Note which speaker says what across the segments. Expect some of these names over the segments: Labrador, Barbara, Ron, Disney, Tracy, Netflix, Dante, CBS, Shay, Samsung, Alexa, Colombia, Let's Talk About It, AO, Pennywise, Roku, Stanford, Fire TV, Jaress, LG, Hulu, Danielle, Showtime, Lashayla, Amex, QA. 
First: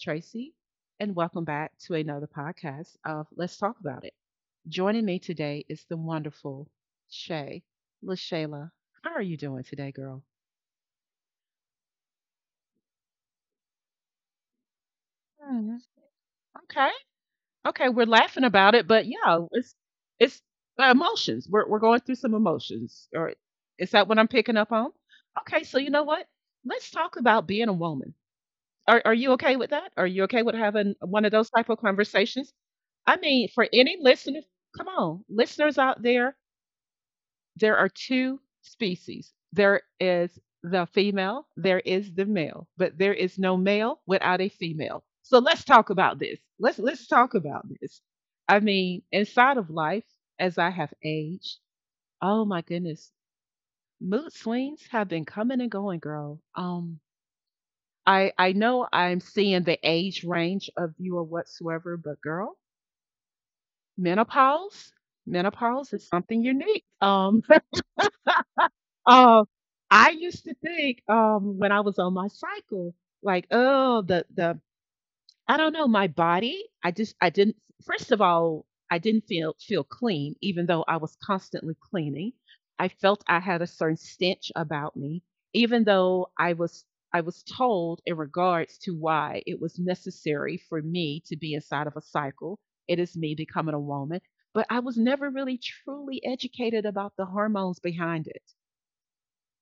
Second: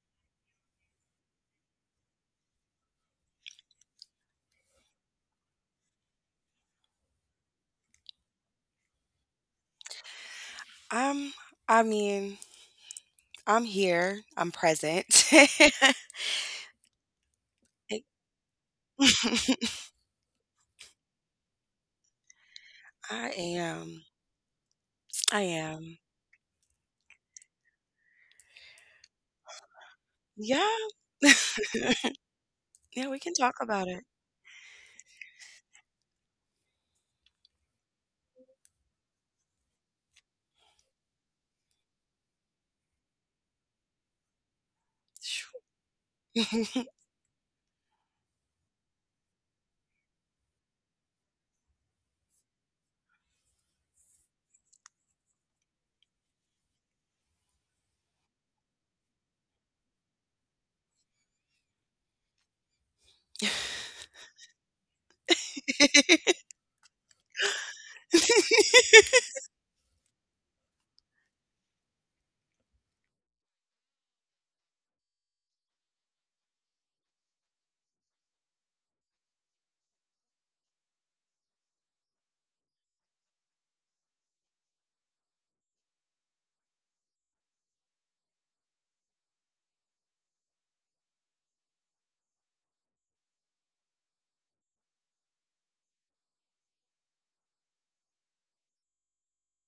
Speaker 1: Tracy, and welcome back to another podcast of Let's Talk About It. Joining me today is the wonderful Shay. LaShayla, how are you doing today, girl?
Speaker 2: Um, I mean, I'm here, I'm present.
Speaker 1: Hmm. Okay, okay, we're laughing about it, but yeah, it's emotions. We're going through some emotions.
Speaker 2: I
Speaker 1: Or is
Speaker 2: am,
Speaker 1: that what I'm picking up on?
Speaker 2: I
Speaker 1: Okay, so you
Speaker 2: am.
Speaker 1: know what? Let's talk about being a woman. Are you okay with that? Are you okay with
Speaker 2: Yeah.
Speaker 1: having one of those type of conversations?
Speaker 2: Yeah,
Speaker 1: I
Speaker 2: we can
Speaker 1: mean,
Speaker 2: talk
Speaker 1: for
Speaker 2: about
Speaker 1: any
Speaker 2: it.
Speaker 1: listeners, come on, listeners out there, there are two species. There is the female, there is the male, but there is no male without a female. So let's talk about this. Let's talk about this. I mean, inside of life, as I have aged, oh my goodness, mood swings have been coming and going, girl. I know I'm seeing the age range of you or whatsoever, but girl, menopause, menopause is something unique. Uh, I used to think when I was on my cycle, like, oh, the I don't know my body. I just I didn't first of all, I didn't feel clean even though I was constantly cleaning. I felt I had a certain stench about me even though I was told in regards to why it was necessary for me to be inside of a cycle. It is me becoming a woman, but I was never really truly educated about the hormones behind it.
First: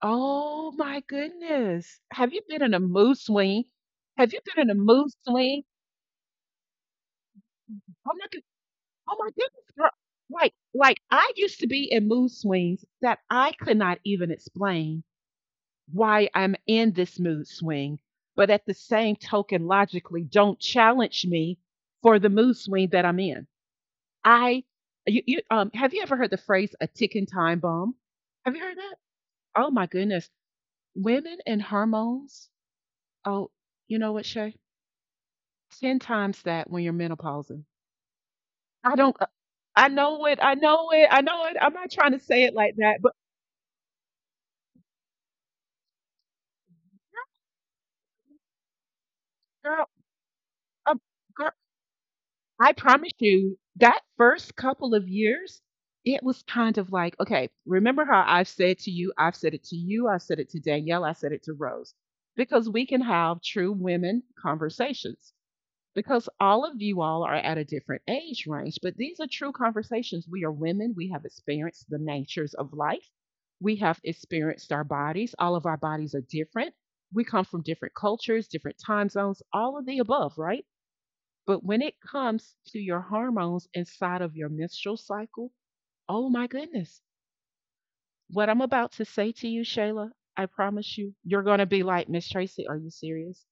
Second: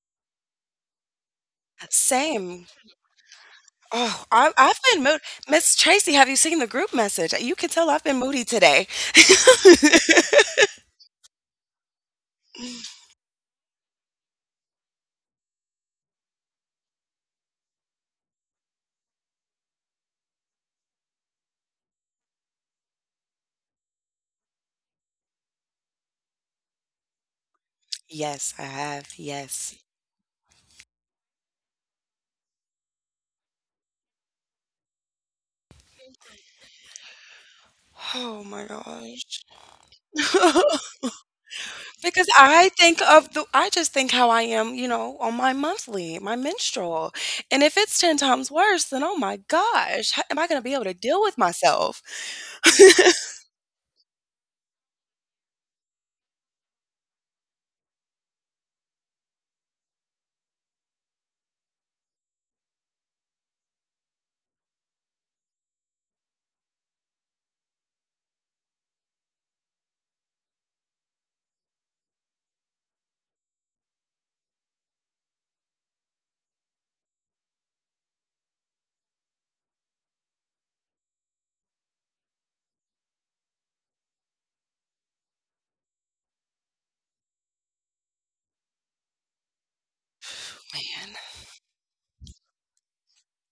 Speaker 1: Oh my goodness. Have you been
Speaker 2: Same.
Speaker 1: in a mood swing?
Speaker 2: Oh,
Speaker 1: Have you
Speaker 2: I
Speaker 1: been in a
Speaker 2: I've been
Speaker 1: mood
Speaker 2: mood
Speaker 1: swing?
Speaker 2: Miss Tracy, have you seen the group message? You can tell I've
Speaker 1: Oh
Speaker 2: been
Speaker 1: my
Speaker 2: moody today.
Speaker 1: Oh my goodness, girl. Like, I used to be in mood swings that I could not even explain why I'm in this mood swing. But at the same token, logically, don't challenge me for the mood swing that I'm in. I, have you ever heard the phrase a ticking time bomb?
Speaker 2: Yes,
Speaker 1: Have you
Speaker 2: I
Speaker 1: heard that?
Speaker 2: have.
Speaker 1: Oh
Speaker 2: Yes.
Speaker 1: my goodness. Women and hormones. Oh, you know what, Shay? 10 times that when you're menopausal.
Speaker 2: Oh my
Speaker 1: I don't.
Speaker 2: gosh.
Speaker 1: I know it. I know it. I know it. I'm not trying to
Speaker 2: Because
Speaker 1: say it like that, but
Speaker 2: I just think how I am, you know, on my monthly, my menstrual. And if it's 10 times worse, then oh my
Speaker 1: girl,
Speaker 2: gosh, how am I going to be able to
Speaker 1: um,
Speaker 2: deal with
Speaker 1: girl,
Speaker 2: myself?
Speaker 1: I promise you, that first couple of years, it was kind of like, okay, remember how I've said to you, I've said it to you, I said it to Danielle, I said it to Rose, because we can have true women conversations. Because all of you all are at a different age range, but these are true conversations. We are women. We have experienced the natures of life. We have experienced our bodies. All of our bodies are different. We come from different cultures, different time zones, all of the above, right? But when it comes to your hormones inside of your menstrual cycle, oh my goodness. What I'm about to say to you, Shayla, I promise you,
Speaker 2: Man,
Speaker 1: you're going to be like, "Miss Tracy, are you serious?"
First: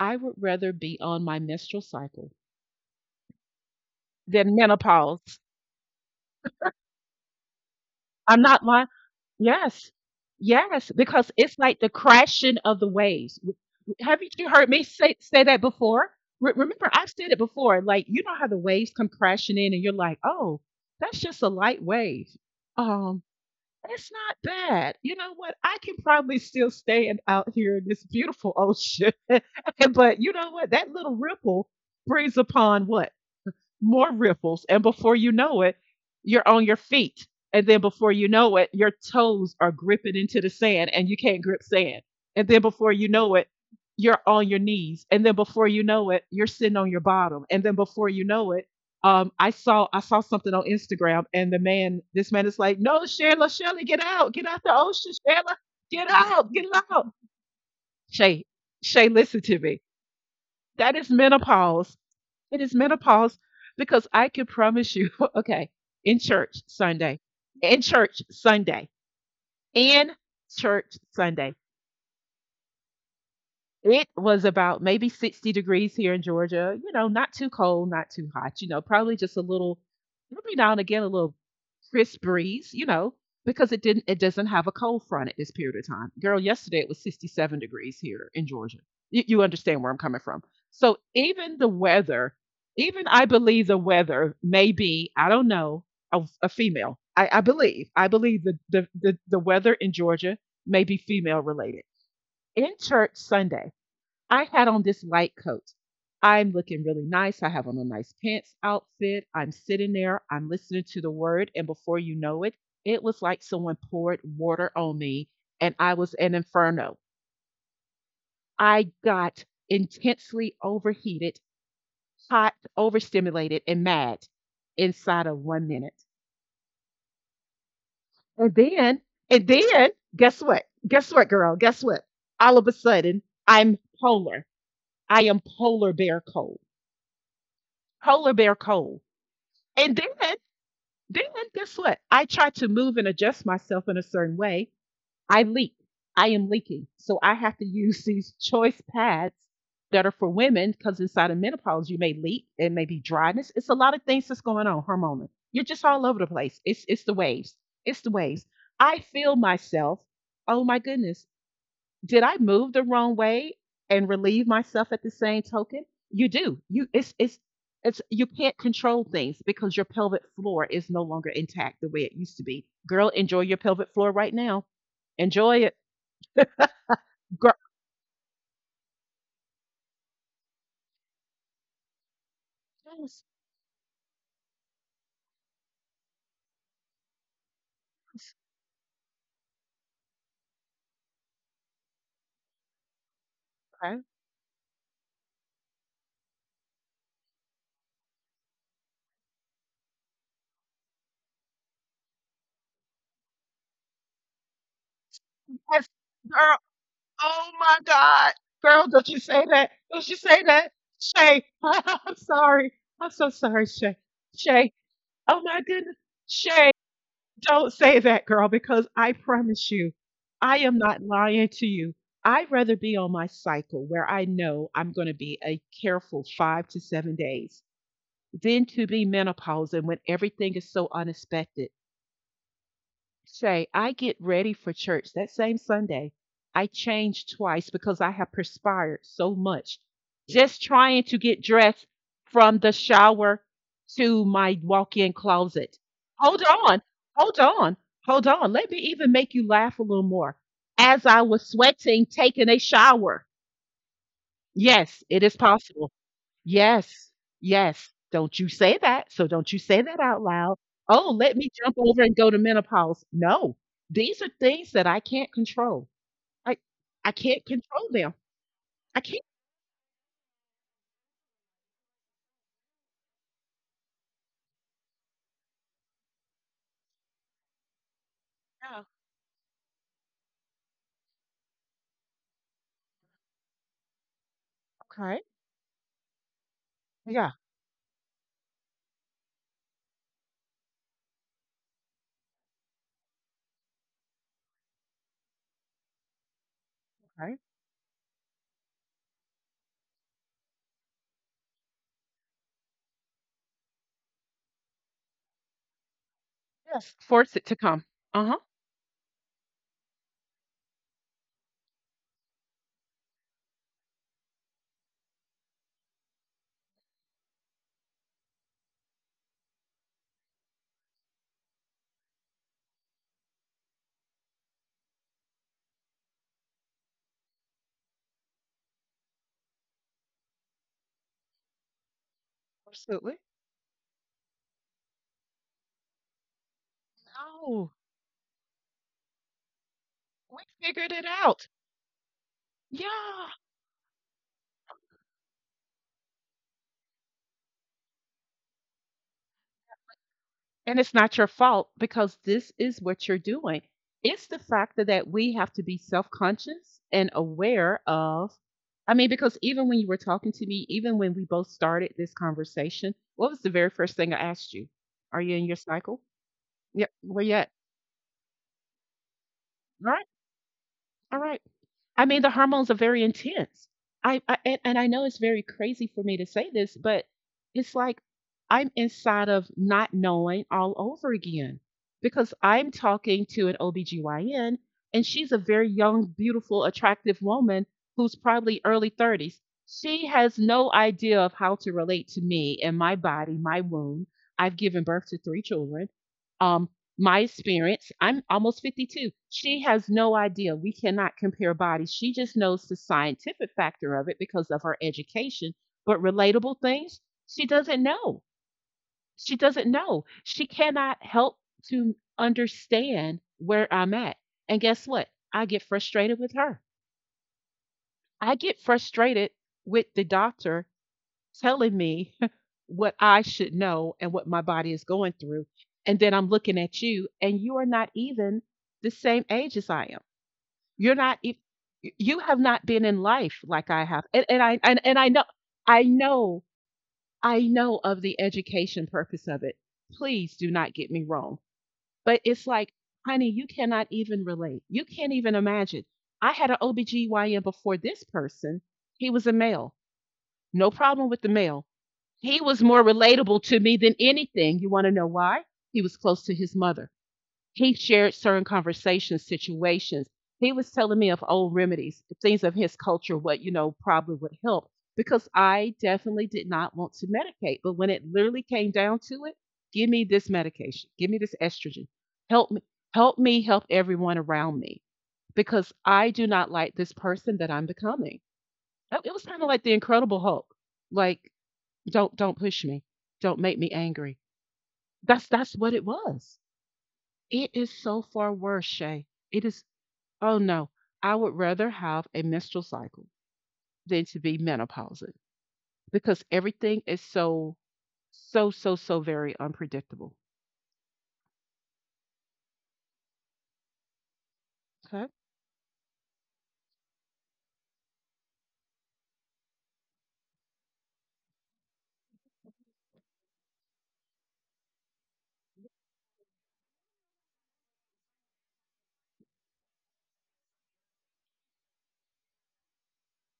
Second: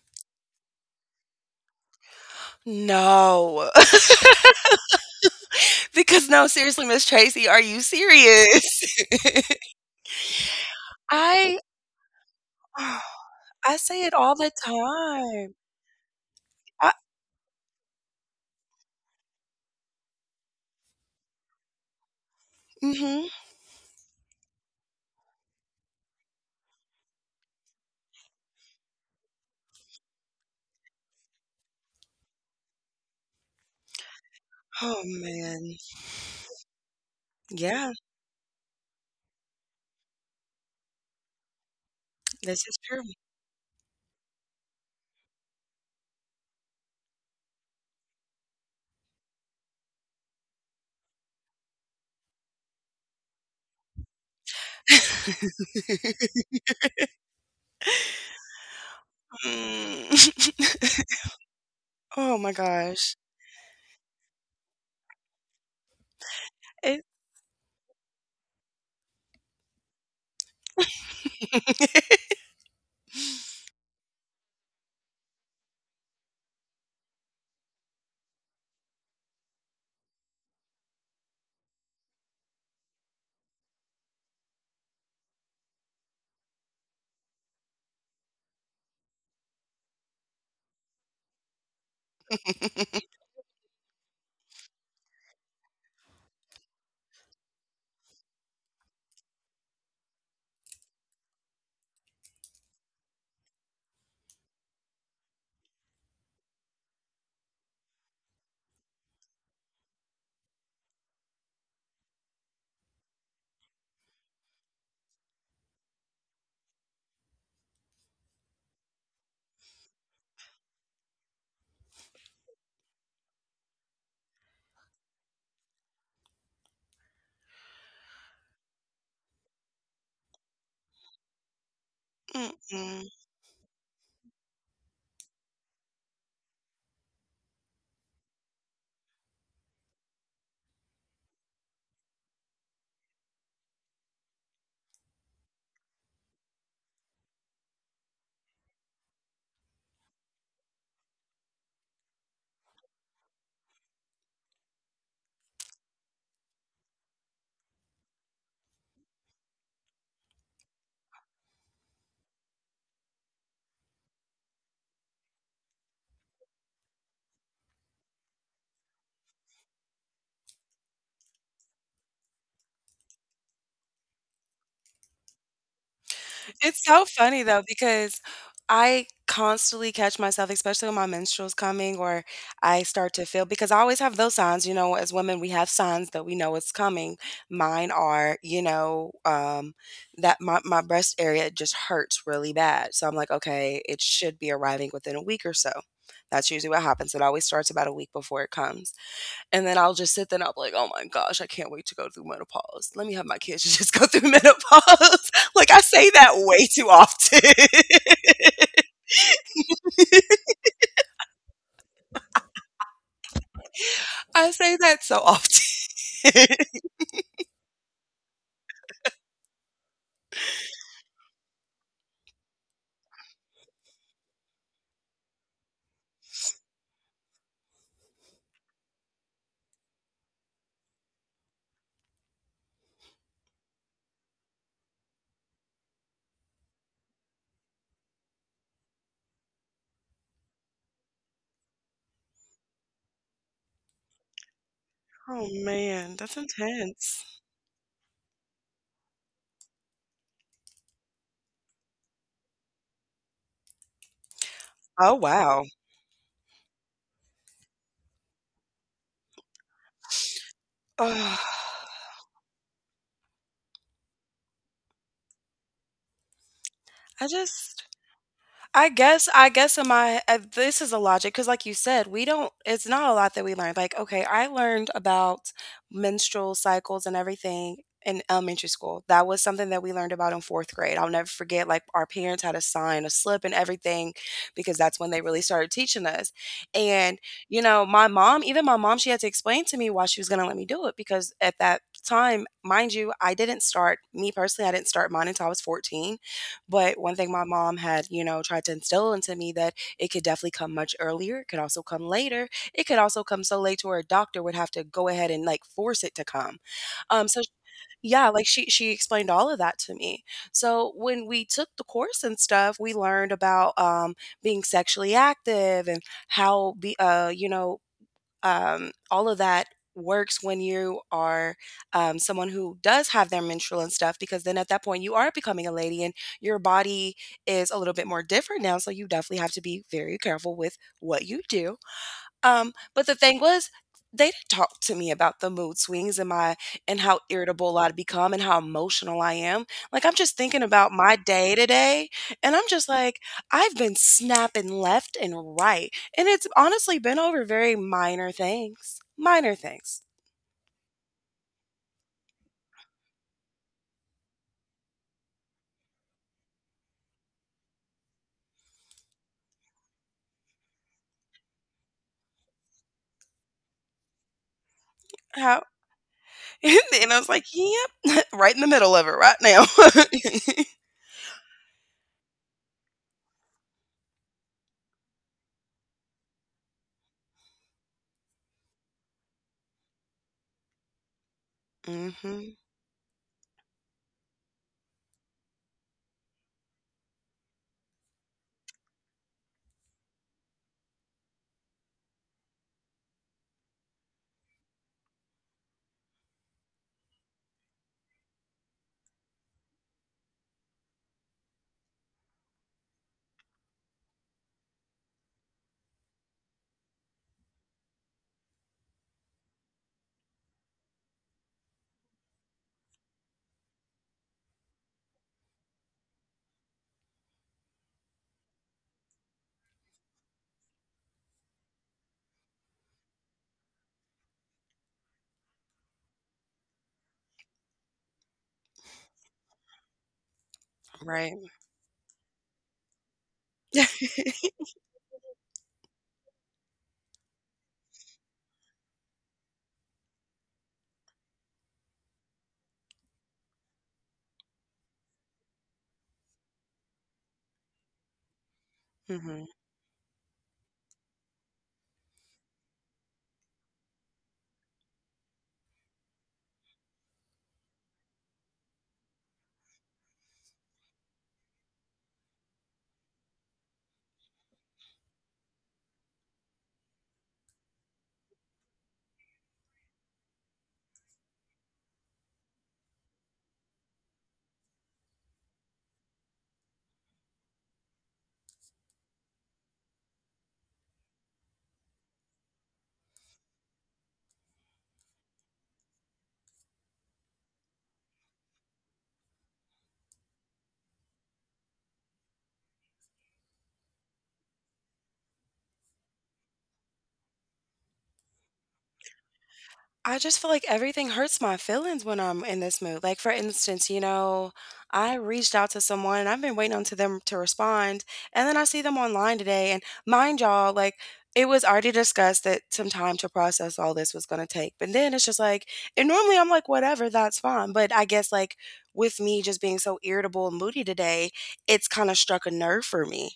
Speaker 1: I would rather be on my menstrual cycle
Speaker 2: no.
Speaker 1: than menopause.
Speaker 2: Because no, seriously, Miss Tracy, are you
Speaker 1: I'm not lying.
Speaker 2: serious?
Speaker 1: Yes. Yes, because it's
Speaker 2: I
Speaker 1: like the crashing of the waves.
Speaker 2: I say it all
Speaker 1: Haven't you
Speaker 2: the
Speaker 1: heard me say
Speaker 2: time.
Speaker 1: that before? Remember,
Speaker 2: I,
Speaker 1: I've said it before. Like, you know how the waves come crashing in, and you're like, "Oh, that's just a light wave. Um,
Speaker 2: mhm.
Speaker 1: it's not bad. You know what? I can probably still stand out here in this beautiful ocean." But you know what? That little ripple brings upon what more ripples. And
Speaker 2: Oh
Speaker 1: before you know
Speaker 2: man.
Speaker 1: it, you're on your feet. And then
Speaker 2: Yeah,
Speaker 1: before you know it, your toes are gripping into the sand and you can't grip sand. And then
Speaker 2: this is
Speaker 1: before
Speaker 2: true.
Speaker 1: you know it, you're on your knees. And then before you know it, you're sitting on your bottom. And then before you know it, I saw something on Instagram and this man is like, "No, Shayla, Shayla, get out the ocean, Shayla, get out, get out." Shay, Shay, listen to me.
Speaker 2: Mm.
Speaker 1: That is menopause.
Speaker 2: Oh my
Speaker 1: It is
Speaker 2: gosh.
Speaker 1: menopause because I can promise you, okay, in church
Speaker 2: It,
Speaker 1: Sunday, in church Sunday, in church Sunday, it was about maybe 60 degrees here in Georgia. You know, not too cold, not too hot. You know, probably just a little, every now and again, a little crisp breeze. You know, because it doesn't have a cold front at this period of time. Girl, yesterday it was 67 degrees here in Georgia. You understand where I'm coming from. So even the weather, even I believe the weather may be, I don't know, a female. I believe the weather in Georgia may be female related. In church Sunday, I had on this white coat. I'm looking really nice. I have on a nice pants outfit. I'm sitting there. I'm listening to the word. And before you know it, it was like someone poured water on me and I was an inferno. I got intensely overheated, hot, overstimulated, and mad inside of 1 minute. And then, and then, guess what? Guess what, girl? Guess what? All of a
Speaker 2: mm-mm.
Speaker 1: sudden, I'm polar. I am polar bear cold. Polar bear cold. And then, guess what? I try to move and adjust myself in a certain way. I leak. I am leaking. So I have to use these choice pads that are for women because inside of menopause, you may leak. It may be dryness. It's a lot of things that's going on hormonal. You're just all over the place. It's the waves. It's the waves. I feel myself. Oh my goodness, did I move the wrong way and relieve myself at the same token? You do. You it's you can't control things because your pelvic floor is no longer intact the way it used to be. Girl, enjoy your pelvic floor right now. Enjoy it.
Speaker 2: It's so funny
Speaker 1: Girl,
Speaker 2: though because I constantly catch myself, especially when my menstrual's coming or I start to
Speaker 1: yes,
Speaker 2: feel because I always have those signs, you know, as women we have signs that we know it's coming. Mine are, you know, that my breast area just hurts really bad. So I'm like, okay, it
Speaker 1: okay.
Speaker 2: should be arriving within a week or so. That's usually what happens. It always starts about a week before it comes. And then I'll just sit there and I'll be like, oh my gosh, I can't wait to go through menopause. Let me have my kids just go through menopause. Like, I
Speaker 1: Yes,
Speaker 2: say that
Speaker 1: girl,
Speaker 2: way too often.
Speaker 1: oh my God. Girl, don't you say that. Don't you say that. Shay. I'm sorry. I'm so sorry, Shay.
Speaker 2: I
Speaker 1: Shay.
Speaker 2: say that so
Speaker 1: Oh my
Speaker 2: often.
Speaker 1: goodness. Shay. Don't say that, girl, because I promise you, I am not lying to you. I'd rather be on my cycle where I know I'm going to be a careful 5 to 7 days than to be menopausal when everything is so unexpected. Shay, I get ready for church that same Sunday. I changed twice because I have perspired so much just trying to get dressed from the shower to my walk in
Speaker 2: Oh
Speaker 1: closet.
Speaker 2: man, that's
Speaker 1: Hold on,
Speaker 2: intense.
Speaker 1: hold on, hold on. Let me even make you laugh a little more. As I was sweating, taking a shower. Yes,
Speaker 2: Oh
Speaker 1: it is
Speaker 2: wow.
Speaker 1: possible. Yes, yes. Don't you say that. So don't you say that out loud. Oh,
Speaker 2: Ugh.
Speaker 1: let me jump over and go to menopause. No, these are things that I can't control. I I
Speaker 2: I
Speaker 1: can't
Speaker 2: just
Speaker 1: control them.
Speaker 2: I
Speaker 1: I can't.
Speaker 2: guess I guess in my this is a logic because, like you said, we don't. It's not a lot that we learned. Like, okay, I learned about menstrual cycles and everything in elementary
Speaker 1: Yeah.
Speaker 2: school. That was something that we learned about in fourth grade. I'll never forget. Like, our parents had to sign a slip and everything because that's when they
Speaker 1: Okay.
Speaker 2: really started teaching us. And
Speaker 1: Yeah.
Speaker 2: you know, even my mom, she had to explain to me why she was going to let me do it because at that time, mind you, I didn't start. Me personally, I didn't start mine until I was 14, but one thing
Speaker 1: Okay.
Speaker 2: my mom had, you know, tried to instill into me that it could definitely come much earlier, it could also come later, it could also come so late to where a doctor would have to go ahead and like force it to come.
Speaker 1: Yes.
Speaker 2: Um,
Speaker 1: Force
Speaker 2: so
Speaker 1: it to come.
Speaker 2: yeah,
Speaker 1: Uh huh.
Speaker 2: like she explained all of that to me. So when we took the course and stuff, we learned about being sexually active and how be you know all of that works when you are someone who does have their menstrual and stuff because then at that point you are becoming a lady and your body is a little bit more different now, so you definitely have to be very careful with what you do, but the
Speaker 1: Absolutely.
Speaker 2: thing was, they didn't talk to me about the mood swings and my and how irritable
Speaker 1: No,
Speaker 2: I'd become and how emotional I am. Like I'm just
Speaker 1: we
Speaker 2: thinking about
Speaker 1: figured it
Speaker 2: my
Speaker 1: out.
Speaker 2: day today and I'm just like,
Speaker 1: Yeah.
Speaker 2: I've been snapping left and right. And it's honestly been over very minor things. Minor things.
Speaker 1: And it's not your fault because this is what you're doing. It's the factor that we have to be self conscious and aware of. I mean, because even when you were talking to me, even when we both started this conversation, what was the very first thing I asked you? Are you in your
Speaker 2: How
Speaker 1: cycle? Yep.
Speaker 2: and I was
Speaker 1: Where you
Speaker 2: like,
Speaker 1: at?
Speaker 2: yep, right in the middle of it right now.
Speaker 1: All right. All right. I mean, the hormones are very intense. And I know it's very crazy for me to say this, but it's like I'm inside of not knowing all over again because
Speaker 2: Hmm.
Speaker 1: I'm talking to an OBGYN and she's a very young, beautiful, attractive woman who's probably early 30s. She has no idea of how to relate to me and my body, my womb. I've given birth to three children. Um, my experience, I'm almost 52. She has no idea. We cannot compare bodies. She just knows the scientific factor of it because of her education, but relatable things, she doesn't know. She doesn't know. She cannot help to understand where I'm at. And guess what? I get frustrated with her. I get frustrated with the doctor telling me what I should know and what my body is going through. And then I'm looking at you, and you are not even the same age as I am. You're not,
Speaker 2: Right.
Speaker 1: e- you have not been in life like I have. And I know, I know, I know of the education purpose of it. Please do not get me wrong. But it's like, honey, you cannot even relate. You can't even imagine. I had an OBGYN before this person. He was a
Speaker 2: Hmm.
Speaker 1: male. No problem with the male. He was more relatable to me than anything. You want to know why? He was close to his mother. He shared certain conversations, situations. He was telling me of old remedies, things of his culture, what, probably would help because I definitely did not want to medicate. But when it literally came down to it, give me this medication, give me this estrogen, help me, help me, help everyone around me because I do not like this person that I'm becoming. It was kind of like the Incredible Hulk. Like don't push me. Don't make me angry. That's what it was. It is so far worse, Shay. It is. Oh no. I would rather have a menstrual cycle than to be menopausal because everything is so so so so very unpredictable.
Speaker 2: I just feel like everything hurts my feelings when I'm in this mood. Like, for instance, you know,
Speaker 1: Okay?
Speaker 2: I reached out to someone and I've been waiting on to them to respond. And then I see them online today. And mind y'all, like, it was already discussed that some time to process all this was going to take. But then it's just like, and normally I'm like, whatever, that's fine. But I guess, like, with me just being so irritable and moody today, it's kind of struck a nerve for me.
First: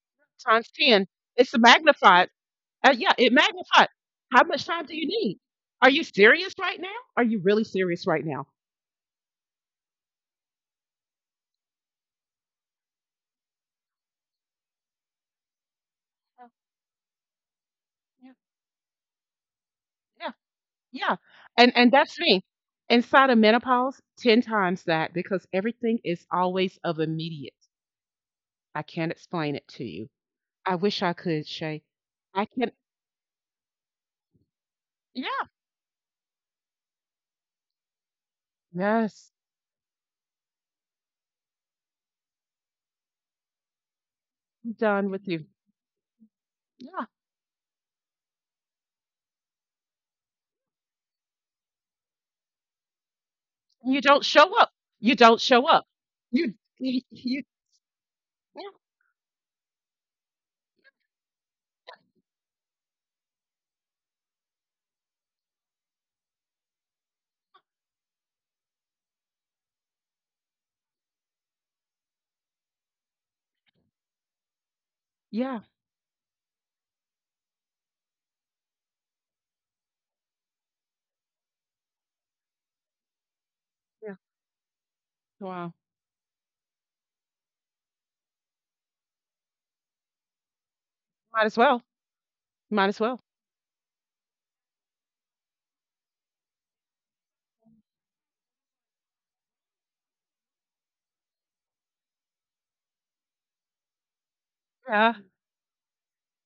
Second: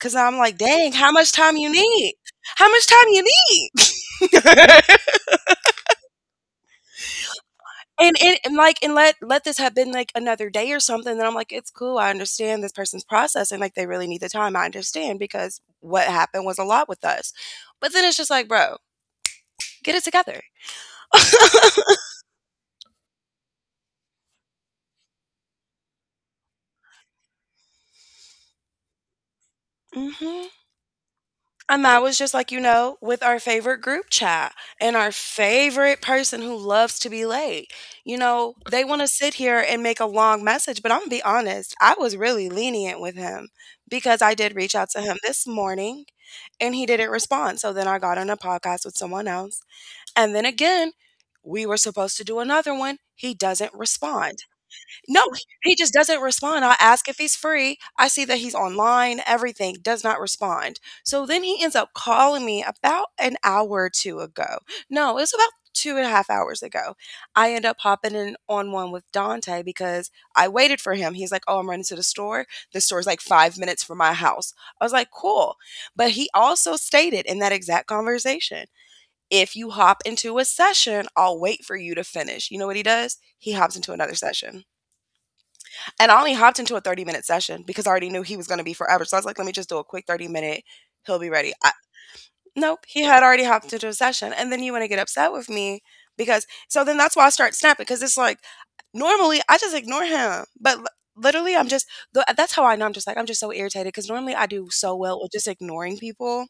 Speaker 2: Cause I'm like,
Speaker 1: Times
Speaker 2: dang,
Speaker 1: ten.
Speaker 2: how much
Speaker 1: It's
Speaker 2: time
Speaker 1: a
Speaker 2: you need?
Speaker 1: magnified.
Speaker 2: How much time
Speaker 1: Yeah,
Speaker 2: you
Speaker 1: it magnified.
Speaker 2: need?
Speaker 1: How much time do you need? Are you serious right now? Are you really serious
Speaker 2: And
Speaker 1: right
Speaker 2: and
Speaker 1: now?
Speaker 2: and, like, and let this have been, like, another day or something, then I'm like, "It's cool, I understand this person's processing, like, they really need the time, I understand because what happened was a lot with us." But then it's just
Speaker 1: Yeah,
Speaker 2: like, "Bro, get it
Speaker 1: yeah,
Speaker 2: together."
Speaker 1: yeah. And that's me. Inside of menopause, 10 times that because everything is always of immediate. I can't explain it to you.
Speaker 2: Mhm.
Speaker 1: I wish I could, Shay.
Speaker 2: And I was just
Speaker 1: I
Speaker 2: like, you
Speaker 1: can.
Speaker 2: know, with our favorite group chat and our
Speaker 1: Yeah.
Speaker 2: favorite person who loves to be late. You know, they want to sit
Speaker 1: Yes.
Speaker 2: here and make a long message, but I'm going to be honest, I was really lenient with him because I did reach
Speaker 1: I'm
Speaker 2: out to
Speaker 1: done
Speaker 2: him
Speaker 1: with
Speaker 2: this
Speaker 1: you.
Speaker 2: morning and he
Speaker 1: Yeah.
Speaker 2: didn't respond. So then I got on a podcast with someone else. And then again, we were supposed to do another one. He doesn't
Speaker 1: You don't
Speaker 2: respond.
Speaker 1: show up. You
Speaker 2: No,
Speaker 1: don't show
Speaker 2: he
Speaker 1: up.
Speaker 2: just doesn't
Speaker 1: You
Speaker 2: respond. I
Speaker 1: you,
Speaker 2: ask if he's
Speaker 1: you
Speaker 2: free. I see that he's
Speaker 1: yeah.
Speaker 2: online, everything, does not respond. So then he ends up calling me about an hour or two ago. No, it was about two and a half hours ago. I end up hopping in on one with Dante because I waited for him. He's like, oh, I'm running to the store. The store's like 5 minutes from my house. I was like, cool.
Speaker 1: Yeah.
Speaker 2: But he also stated in that exact conversation, if you hop into a session, I'll wait for you to finish. You know what he does? He hops into another
Speaker 1: Yeah.
Speaker 2: session.
Speaker 1: Wow.
Speaker 2: And I only hopped into a 30-minute session because I already knew he was going to be forever. So I was like, let me just do a quick 30 minute. He'll be
Speaker 1: Might
Speaker 2: ready.
Speaker 1: as
Speaker 2: I,
Speaker 1: well.
Speaker 2: nope.
Speaker 1: Might as
Speaker 2: He had
Speaker 1: well.
Speaker 2: already hopped into a session. And then you want to get upset with me because, so then that's why I start snapping because it's like, normally I just ignore him. Literally, I'm just, that's how I know. I'm just like, I'm just so irritated because normally I do so
Speaker 1: Yeah.
Speaker 2: well with just ignoring people.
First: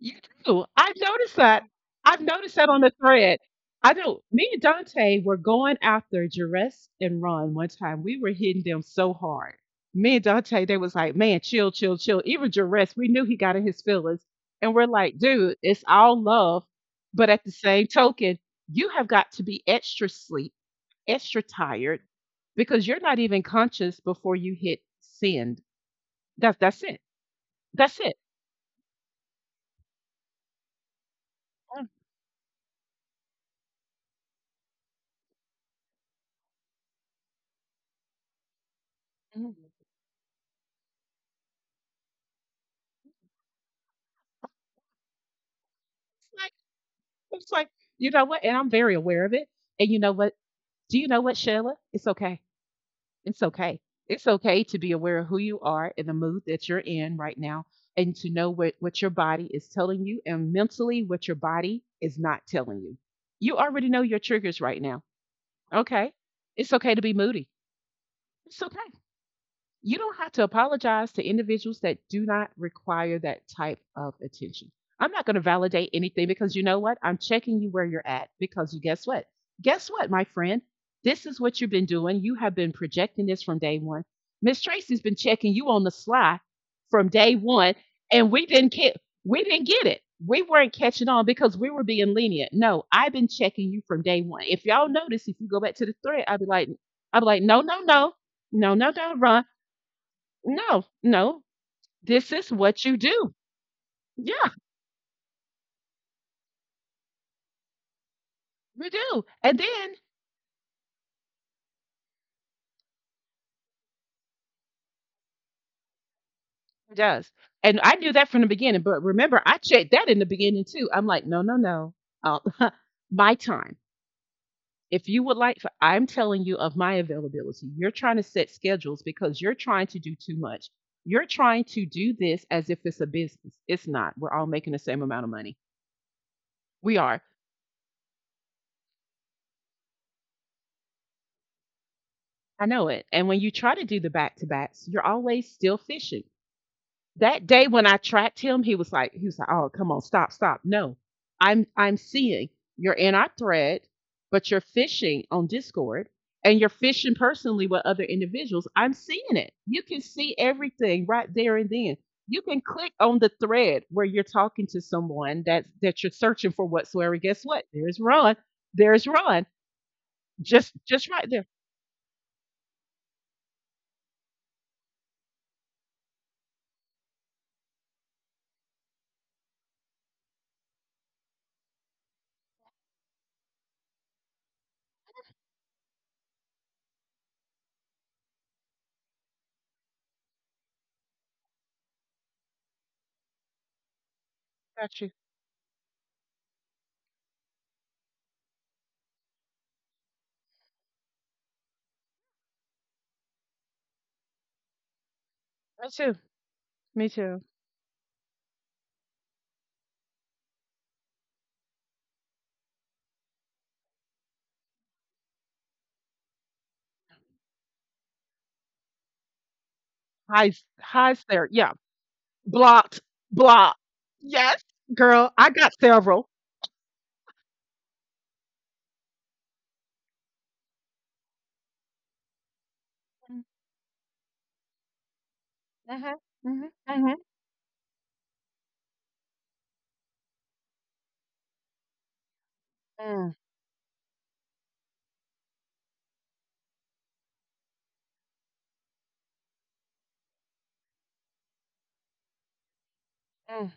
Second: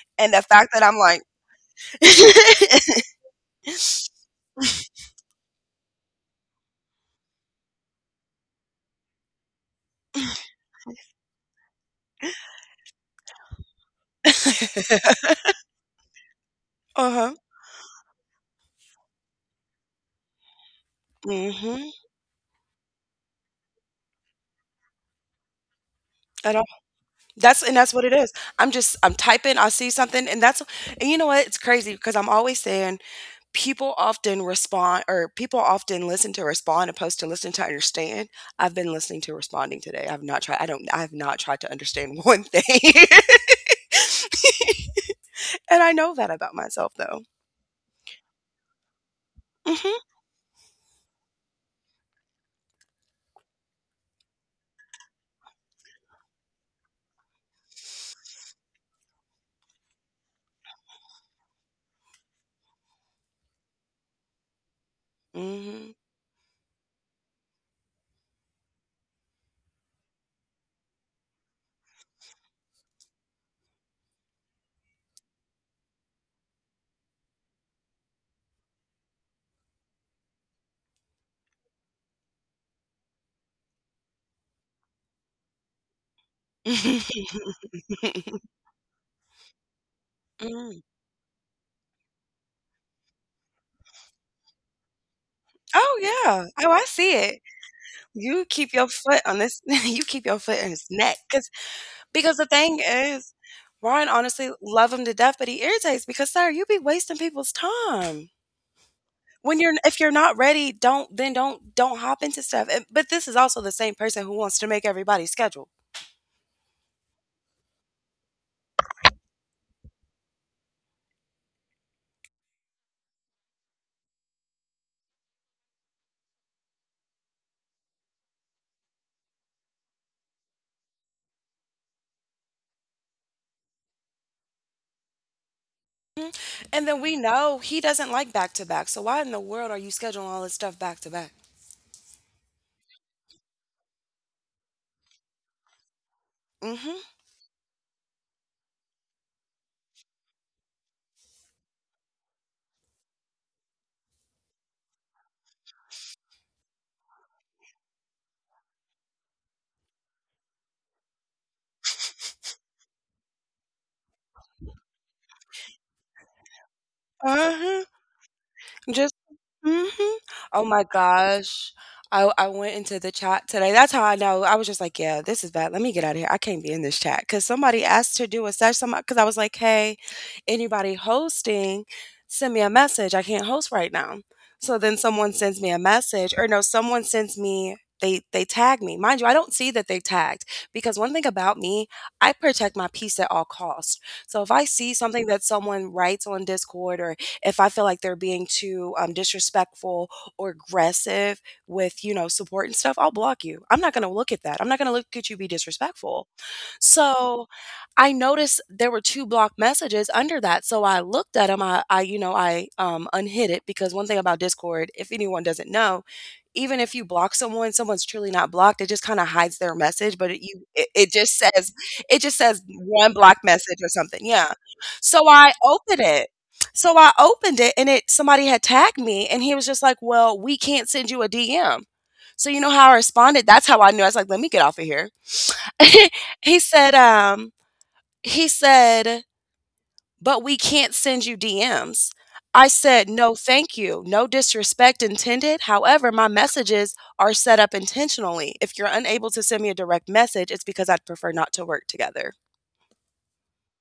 Speaker 1: You
Speaker 2: And the
Speaker 1: do.
Speaker 2: fact that
Speaker 1: I've
Speaker 2: I'm like,
Speaker 1: noticed that. I've noticed that on the thread. I know me and Dante were going after Jerez and Run one time. We were hitting them so hard. Me and Dante, they was like, man, chill, chill, chill. Even Jerez, we knew he got in his feelings. And we're like, dude, it's all love.
Speaker 2: uh
Speaker 1: But
Speaker 2: huh.
Speaker 1: at the same token, you have got to be extra sleep, extra
Speaker 2: Mm-hmm.
Speaker 1: tired, because you're not even conscious before you hit send.
Speaker 2: I
Speaker 1: That's
Speaker 2: don't.
Speaker 1: that's it.
Speaker 2: That's, and that's
Speaker 1: That's
Speaker 2: what it
Speaker 1: it.
Speaker 2: is. I'm just I'm typing. I see something, and that's and you know what? It's
Speaker 1: Mm,
Speaker 2: crazy because I'm always saying people often respond, or people often listen to respond opposed to listen to understand. I've been listening to
Speaker 1: mm.
Speaker 2: responding today. I have not tried to understand one thing. And I know that about myself though.
Speaker 1: It's like, you know what? And I'm very aware of it. And
Speaker 2: Mhm.
Speaker 1: you know what? Do you know what, Sheila? It's okay. It's okay. It's okay to be aware of who you are and the mood that you're in right now and to know what your body is telling you and mentally what your body is not telling you. You already know your triggers right now.
Speaker 2: Mhm.
Speaker 1: Okay. It's okay to be moody. It's okay. You don't have to apologize to individuals that do not require that type of attention. I'm not going to validate anything because you know what? I'm checking you where you're at because you guess what? Guess what, my friend? This is what you've been doing. You have been projecting this from day one. Miss Tracy's been checking you on the sly from day one, and we didn't get it. We weren't
Speaker 2: Mm.
Speaker 1: catching on because we were being lenient. No, I've been checking you from day one. If y'all notice, if you go back to the
Speaker 2: Oh
Speaker 1: thread, I'd
Speaker 2: yeah.
Speaker 1: be like,
Speaker 2: Oh, I see
Speaker 1: I'd be
Speaker 2: it.
Speaker 1: like, no, no, no,
Speaker 2: You keep
Speaker 1: no,
Speaker 2: your
Speaker 1: no, no,
Speaker 2: foot on
Speaker 1: Ron.
Speaker 2: this you keep your foot on
Speaker 1: No,
Speaker 2: his neck
Speaker 1: no.
Speaker 2: cuz
Speaker 1: This
Speaker 2: because the
Speaker 1: is
Speaker 2: thing
Speaker 1: what you
Speaker 2: is,
Speaker 1: do.
Speaker 2: Ryan,
Speaker 1: Yeah,
Speaker 2: honestly, love him to death, but he irritates because sir, you be wasting people's time.
Speaker 1: we do. And
Speaker 2: When you're,
Speaker 1: then
Speaker 2: if you're not ready, don't then don't hop into stuff. And, but this is also the same person who wants to make everybody's schedule.
Speaker 1: it does. And I knew that from the beginning. But remember, I checked that in the beginning too. I'm like, no, no, no. Uh, my time. If you would like, I'm telling you of my availability. You're trying to set schedules because you're trying to do too much. You're trying to do this as if it's a business. It's not. We're all making the same amount of money.
Speaker 2: And
Speaker 1: We
Speaker 2: then we
Speaker 1: are.
Speaker 2: know he doesn't like back to back. So why in the world are you scheduling all this stuff back to back?
Speaker 1: I know it. And when you try to do the back to backs, you're always still fishing.
Speaker 2: Mhm.
Speaker 1: That day when I tracked him, he was like, oh, come on, stop, stop. No, I'm seeing you're in our thread, but you're fishing on Discord and you're fishing personally with other individuals. I'm seeing it. You can see everything right there and then. You can click on the thread where you're talking to someone that you're searching for whatsoever. Guess what?
Speaker 2: Uh-huh.
Speaker 1: There's Ron. There's
Speaker 2: Just
Speaker 1: Ron.
Speaker 2: mhm. Oh
Speaker 1: Just
Speaker 2: my
Speaker 1: just right there.
Speaker 2: gosh. I went into the chat today. That's how I know. I was just like, yeah, this is bad. Let me get out of here. I can't be in this chat because somebody asked to do a session. Somebody, because I was like, hey, anybody hosting, send me a message. I can't host right now. So then someone sends me a message, or no, someone sends me. They tag me, mind you. I don't see that they tagged because one thing about me, I protect my peace at all costs. So if I see
Speaker 1: Got you.
Speaker 2: something that someone writes on Discord or if I feel like they're being too disrespectful or aggressive with, you know, support and stuff, I'll block you. I'm not going to look at that. I'm not going to look at you be
Speaker 1: Me too.
Speaker 2: disrespectful.
Speaker 1: Me
Speaker 2: So,
Speaker 1: too.
Speaker 2: I noticed there were 2 blocked messages under that, so I looked at 'em, you know, I, unhid it because one thing about Discord, if anyone doesn't know, even if you block someone, someone's truly not blocked, it just kinda hides their message, but it
Speaker 1: Hi,
Speaker 2: you it it
Speaker 1: hi,
Speaker 2: just
Speaker 1: Sarah.
Speaker 2: says,
Speaker 1: Yeah,
Speaker 2: it just says,
Speaker 1: blocked,
Speaker 2: 1 blocked message
Speaker 1: blocked.
Speaker 2: or something, yeah.
Speaker 1: Yes,
Speaker 2: So,
Speaker 1: girl,
Speaker 2: I
Speaker 1: I got
Speaker 2: opened it.
Speaker 1: several.
Speaker 2: So, I opened it and it somebody had tagged me and he was just like, "Well, we can't send you a DM." So, you know how I responded?
Speaker 1: Mm,
Speaker 2: That's how I knew, I was like, "Let me get off of here."
Speaker 1: mhm.
Speaker 2: He
Speaker 1: Mhm.
Speaker 2: said,
Speaker 1: Mhm.
Speaker 2: he said, but we can't send you DMs. I said, no,
Speaker 1: Mm,
Speaker 2: thank you. No disrespect intended. However, my messages are set up intentionally. If you're unable to send me a direct message, it's because I'd prefer not to work together.
Speaker 1: mm.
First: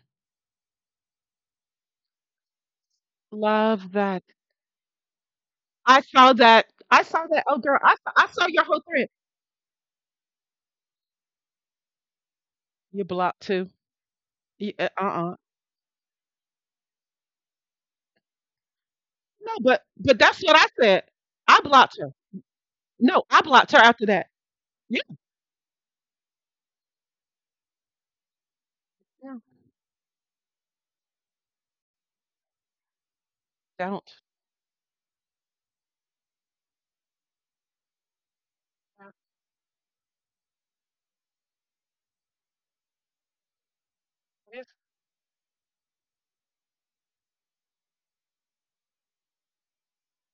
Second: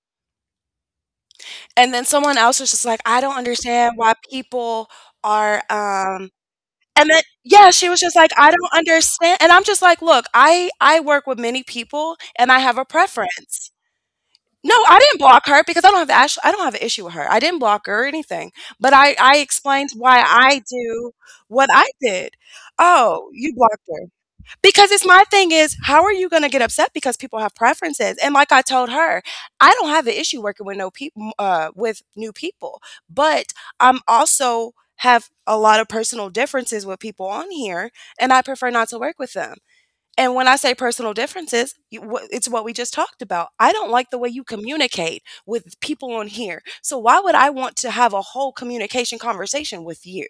Speaker 2: And then someone else was just like, I don't
Speaker 1: Love
Speaker 2: understand why
Speaker 1: that.
Speaker 2: people are
Speaker 1: I saw that. I
Speaker 2: and then
Speaker 1: saw that. Oh,
Speaker 2: yeah,
Speaker 1: girl,
Speaker 2: she
Speaker 1: I
Speaker 2: was
Speaker 1: saw,
Speaker 2: just
Speaker 1: I
Speaker 2: like,
Speaker 1: saw
Speaker 2: I
Speaker 1: your
Speaker 2: don't
Speaker 1: whole thread.
Speaker 2: understand. And I'm just like, look, I work with many people and I have a
Speaker 1: You blocked too.
Speaker 2: preference. No, I didn't
Speaker 1: Uh.
Speaker 2: block her because I don't have the I don't have an issue with her. I didn't block her or anything, but I
Speaker 1: No, but
Speaker 2: explained
Speaker 1: but
Speaker 2: why
Speaker 1: that's what
Speaker 2: I
Speaker 1: I said.
Speaker 2: do
Speaker 1: I
Speaker 2: what I
Speaker 1: blocked her.
Speaker 2: did.
Speaker 1: No,
Speaker 2: Oh,
Speaker 1: I
Speaker 2: you
Speaker 1: blocked her
Speaker 2: blocked her
Speaker 1: after that.
Speaker 2: because
Speaker 1: You.
Speaker 2: it's my thing. Is how are you gonna get upset because people have preferences? And like I told her,
Speaker 1: Yeah. No.
Speaker 2: I don't have an issue working with no people with new people, but I'm
Speaker 1: Don't.
Speaker 2: also have a lot of personal differences with people on here, and I prefer not to
Speaker 1: Uh,
Speaker 2: work with them. And when I say personal differences, it's what we just talked about. I don't like the way you
Speaker 1: yes,
Speaker 2: communicate with people on here. So why would I want to have a whole communication conversation with you?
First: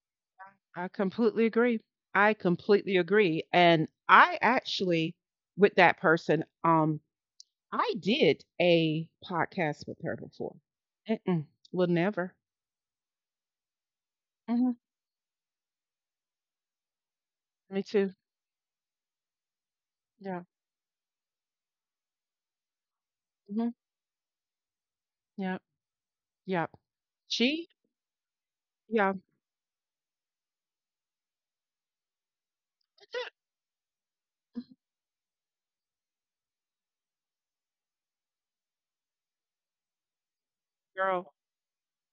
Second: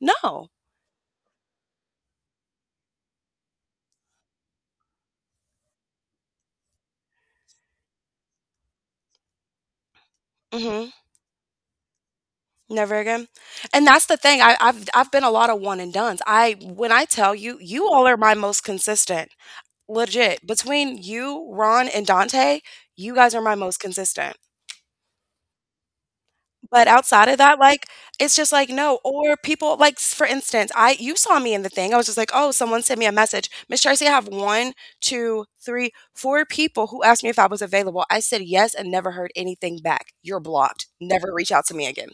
Speaker 2: No.
Speaker 1: I completely agree. I completely agree. And I actually, with that person, I did a podcast with her before.
Speaker 2: Hmm.
Speaker 1: Mm-mm. Will never.
Speaker 2: Never again. And that's the thing. I,
Speaker 1: Hmm.
Speaker 2: I've I've been a lot of one and done's. I when I tell you,
Speaker 1: Me
Speaker 2: you all
Speaker 1: too.
Speaker 2: are my most consistent.
Speaker 1: Yeah.
Speaker 2: Legit. Between you, Ron, and Dante, you guys are my
Speaker 1: Hmm.
Speaker 2: most consistent.
Speaker 1: Yeah. Yeah.
Speaker 2: But outside of that,
Speaker 1: She,
Speaker 2: like, it's just like, no.
Speaker 1: yeah,
Speaker 2: Or people like, s for instance, I you saw me in the thing. I was just like, "Oh, someone sent me a message." Miss Tracy, I have one, 2, 3, 4 people who asked me if I was available. I said yes and never heard anything back. "You're blocked. Never
Speaker 1: girl,
Speaker 2: reach out to me again."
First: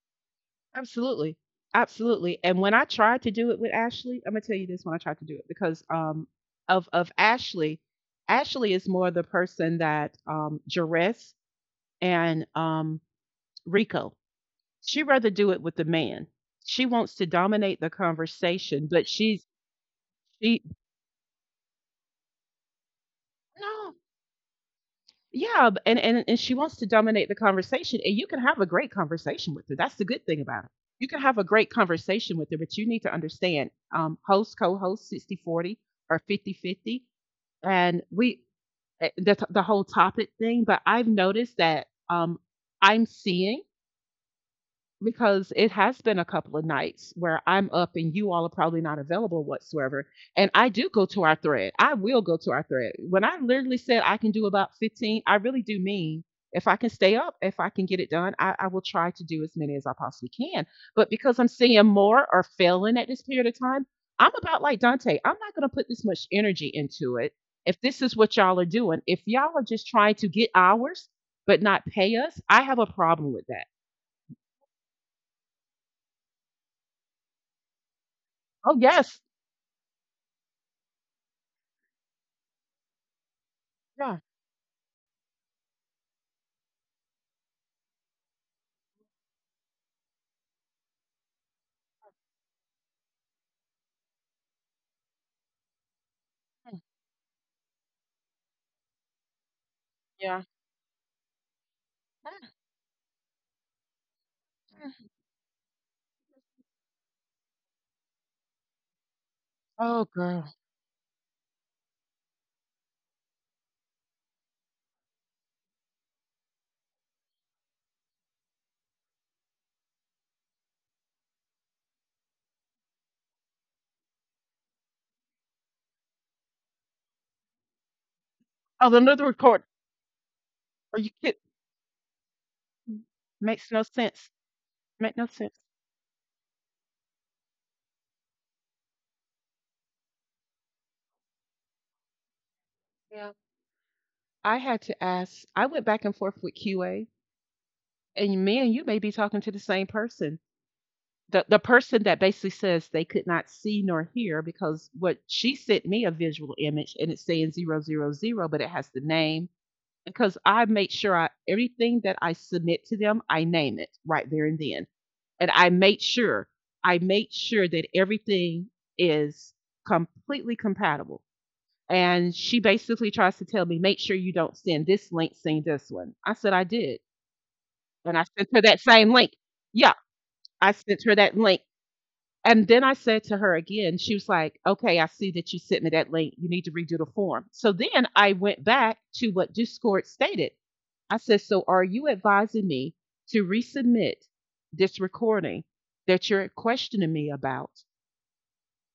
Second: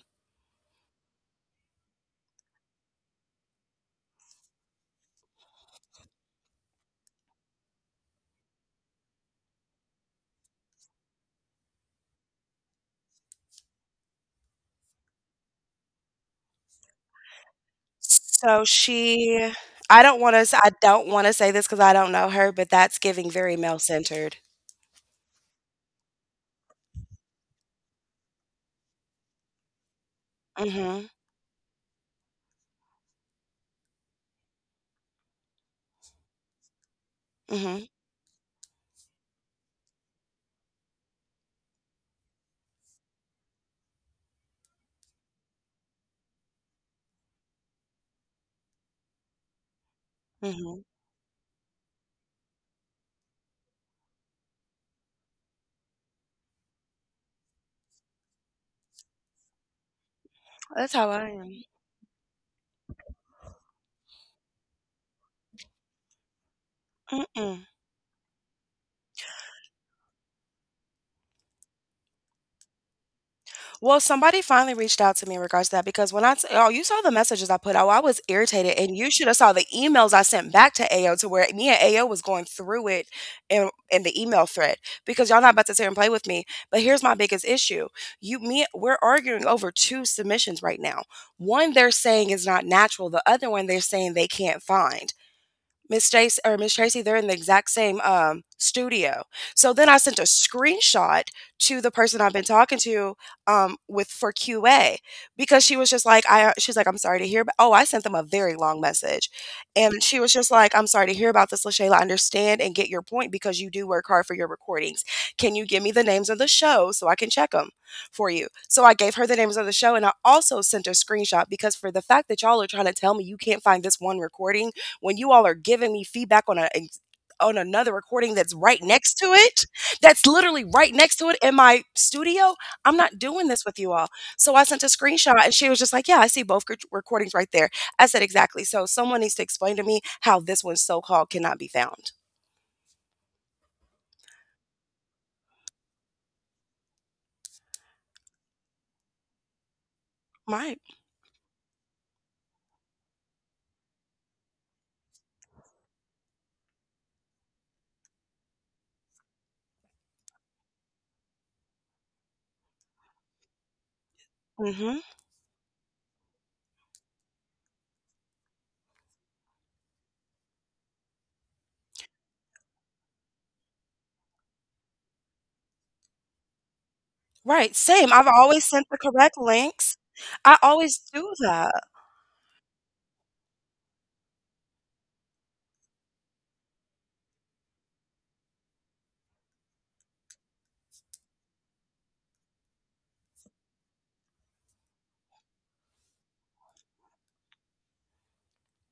Speaker 1: absolutely, absolutely. And when I tried to do it with Ashley, I'm gonna tell you this: when I tried to do it, because of Ashley, Ashley is more the person that Jerez and Rico. She rather do it with the man. She wants to dominate the
Speaker 2: So
Speaker 1: conversation, but she's
Speaker 2: she I don't wanna to I
Speaker 1: she
Speaker 2: I don't wanna say this because I don't know her, but that's giving very
Speaker 1: no.
Speaker 2: male-centered.
Speaker 1: Yeah. And she wants to dominate the conversation, and you can have a great conversation with her. That's the good thing about it.
Speaker 2: Mhm,
Speaker 1: You can have a great conversation with her, but you need to understand host, co-host, 60/40 or 50/50,
Speaker 2: mhm,
Speaker 1: and we the whole topic thing. But I've noticed that I'm seeing, because it has been a couple of nights where I'm up and you all are probably not available whatsoever. And I
Speaker 2: mhm.
Speaker 1: do go to our thread. I will go to our thread. When I literally said I can do about 15, I really do mean if I can stay up, if I can get it done, I will try to do as many as I possibly can.
Speaker 2: That's how
Speaker 1: But
Speaker 2: I
Speaker 1: because I'm
Speaker 2: am.
Speaker 1: seeing more or failing at this period of time, I'm about like Dante. I'm not going to put this much energy into it.
Speaker 2: Mm-mm.
Speaker 1: If this is what y'all are doing, if y'all are just trying to get hours but not pay us, I have a problem with that.
Speaker 2: Well, somebody finally reached out to me in regards to that because oh, you saw the messages I put out. I was irritated,
Speaker 1: Oh,
Speaker 2: and you
Speaker 1: yes.
Speaker 2: should have saw the emails I sent back to AO to where me and AO was going through it in
Speaker 1: Yeah,
Speaker 2: the email thread because y'all not about to sit here and play with me. But here's my biggest issue: you, me, we're arguing over two submissions right now. One they're saying is not natural. The other one they're saying they can't find. Miss Jace or Miss Tracy, they're in the exact same studio. So then I sent a
Speaker 1: yeah.
Speaker 2: screenshot to the person I've been talking to with for QA
Speaker 1: Mhm.
Speaker 2: because she was just like, I she's like, I'm sorry to hear, but oh, I sent them a very long message, and
Speaker 1: Oh,
Speaker 2: she was
Speaker 1: girl.
Speaker 2: just like, I'm sorry to hear about this, Lashayla. I understand and get your point because you do work hard for your recordings. Can you give me the names of the show so I can check them for you? So I gave her the names of the show, and I also sent a screenshot because for the fact that y'all are trying to tell me you can't find this one recording when you all are giving me feedback on a on another recording that's right
Speaker 1: Oh, the
Speaker 2: next
Speaker 1: another
Speaker 2: to
Speaker 1: record.
Speaker 2: it, that's literally right
Speaker 1: Are you
Speaker 2: next to it
Speaker 1: kidding?
Speaker 2: in my studio, I'm not doing this
Speaker 1: Makes
Speaker 2: with
Speaker 1: no
Speaker 2: you all.
Speaker 1: sense.
Speaker 2: So I sent a
Speaker 1: Make no
Speaker 2: screenshot and
Speaker 1: sense.
Speaker 2: she was just like, yeah, I see both recordings right there. I said, exactly. So someone needs to explain to me how this one so called cannot be found.
Speaker 1: Yeah. I had to ask, I went back and forth with QA, and me and you may be talking to the same person.
Speaker 2: Right.
Speaker 1: The person that basically says they could not see nor hear because what she sent me a visual image and it's saying 000, but it has the name because I make sure I everything that I submit to them, I name it right there and then.
Speaker 2: Hmm.
Speaker 1: And I made sure that everything is completely compatible. And she basically tries to tell me, make sure you don't send this link, send this one. I said I did,
Speaker 2: Right. Same.
Speaker 1: and I
Speaker 2: I've
Speaker 1: sent her
Speaker 2: always
Speaker 1: that
Speaker 2: sent the
Speaker 1: same link.
Speaker 2: correct
Speaker 1: Yeah,
Speaker 2: links. I
Speaker 1: I
Speaker 2: always
Speaker 1: sent her
Speaker 2: do
Speaker 1: that link,
Speaker 2: that.
Speaker 1: and then I said to her again. She was like, "Okay, I see that you sent me that link. You need to redo the form." So then I went back to what Discord stated. I said, so are you advising me to resubmit this recording that you're questioning me about?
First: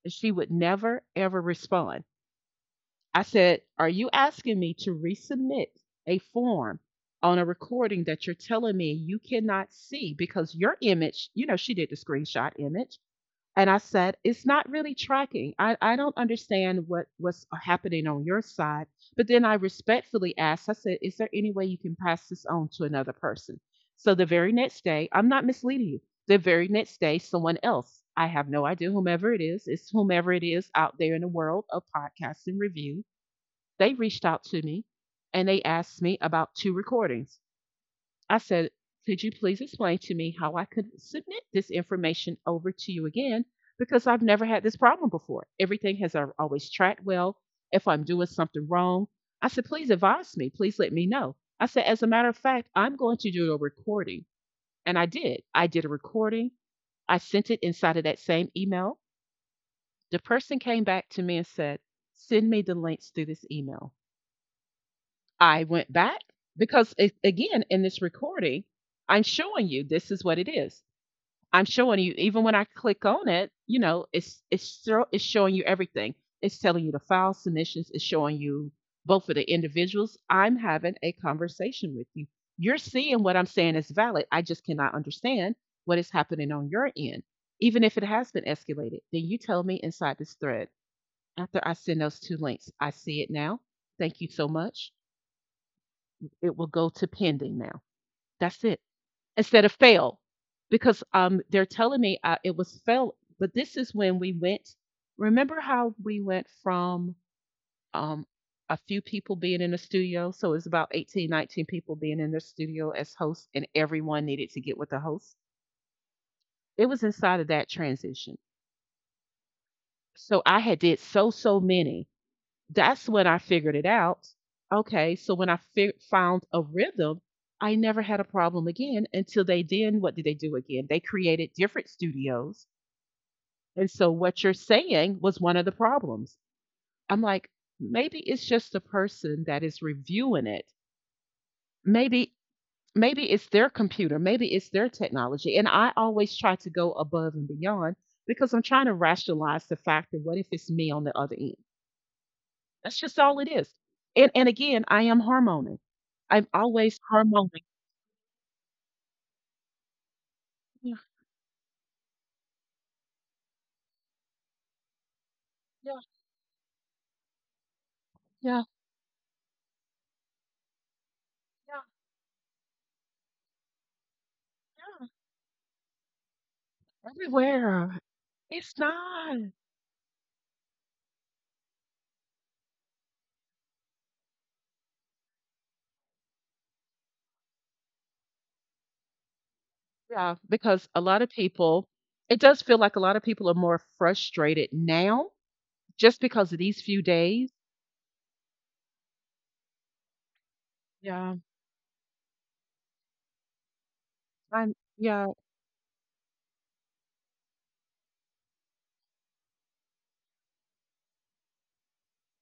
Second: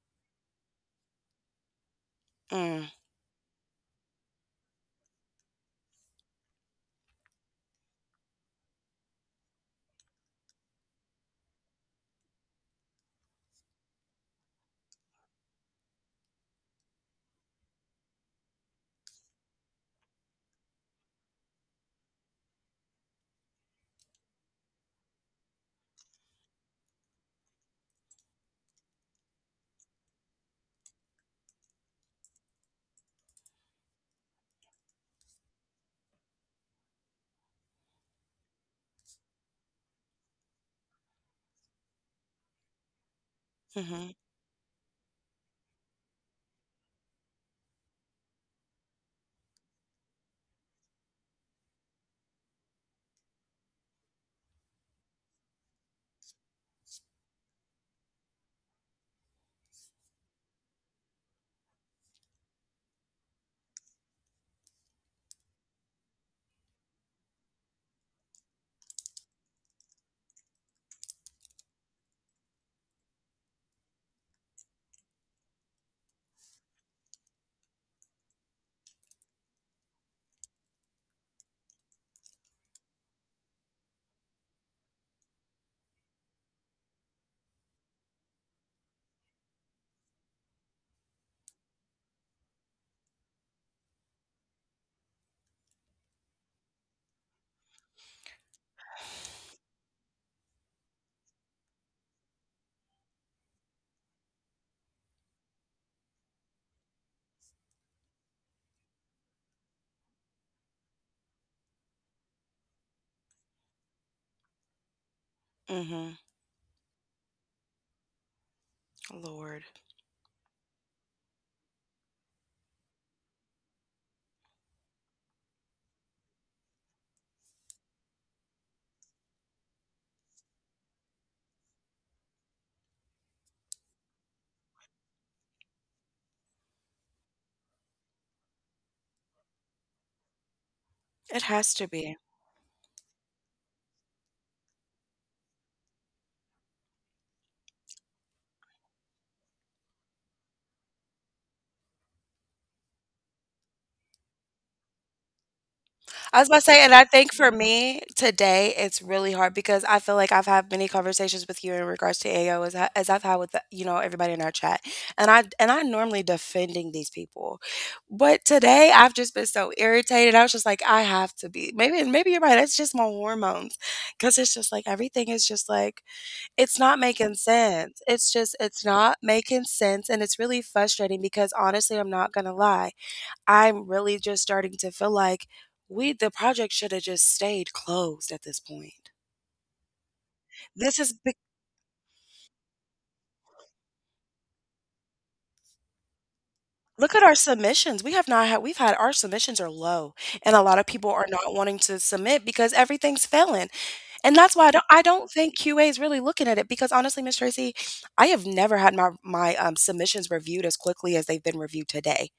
Speaker 1: And she would never, ever respond.
Speaker 2: Mm.
Speaker 1: I said, are you asking me to resubmit a form on a recording that you're telling me you cannot see because your image, she did the screenshot image, and I said, it's not really tracking. I don't understand what's happening on your side. But then I respectfully asked, I said, is there any way you can pass this on to another person? So the very next day, I'm not misleading you. The very next day, someone else, I have no idea whomever it is, it's whomever it is out there in the world of podcasting review. They reached out to me and they asked me about two recordings. I said, could you please explain to me how I could submit this information over to you again? Because
Speaker 2: Hmm.
Speaker 1: I've never had this problem before. Everything has always tracked well. If I'm doing something wrong, I said, please advise me. Please let me know. I said, as a matter of fact, I'm going to do a recording. And I did. I did a recording. I sent it inside of that same email. The person came back to me and said, send me the links through this email. I went back because again in this recording, I'm showing you this is what it is. I'm showing you even when I click on it, it's showing you everything. It's telling you the file submissions. It's showing you both of the individuals. I'm having a conversation with you. You're seeing what I'm saying is valid. I just cannot understand what is happening on your end, even if it has been escalated. Then you tell me inside this thread after I send those two links. I see it now. Thank you so much it will go to pending now. That's it. Instead of fail, because they're telling me it was fail. But this is when we went. Remember how we went from um, a few people being in the studio? So it's about 18, 19 people being in the studio as hosts, and everyone needed to get with the host.
Speaker 2: Hmm.
Speaker 1: It was inside of that transition.
Speaker 2: Lord.
Speaker 1: So I had did so many. That's when I figured it out. Okay, so when I found a rhythm, I never had a problem again until they, then what did they do again? They created different studios. And so what you're saying was one of the problems. I'm like, maybe it's just the person that is reviewing it.
Speaker 2: It has to be.
Speaker 1: Maybe maybe it's their computer, maybe it's their technology. And I always try to go above and beyond because I'm trying to rationalize the fact that what if it's me on the other end? That's just all it is. And again, I am hormonal.
Speaker 2: I
Speaker 1: I'm
Speaker 2: was about to say, and
Speaker 1: always
Speaker 2: I think
Speaker 1: hormonal.
Speaker 2: for me today, it's really hard because I feel like I've had many
Speaker 1: Yeah,
Speaker 2: conversations with you in regards to AO as, I, as I've had with the, you know everybody in our chat, and I
Speaker 1: yeah,
Speaker 2: normally defending these people, but
Speaker 1: yeah,
Speaker 2: today I've just been so irritated. I was just like, I have to be. Maybe you're right. It's just my hormones, because it's just like
Speaker 1: yeah,
Speaker 2: everything is just like it's not
Speaker 1: yeah.
Speaker 2: making
Speaker 1: Everywhere.
Speaker 2: sense. It's just
Speaker 1: It's
Speaker 2: it's not
Speaker 1: not.
Speaker 2: making sense, and it's really frustrating because honestly, I'm not gonna lie. I'm really just starting to feel like we the project should have just stayed closed at this point.
Speaker 1: Yeah, because a
Speaker 2: This is
Speaker 1: lot of
Speaker 2: big.
Speaker 1: people, it does feel like a lot of people are more frustrated now just because of these few
Speaker 2: Look at our
Speaker 1: days.
Speaker 2: submissions. We have not had we've had our submissions are low, and a lot of people are
Speaker 1: Yeah.
Speaker 2: not wanting to submit because everything's failing, and that's why I
Speaker 1: I'm
Speaker 2: don't I
Speaker 1: Yeah,
Speaker 2: don't think QA is really looking at it because honestly, Miss Tracy, I have never had my submissions reviewed as quickly as they've been reviewed today.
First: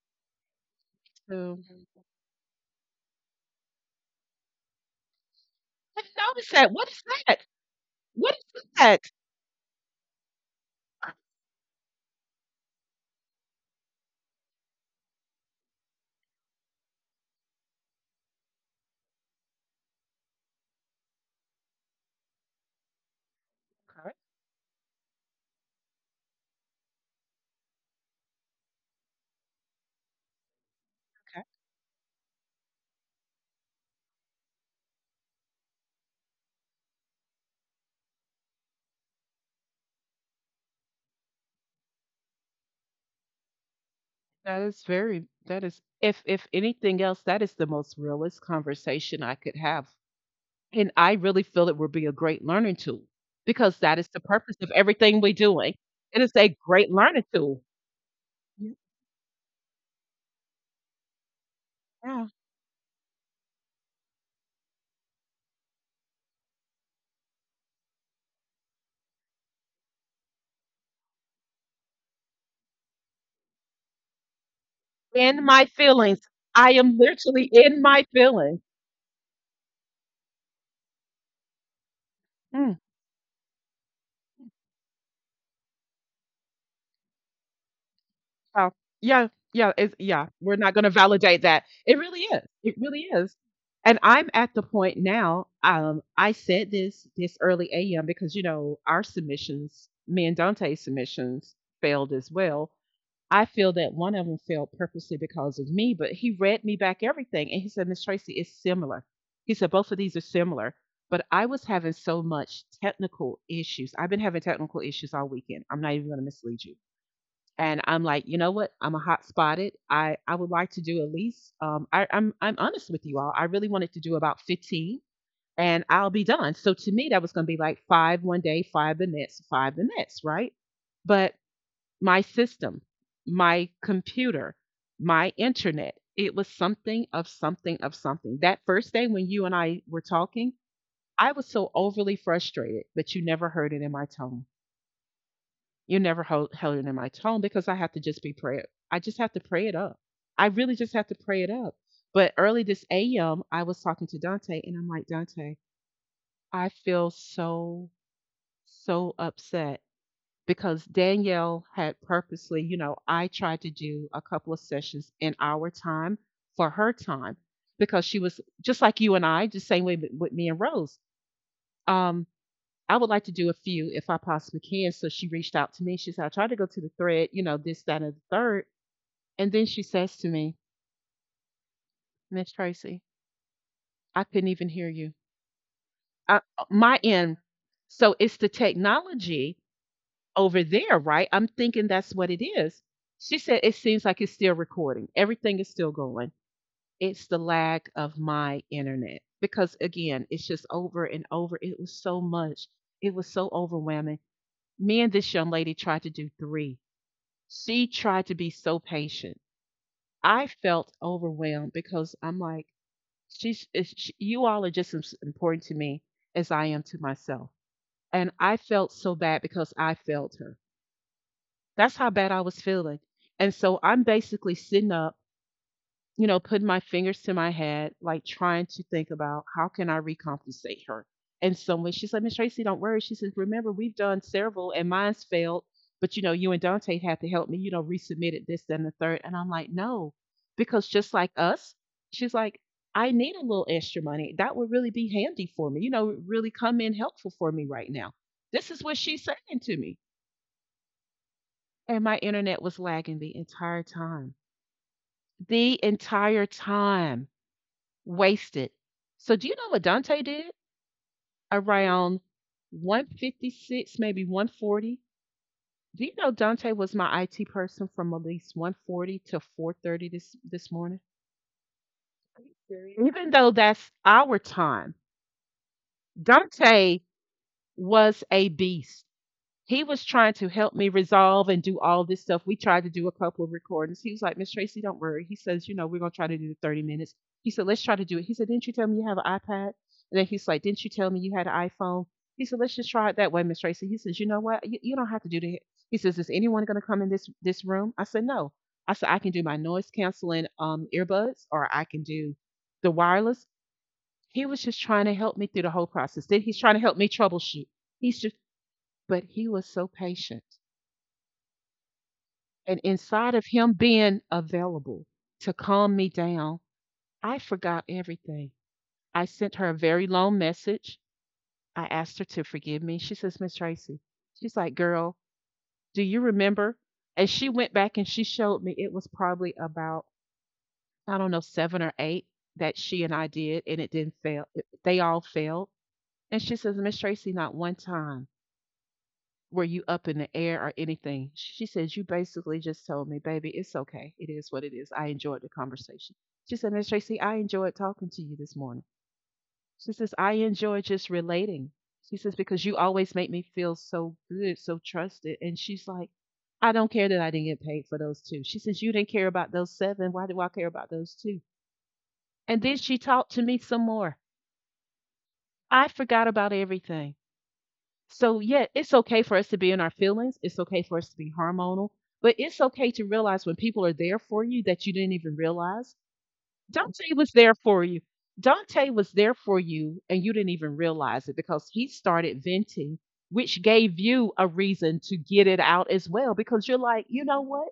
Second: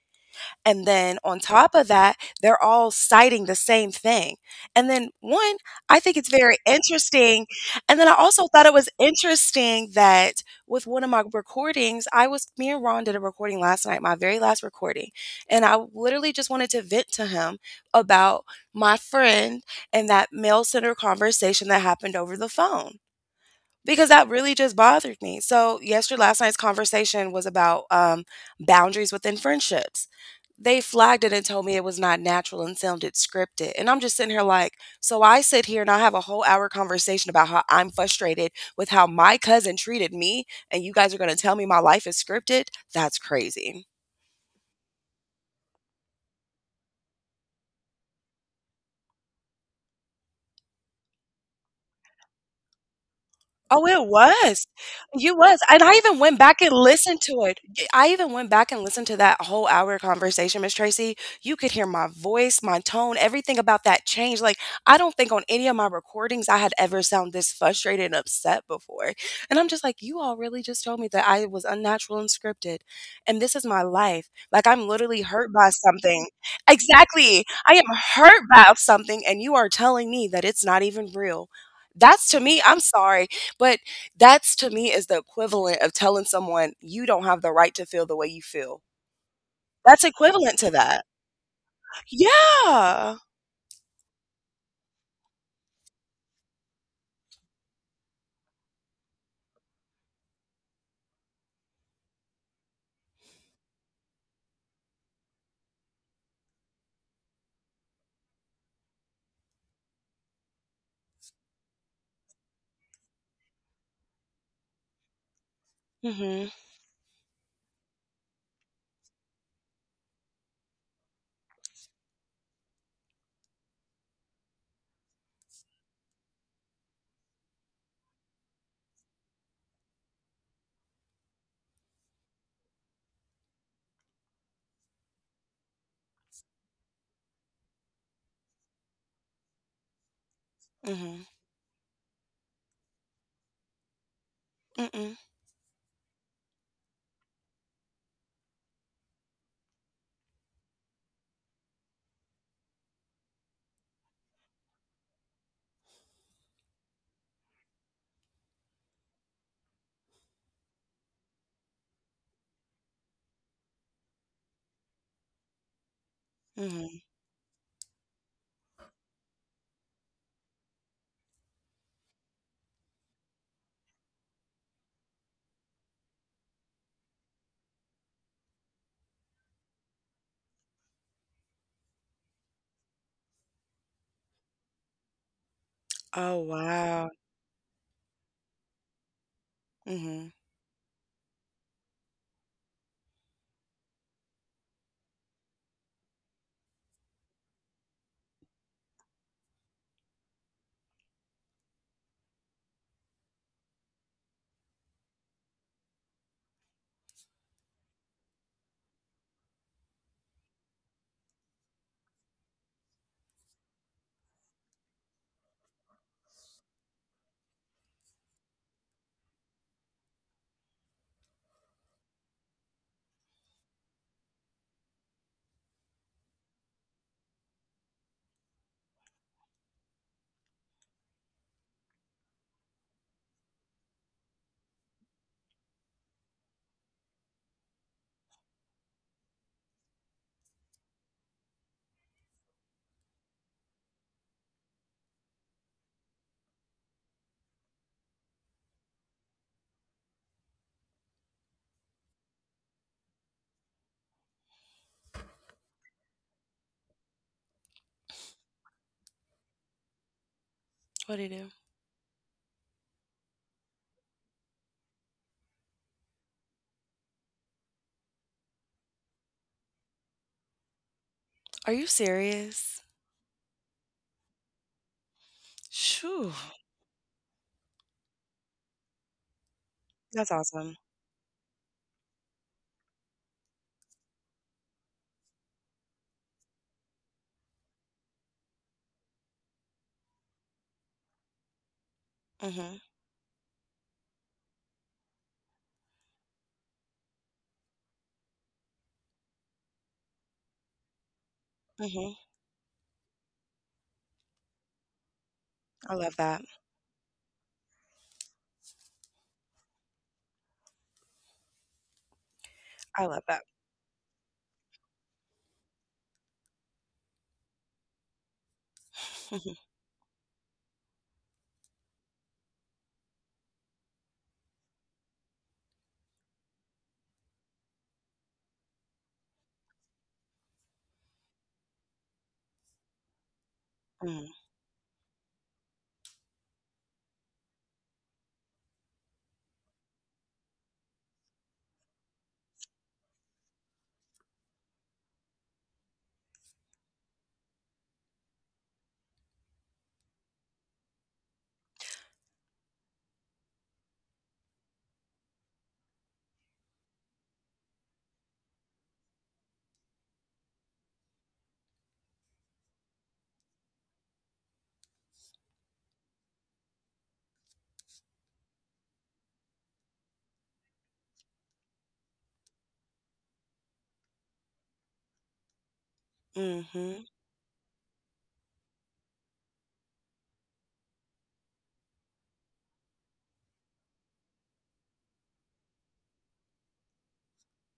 Speaker 2: And then on
Speaker 1: too.
Speaker 2: top of that, they're all citing the same thing. And then one, I
Speaker 1: I
Speaker 2: think it's
Speaker 1: noticed
Speaker 2: very
Speaker 1: that. What is that?
Speaker 2: interesting. And then I
Speaker 1: What
Speaker 2: also thought
Speaker 1: is
Speaker 2: it was
Speaker 1: that?
Speaker 2: interesting that with one of my recordings, I was me and Ron did a recording last night, my very last recording. And I literally just wanted to vent to him about my friend and that mail center conversation that happened over the phone
Speaker 1: Okay,
Speaker 2: because that really just bothered me. So, yesterday, last night's conversation was about boundaries within friendships. They flagged it
Speaker 1: okay.
Speaker 2: and told me it was not natural and sounded scripted. And I'm just sitting here like, so I sit here and I have a whole hour conversation about how I'm frustrated with how my cousin treated me, and you guys are going to tell me my life is scripted? That's crazy.
Speaker 1: That is, if anything else, that is the most realist conversation I could have. And I really feel it would be a great learning tool because
Speaker 2: Oh,
Speaker 1: that
Speaker 2: it
Speaker 1: is the purpose
Speaker 2: was.
Speaker 1: of everything we're
Speaker 2: You was.
Speaker 1: doing.
Speaker 2: And I even
Speaker 1: It is
Speaker 2: went
Speaker 1: a
Speaker 2: back and
Speaker 1: great
Speaker 2: listened
Speaker 1: learning
Speaker 2: to it.
Speaker 1: tool.
Speaker 2: Y I even went back and listened to that whole hour conversation, Miss Tracy. You could hear my
Speaker 1: Yeah.
Speaker 2: voice, my tone, everything about that changed. Like, I don't think on any of my recordings I had ever sound this frustrated and upset before. And I'm just like, you all really just told me that I was unnatural and scripted. And this is my life. Like, I'm literally
Speaker 1: In
Speaker 2: hurt
Speaker 1: my
Speaker 2: by
Speaker 1: feelings.
Speaker 2: something.
Speaker 1: I am
Speaker 2: Exactly.
Speaker 1: literally
Speaker 2: I
Speaker 1: in
Speaker 2: am
Speaker 1: my
Speaker 2: hurt
Speaker 1: feelings.
Speaker 2: by something, and you are telling me that it's not even real. That's to me, I'm
Speaker 1: Mm,
Speaker 2: sorry. But that's to me is the equivalent of telling someone you don't have the right to feel the way you
Speaker 1: so,
Speaker 2: feel.
Speaker 1: yeah, yeah, it's
Speaker 2: That's
Speaker 1: yeah, we're
Speaker 2: equivalent to
Speaker 1: not gonna
Speaker 2: that.
Speaker 1: validate that. It really is. It really
Speaker 2: Yeah.
Speaker 1: is. And I'm at the point now, I said this early AM because, you know, our submissions, me and Dante's submissions failed as well. I feel that one of them failed purposely because of me, but he read me back everything. And he said, Miss Tracy, it's similar. He said, both of these are similar. But I was having so much technical issues. I've been having technical issues all weekend. I'm not even going to
Speaker 2: Mhm.
Speaker 1: mislead you. And I'm like, you know what? I'm a hot spotted. I would like to do at least, I'm honest with you all. I really wanted to do about 15 and I'll be done. So to me, that was going to be like five one day, five the next, right? But my system, my computer, my internet. It was something of something of something. That first day when you and I were talking,
Speaker 2: Mhm.
Speaker 1: I was so overly frustrated, but you never heard it in my tone.
Speaker 2: Mm-mm.
Speaker 1: You never held it in my tone because I have to just be prayer. I just have to pray it up. I really just have to pray it up. But early this AM, I was talking to Dante and I'm like, Dante, I feel so, so upset because Danielle had purposely, you know, I tried to do a couple of sessions in our time for her
Speaker 2: Mhm.
Speaker 1: time because she was just like you and I, just same way with, me and Rose. Um, I would like to do a few if I possibly can. So she reached out to me. She said, I tried to go to the thread, you know, this, that, and the third. And then she says to me, Miss Tracy, I couldn't even hear you.
Speaker 2: Oh
Speaker 1: My
Speaker 2: wow.
Speaker 1: end. So it's the technology
Speaker 2: Mhm.
Speaker 1: over there, right? I'm thinking that's what it is. She said, it seems like it's still recording. Everything is still going. It's the lag of my internet. Because again, it's just over and over. It was so much. It was so overwhelming. Me and this young lady tried to do three. She tried to be so patient. I felt overwhelmed because I'm like, you all are just as important to me as I am to myself. And I felt so bad because I failed her. That's how bad I was feeling. And so I'm basically sitting up, you know, putting my fingers to my head, like trying to think about how can I recompensate her. And so when she said, Miss Tracy, don't worry. She says, remember, we've done several and mine's failed. But, you know, you and Dante had to help me, you know, resubmitted this, then the third. And I'm like, no, because just like us, she's like, I need a little extra money. That would really be handy for me, you know, really come in helpful for me right now. This is what she's saying to me. And my internet was lagging the entire time. The entire time wasted. So do you know what Dante did?
Speaker 2: What do you do?
Speaker 1: Around 1:56, maybe 1:40. Do you know Dante was my IT person from at least 1:40 to 4:30 this morning?
Speaker 2: Are you serious?
Speaker 1: Even though that's our time,
Speaker 2: Shoo.
Speaker 1: Dante was a beast. He was
Speaker 2: That's
Speaker 1: trying to
Speaker 2: awesome.
Speaker 1: help me resolve and do all this stuff. We tried to do a couple of recordings. He was like, Miss Tracy, don't worry. He says, you know, we're gonna try to do the 30 minutes. He said, let's try to do it. He said, didn't you tell me you have an iPad? And then he's like, didn't you tell me you had an iPhone? He said, let's
Speaker 2: Mhm.
Speaker 1: just try it that way, Miss Tracy. He says, you know what? You don't have to do that. He says, is anyone gonna come in this room? I said, no. I said, I can do my noise canceling earbuds, or I can
Speaker 2: Mhm.
Speaker 1: do the wireless. He was just trying to help me through the whole
Speaker 2: I love
Speaker 1: process.
Speaker 2: that.
Speaker 1: Then he's trying to help me troubleshoot. He's just But he was so patient. And
Speaker 2: I love
Speaker 1: inside
Speaker 2: that.
Speaker 1: of him being available to calm me down, I forgot everything. I
Speaker 2: Mhm.
Speaker 1: sent her a very long message. I asked her to forgive me. She says, Miss Tracy, she's like, girl, do you remember? And she went back and she showed me it was probably about, I don't know, seven or eight that she and I did, and it didn't
Speaker 2: Mhm.
Speaker 1: fail. They all failed. And she says, Miss Tracy, not one time were you up in the air or anything? She says, you basically just told me, baby, it's okay. It is what it is. I enjoyed the conversation. She said, Miss Tracy, I enjoyed talking to you this morning. She says, I enjoy just relating. She says, because you always make me feel so good, so trusted. And she's like, I don't care that I didn't get paid for those two. She says, you didn't care about those seven. Why do I care about those two? And then she talked to me some more. I forgot about everything. So, yeah, it's okay for us to be in our feelings. It's okay for us to be hormonal, but it's okay to realize when people are there for you that you didn't even realize.
Speaker 2: Mhm.
Speaker 1: Dante was there for you. Dante was there for you, and you didn't even realize it because he started venting, which gave you a reason to get it out as well because you're like, you know what?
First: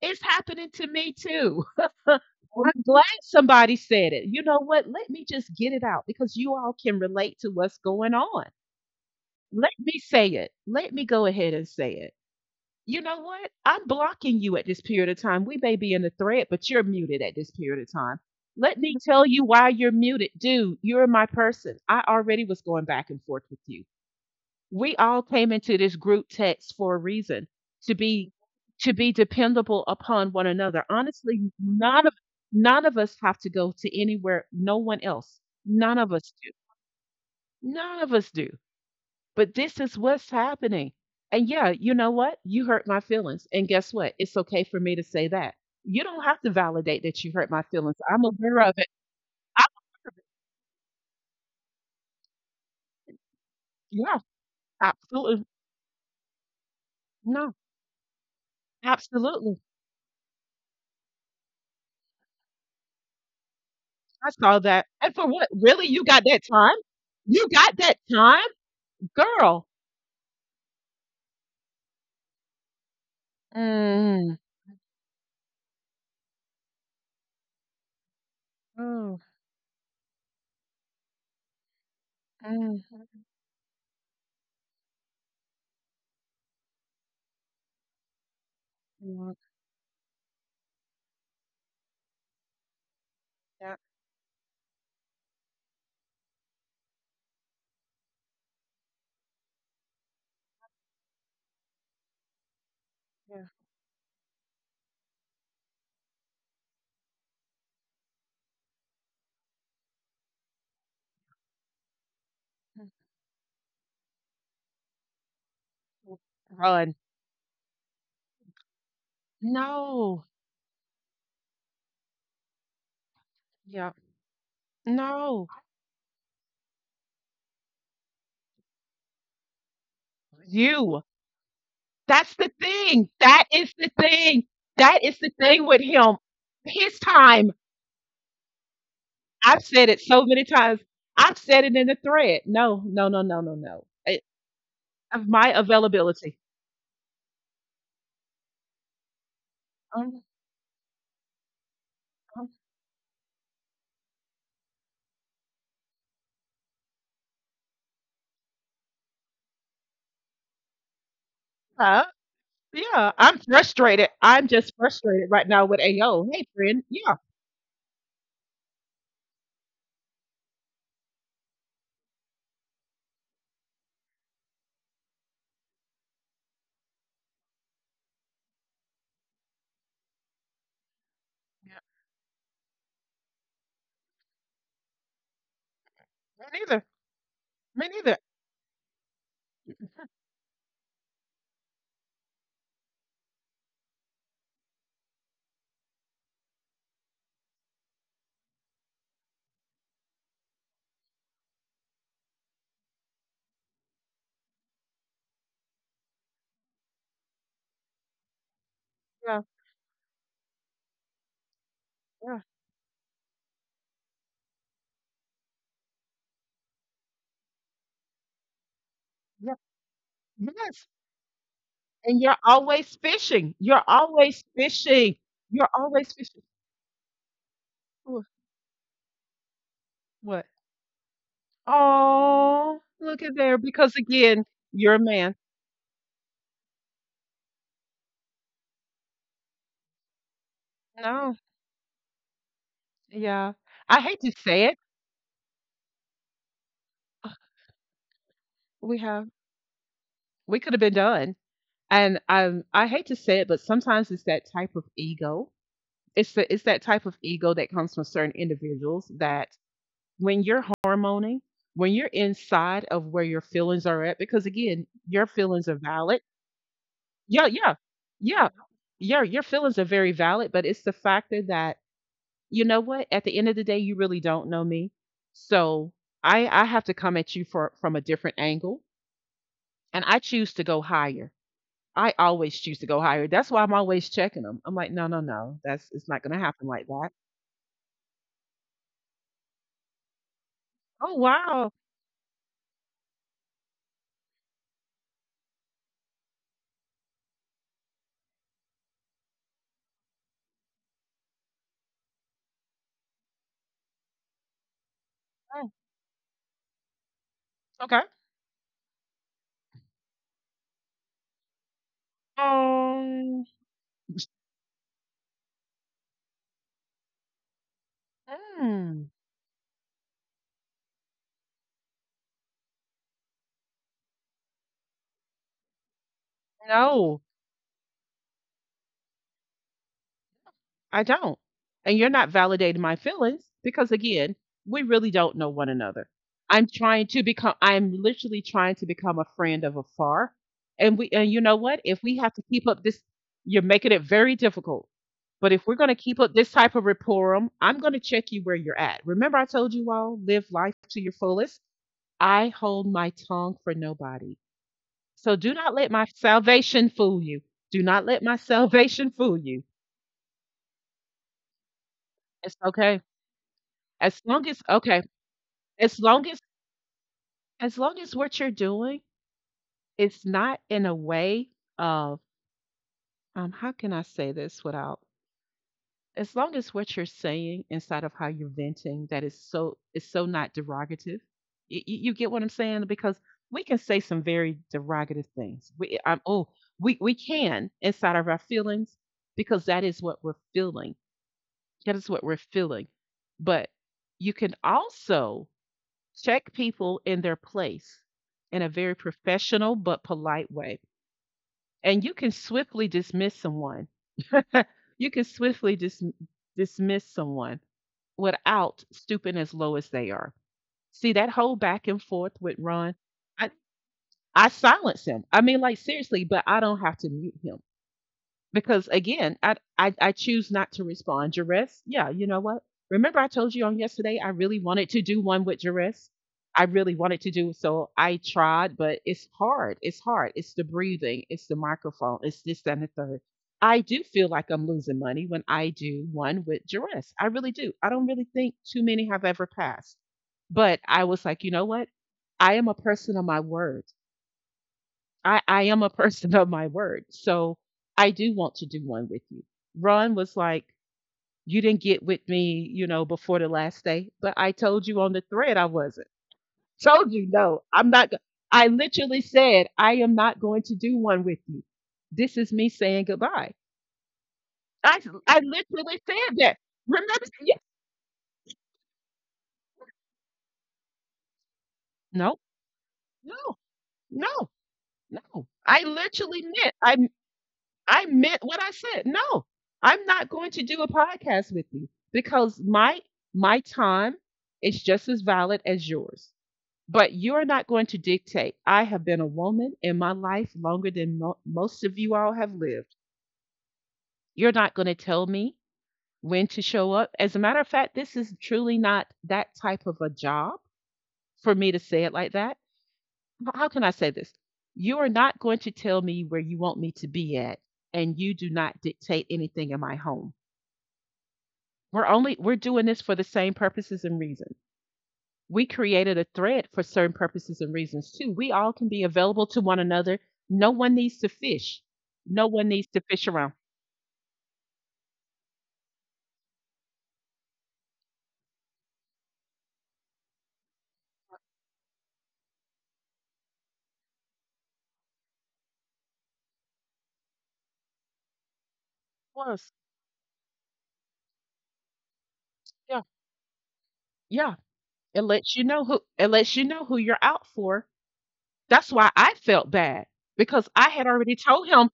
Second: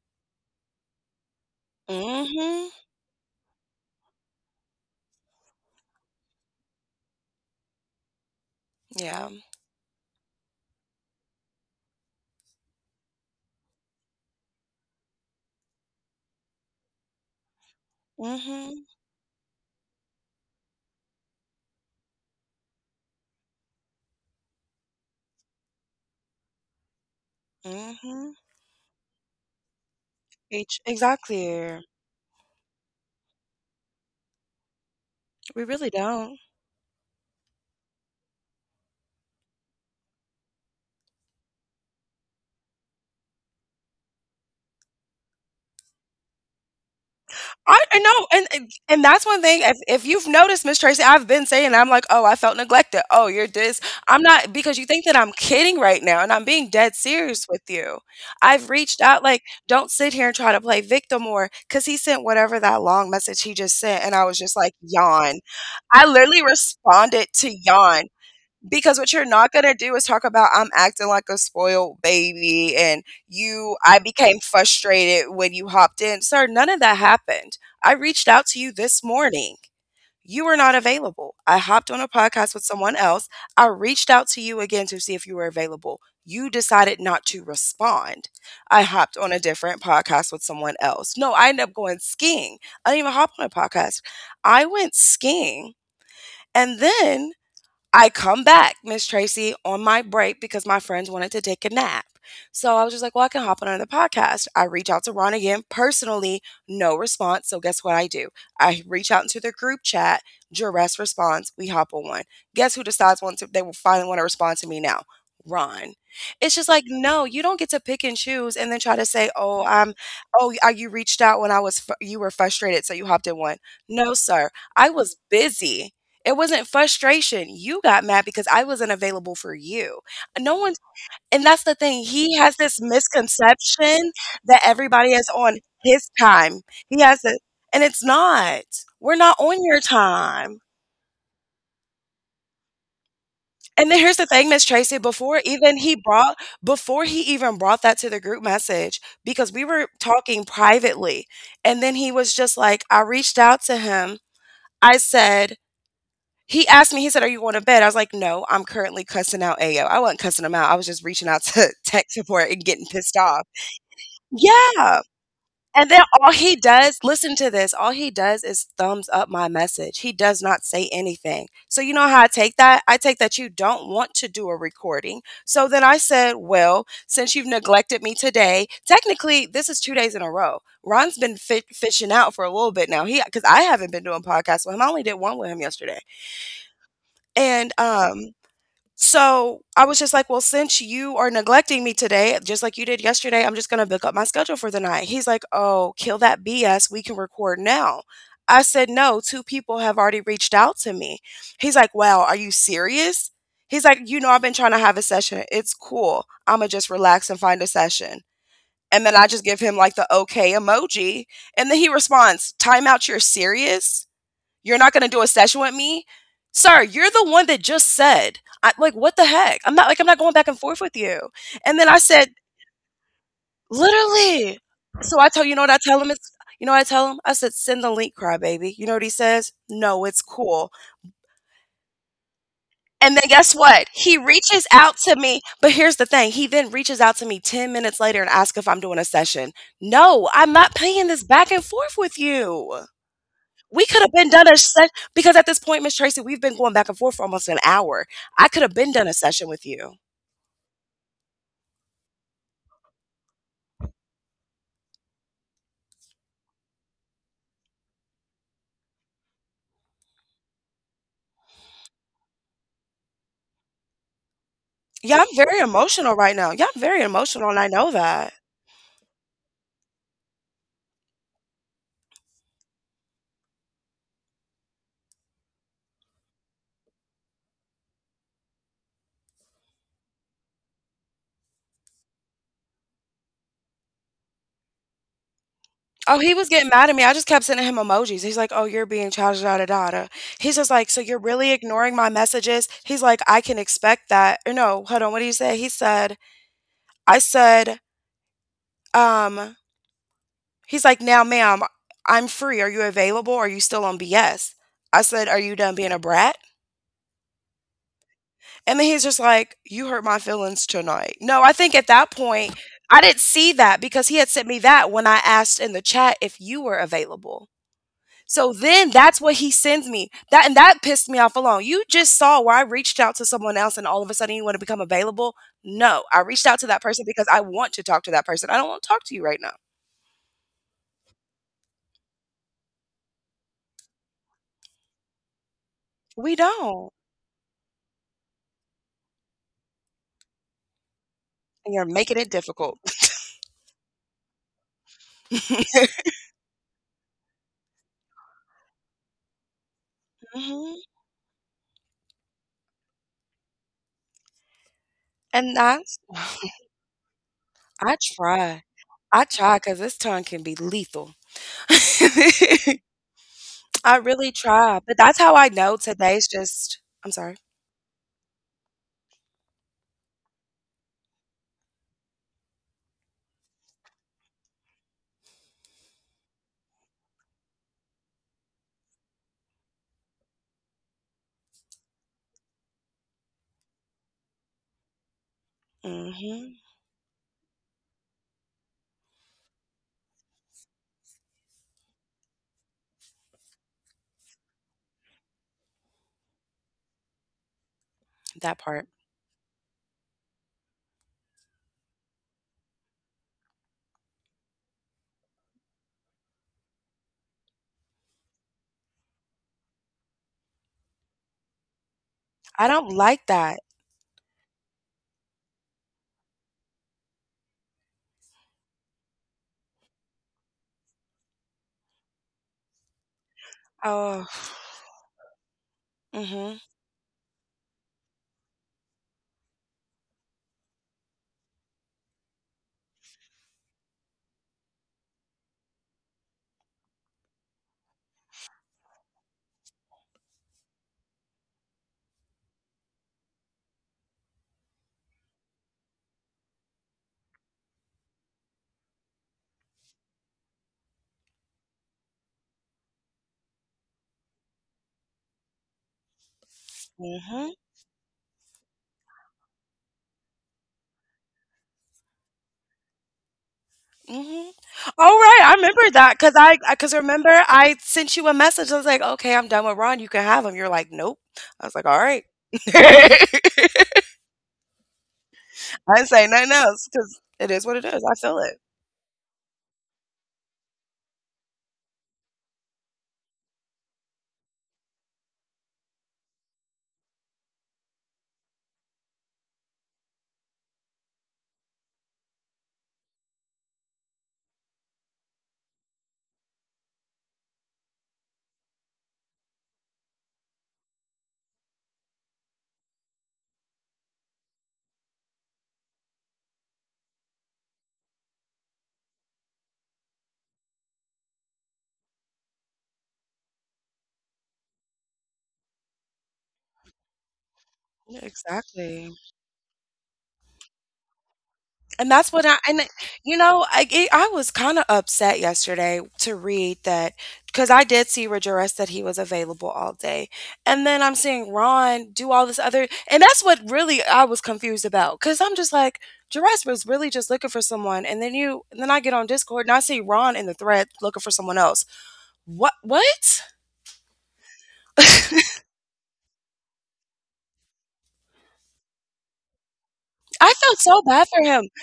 Speaker 1: It's happening to me too.
Speaker 2: Mhm.
Speaker 1: I'm glad somebody said it. You know what? Let me just get it out because you all can relate to what's going on.
Speaker 2: Yeah.
Speaker 1: Let me say it. Let me go ahead and say it. You know what? I'm blocking you at this period of time. We may be in the thread, but you're muted at this period of time. Let
Speaker 2: Mhm.
Speaker 1: me tell you why you're muted. Dude, you're my person. I already was going back and forth with you. We all came into this group text for a reason to be
Speaker 2: Mhm.
Speaker 1: to be dependable upon one another.
Speaker 2: Each
Speaker 1: Honestly,
Speaker 2: exactly.
Speaker 1: none of us have to go to anywhere, no one else.
Speaker 2: We
Speaker 1: None
Speaker 2: really
Speaker 1: of us
Speaker 2: don't.
Speaker 1: do. None of us do. But this is what's happening. And yeah, you know what? You hurt my feelings. And guess what? It's okay for me to say that. You don't have to validate that you hurt my
Speaker 2: I,
Speaker 1: feelings.
Speaker 2: I
Speaker 1: I'm
Speaker 2: know, and
Speaker 1: aware of
Speaker 2: and
Speaker 1: it.
Speaker 2: and that's one
Speaker 1: I,
Speaker 2: thing. If you've noticed, Miss Tracy, I've been saying I'm like, oh, I felt neglected. Oh, you're this.
Speaker 1: yeah,
Speaker 2: I'm not because you think that I'm
Speaker 1: absolutely.
Speaker 2: kidding right now, and I'm being dead
Speaker 1: No,
Speaker 2: serious with you. I've reached out, like,
Speaker 1: absolutely.
Speaker 2: don't sit here and try to play victim or because he sent whatever that long message he just sent, and I
Speaker 1: I
Speaker 2: was
Speaker 1: saw
Speaker 2: just like,
Speaker 1: that. And for
Speaker 2: yawn.
Speaker 1: what? Really? You
Speaker 2: I
Speaker 1: got that
Speaker 2: literally
Speaker 1: time?
Speaker 2: responded
Speaker 1: You
Speaker 2: to
Speaker 1: got that
Speaker 2: yawn.
Speaker 1: time?
Speaker 2: Because what you're not
Speaker 1: Girl.
Speaker 2: going to do is talk about I'm acting like a spoiled baby and you I
Speaker 1: Mm,
Speaker 2: became frustrated when you hopped in. Sir, none of that happened. I reached out to you this
Speaker 1: mm,
Speaker 2: morning. You were not available. I hopped on a podcast with
Speaker 1: mm,
Speaker 2: someone else. I reached out to you again to see if you were available. You decided not to respond. I hopped
Speaker 1: mm,
Speaker 2: on a different podcast with someone else. No, I ended up going skiing. I didn't even hop on a
Speaker 1: yeah,
Speaker 2: podcast. I went skiing and then I come back, Miss Tracy, on my break because my friends wanted to take a nap. So I was just like, well, I
Speaker 1: yeah,
Speaker 2: can hop on another podcast. I reach out to Ron again personally, no response. So guess what I do? I reach out into the group chat. Duress responds. We hop on one. Guess who
Speaker 1: mm,
Speaker 2: decides once they will finally want to respond to me now? Ron.
Speaker 1: mm.
Speaker 2: It's just like,
Speaker 1: Run.
Speaker 2: no, you don't get to pick and choose and then try to say,
Speaker 1: No.
Speaker 2: you reached out when you were frustrated. So you hopped in one.
Speaker 1: Yeah.
Speaker 2: No, sir. I was
Speaker 1: No.
Speaker 2: busy. It wasn't frustration, you got mad because I wasn't available for you. No one's
Speaker 1: You.
Speaker 2: and that's the thing,
Speaker 1: That's
Speaker 2: he
Speaker 1: the
Speaker 2: has this
Speaker 1: thing. That is the
Speaker 2: misconception
Speaker 1: thing.
Speaker 2: that
Speaker 1: That is
Speaker 2: everybody
Speaker 1: the
Speaker 2: is on
Speaker 1: thing with
Speaker 2: his
Speaker 1: him.
Speaker 2: time.
Speaker 1: His
Speaker 2: He has it
Speaker 1: time.
Speaker 2: and it's not. We're not
Speaker 1: I've
Speaker 2: on your
Speaker 1: said it so many
Speaker 2: time.
Speaker 1: times. I've said it in the thread. No, no, no, no, no, no.
Speaker 2: And then here's the thing, Miss Tracy,
Speaker 1: Of my availability.
Speaker 2: before he even brought that to the group message, because we were
Speaker 1: Um,
Speaker 2: talking privately, and then he was
Speaker 1: um,
Speaker 2: just like, I reached out to him. I said, He asked me, he said, "Are you going to bed?" I was like, "No, I'm currently cussing out Ayo." I wasn't cussing him out. I was just reaching out to
Speaker 1: uh,
Speaker 2: tech support and getting
Speaker 1: yeah,
Speaker 2: pissed
Speaker 1: I'm
Speaker 2: off.
Speaker 1: frustrated. I'm just
Speaker 2: Yeah.
Speaker 1: frustrated right now with
Speaker 2: And then
Speaker 1: AO.
Speaker 2: all
Speaker 1: Hey,
Speaker 2: he
Speaker 1: friend.
Speaker 2: does,
Speaker 1: Yeah,
Speaker 2: listen to this, all he does is thumbs up my message. He does not say anything. So you know how I take that? I take that you don't want to do a recording. So then I said, well, since you've neglected me today, technically this is 2 days in a row. Ron's been fishing out for a little bit now. He because I haven't been doing podcasts with him. I only did one with him yesterday.
Speaker 1: me neither.
Speaker 2: And
Speaker 1: Me neither.
Speaker 2: so I was just like, well, since you are neglecting me today, just like you did yesterday, I'm just going to book up my schedule for the night. He's like, oh, kill that BS. We can record now. I said, no, two people have already reached out to me. He's like, wow, are you serious? He's like, I've been trying to have a session. It's cool. I'm going to just relax and find a session. And then I
Speaker 1: Yeah,
Speaker 2: just give him like the okay emoji. And then he
Speaker 1: yeah,
Speaker 2: responds, time out, you're serious? You're not going to do a session with me? Sir, you're the one that just said, what the
Speaker 1: yeah.
Speaker 2: heck? I'm not going back and forth
Speaker 1: Yes.
Speaker 2: with you. And then I
Speaker 1: And
Speaker 2: said,
Speaker 1: you're always fishing. You're always
Speaker 2: literally.
Speaker 1: fishing.
Speaker 2: So I tell you know
Speaker 1: You're
Speaker 2: what I tell him?
Speaker 1: always
Speaker 2: It's,
Speaker 1: fishing.
Speaker 2: you know what I tell him? I said, send the link,
Speaker 1: Wha-
Speaker 2: crybaby. You know what he says? No, it's
Speaker 1: What?
Speaker 2: cool.
Speaker 1: Oh,
Speaker 2: And
Speaker 1: look
Speaker 2: then
Speaker 1: at
Speaker 2: guess
Speaker 1: there,
Speaker 2: what?
Speaker 1: because
Speaker 2: He
Speaker 1: again,
Speaker 2: reaches
Speaker 1: you're
Speaker 2: out
Speaker 1: a
Speaker 2: to
Speaker 1: man.
Speaker 2: me. But here's the thing he then reaches out to me 10 minutes later and asks if I'm doing a session. No, I'm not paying this
Speaker 1: No,
Speaker 2: back and forth with you.
Speaker 1: yeah.
Speaker 2: We
Speaker 1: I
Speaker 2: could have
Speaker 1: hate
Speaker 2: been
Speaker 1: to
Speaker 2: done a
Speaker 1: say it,
Speaker 2: session because at this point, Miss Tracy, we've been going back and forth for almost an hour. I could have been
Speaker 1: we
Speaker 2: done a
Speaker 1: have
Speaker 2: session with you.
Speaker 1: we could have been done. And I hate to say it, but sometimes it's that type of ego. It's that type of ego that comes from certain individuals that when you're hormoning, when you're inside of where your feelings are at, because again, your
Speaker 2: Yeah, I'm
Speaker 1: feelings
Speaker 2: very
Speaker 1: are valid.
Speaker 2: emotional right now. Yeah, I'm very
Speaker 1: Yeah,
Speaker 2: emotional, and
Speaker 1: yeah.
Speaker 2: I know that.
Speaker 1: Yeah. Yeah, your feelings are very valid, but it's the factor that you know what? At the end of the day, you really don't know me. So I have to come at you from a different angle. And I choose to go higher. I always choose to go higher. That's why I'm always checking them. I'm like, no, no, no. That's It's not
Speaker 2: Oh,
Speaker 1: going to
Speaker 2: he was
Speaker 1: happen
Speaker 2: getting
Speaker 1: like
Speaker 2: mad at
Speaker 1: that.
Speaker 2: me. I just kept sending him emojis. He's like, "Oh, you're being childish, da da da." He's just like, "So
Speaker 1: Oh
Speaker 2: you're really
Speaker 1: wow.
Speaker 2: ignoring my messages?" He's like, "I can expect that." Or no, hold on. What did he say? He said, "I said, um." He's like, "Now, ma'am, I'm free. Are you available? Are you still on BS?" I said, "Are you
Speaker 1: Oh,
Speaker 2: done being a brat?"
Speaker 1: okay.
Speaker 2: And then he's just like, "You hurt my feelings tonight." No, I think at that point, I didn't
Speaker 1: Um.
Speaker 2: see that because he had sent me that when I asked in the chat if you were available. So then
Speaker 1: hmm,
Speaker 2: that's what he sends me. That and that pissed me off alone. You just saw where I reached out to someone else and all of a sudden you want to become available? No, I reached out to that person
Speaker 1: No.
Speaker 2: because I want to talk to that person. I don't want to talk to you right now.
Speaker 1: I don't. And you're not validating my feelings because, again, we really don't know one another.
Speaker 2: We don't.
Speaker 1: I'm literally trying to become a friend of afar. And you know
Speaker 2: And
Speaker 1: what?
Speaker 2: you're
Speaker 1: If we
Speaker 2: making it
Speaker 1: have to keep
Speaker 2: difficult.
Speaker 1: up this, You're making it very difficult. But if we're going to keep up this type of rapport, I'm going to check you where you're at. Remember, I told you all live
Speaker 2: hmm.
Speaker 1: life to your fullest. I hold my tongue for nobody. So do
Speaker 2: And
Speaker 1: not let my
Speaker 2: that's
Speaker 1: salvation fool you. Do not
Speaker 2: I
Speaker 1: let my
Speaker 2: try.
Speaker 1: salvation
Speaker 2: I
Speaker 1: fool you.
Speaker 2: try because this tongue can be lethal.
Speaker 1: It's okay.
Speaker 2: I
Speaker 1: As
Speaker 2: really
Speaker 1: long as
Speaker 2: try,
Speaker 1: okay,
Speaker 2: but that's how I know
Speaker 1: as long
Speaker 2: today's
Speaker 1: as
Speaker 2: just I'm sorry.
Speaker 1: as long as what you're doing is not in a way of how can I say this without, as long as what you're saying inside of how you're venting that is so, is so not derogative. You get what I'm saying? Because we can say some very derogative things. We I'm oh
Speaker 2: Mhm.
Speaker 1: we can, inside of our feelings, because that is what we're feeling. That is what we're feeling. But you can also check people in their place in
Speaker 2: That
Speaker 1: a very
Speaker 2: part.
Speaker 1: professional but polite way. And you can swiftly dismiss someone. You can dismiss someone without stooping as low as they are. See that whole back and forth with
Speaker 2: I
Speaker 1: Ron.
Speaker 2: don't like
Speaker 1: I
Speaker 2: that.
Speaker 1: I silence him. I mean, like seriously, but I don't have to mute him because again, I choose not to respond. Jerris, yeah, you know what? Remember I told you on yesterday I
Speaker 2: Oh.
Speaker 1: really wanted to do one with Jerris. I
Speaker 2: Mhm.
Speaker 1: really wanted to do so. I tried, but it's hard. It's hard. It's the breathing. It's the microphone. It's this that, and the third. I do feel like I'm losing money when I do one with Jerris. I really do. I don't really think too many have ever passed. But I was like, you know what? I am a person of my word. I am a person of my word. So I do want to do one with you. Ron was like, you didn't get with me, you know, before the last day, but I told you on the thread I wasn't. Told you, no,
Speaker 2: Mhm.
Speaker 1: I'm not. I literally said, I am not going to do one with you. This is me saying goodbye.
Speaker 2: Mhm.
Speaker 1: I,
Speaker 2: All
Speaker 1: I
Speaker 2: right, I remember
Speaker 1: literally
Speaker 2: that
Speaker 1: said
Speaker 2: because
Speaker 1: that.
Speaker 2: 'cause
Speaker 1: Remember?
Speaker 2: remember
Speaker 1: Yeah.
Speaker 2: I sent you a message. I was like, "Okay, I'm done with Ron. You can have him." You're like, "Nope." I was like, "All right."
Speaker 1: No, no, no, no. I
Speaker 2: I didn't say
Speaker 1: literally
Speaker 2: nothing
Speaker 1: meant,
Speaker 2: else
Speaker 1: I
Speaker 2: because it is what it
Speaker 1: I
Speaker 2: is. I
Speaker 1: meant
Speaker 2: feel
Speaker 1: what
Speaker 2: it.
Speaker 1: I said. No, I'm not going to do a podcast with you because my time is just as valid as yours. But you are not going to dictate. I have been a woman in my life longer than most of you all have lived. You're not going to tell me when to show up. As a matter of fact, this is truly not that type of a job for me to say it like that. How can I say this? You are not going to tell me where you want me to be at, and you do not dictate anything in my home. We're doing this for the same purposes and reasons. We created a thread for certain purposes and reasons
Speaker 2: Yeah,
Speaker 1: too. We all can be
Speaker 2: exactly.
Speaker 1: available to one another. No one needs to fish.
Speaker 2: And that's
Speaker 1: No
Speaker 2: what I
Speaker 1: one needs
Speaker 2: and
Speaker 1: to fish
Speaker 2: you
Speaker 1: around.
Speaker 2: know I was kind of upset yesterday to read that because I did see Rejoice that he was available all day, and then I'm seeing Ron do all this other, and that's what really I was confused about because I'm just like Jerez was really just looking for someone, and then I get on
Speaker 1: Plus,
Speaker 2: Discord and I see Ron in the thread looking for someone else. What
Speaker 1: yeah,
Speaker 2: what?
Speaker 1: yeah. It lets you know who you're out for. That's why I felt bad
Speaker 2: I
Speaker 1: because
Speaker 2: felt
Speaker 1: I had
Speaker 2: so
Speaker 1: already
Speaker 2: bad for
Speaker 1: told
Speaker 2: him.
Speaker 1: him.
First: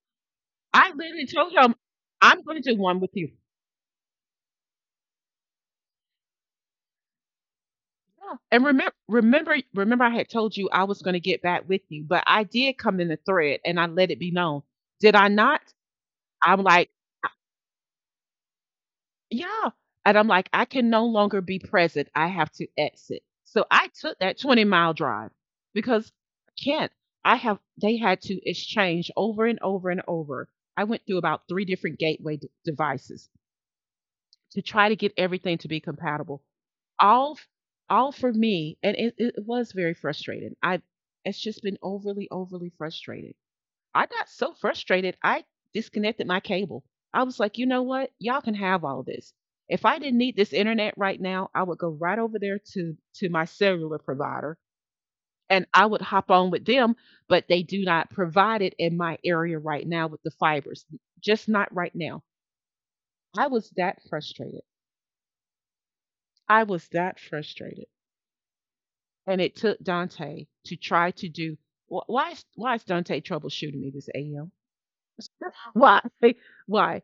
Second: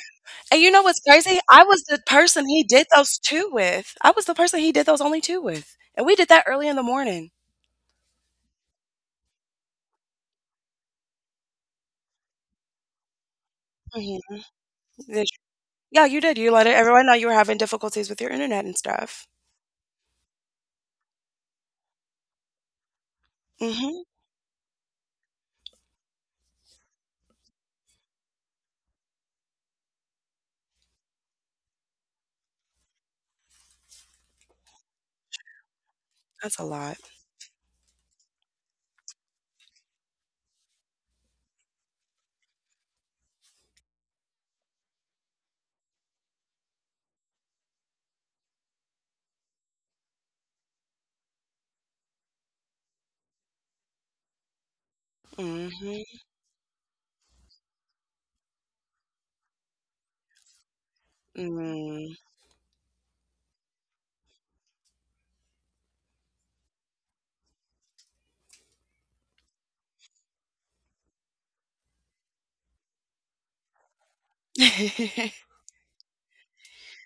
Speaker 2: And you know
Speaker 1: I
Speaker 2: what's
Speaker 1: literally
Speaker 2: crazy?
Speaker 1: told
Speaker 2: I
Speaker 1: him
Speaker 2: was the
Speaker 1: I'm
Speaker 2: person
Speaker 1: going
Speaker 2: he
Speaker 1: to do
Speaker 2: did
Speaker 1: one with
Speaker 2: those
Speaker 1: you.
Speaker 2: two with. I was the person he did those only two with. And we did that early in the morning.
Speaker 1: Yeah. And remember, I had told you I was going to get back with you, but I did come in the thread and I let
Speaker 2: Mhm.
Speaker 1: it be known. Did I
Speaker 2: That's
Speaker 1: not?
Speaker 2: Yeah, you did,
Speaker 1: I'm like,
Speaker 2: everyone know you
Speaker 1: I
Speaker 2: were having difficulties with your internet and stuff.
Speaker 1: yeah, and I'm like, "I can no longer be present, I have to exit." So I
Speaker 2: Mhm,
Speaker 1: took that 20-mile drive because I can't. I have They had to exchange over and over and over. I went through about 3 different gateway d devices to try to get everything to be compatible.
Speaker 2: that's a lot.
Speaker 1: All f all for me, and it was very frustrating. I, it's just been overly, overly frustrating. I got so frustrated, I disconnected my cable. I was like, you know what? Y'all can have all this. If I didn't need this internet right now, I would go right over there to my cellular provider and I would
Speaker 2: Mhm,
Speaker 1: hop on with them, but they do not provide it in my area right now with the fibers, just not right
Speaker 2: mm.
Speaker 1: now. I was that frustrated. I was that frustrated. And it took Dante to try to do why is Dante troubleshooting me this AM? Why? Why?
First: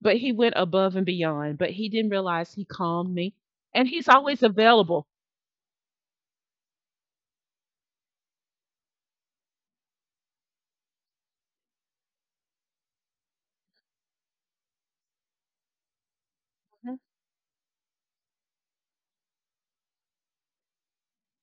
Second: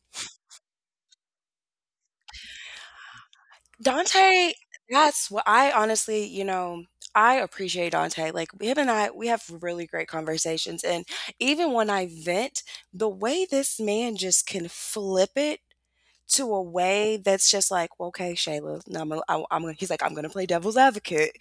Speaker 1: But he went above and beyond, but he didn't realize he calmed me. And he's always
Speaker 2: Dante,
Speaker 1: available.
Speaker 2: that's what I honestly I appreciate Dante. Like, him and I, we have really great conversations, and even when I vent, the way this man just can flip it to a
Speaker 1: Mhm.
Speaker 2: way that's just like, well, okay, Shayla, now I'm, gonna- I, I'm, gonna- he's like, I'm gonna play devil's advocate,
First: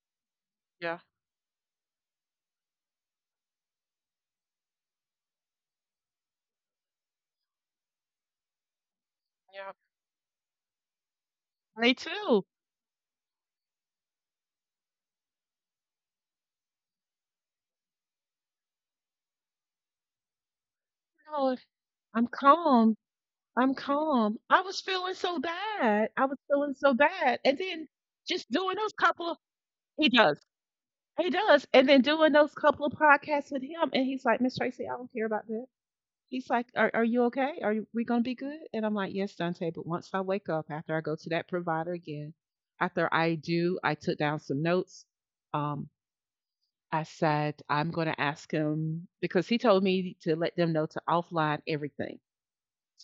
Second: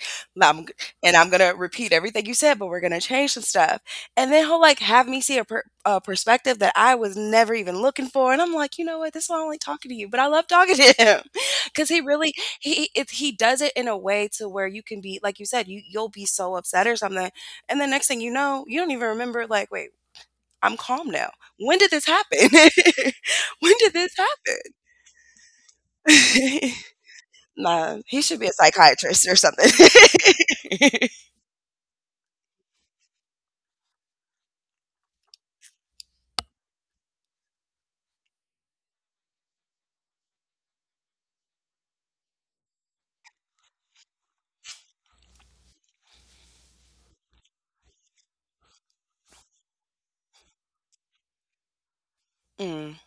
Speaker 2: I'm
Speaker 1: Yeah.
Speaker 2: and I'm gonna repeat everything you said, but we're gonna change some stuff, and then he'll like have me see a perspective that I was never even looking for, and I'm like, you know what, this is why I don't like
Speaker 1: Yeah.
Speaker 2: talking to you, but I love talking to him because
Speaker 1: Me
Speaker 2: he really
Speaker 1: too.
Speaker 2: he does it in a way to where you can be like you said, you you'll be so upset or something, and the next thing you know, you don't even remember like, wait, I'm calm now.
Speaker 1: "Oh,
Speaker 2: When did this
Speaker 1: I'm
Speaker 2: happen?
Speaker 1: calm.
Speaker 2: when
Speaker 1: I'm
Speaker 2: did this
Speaker 1: calm."
Speaker 2: happen?
Speaker 1: I was feeling so bad. I was feeling so bad. And then
Speaker 2: nah, he should be
Speaker 1: just
Speaker 2: a
Speaker 1: doing those
Speaker 2: psychiatrist
Speaker 1: couple
Speaker 2: or
Speaker 1: of
Speaker 2: something.
Speaker 1: he does. He does. And then doing those couple of podcasts with him. And he's like, Miss Tracy, I don't care about this. He's like, are you okay? We going to be good? And I'm like, yes, Dante. But once I wake up, after I go to that provider again, after I do, I took down some notes. Um, I said, I'm going to ask him because he told me to let them know to offline everything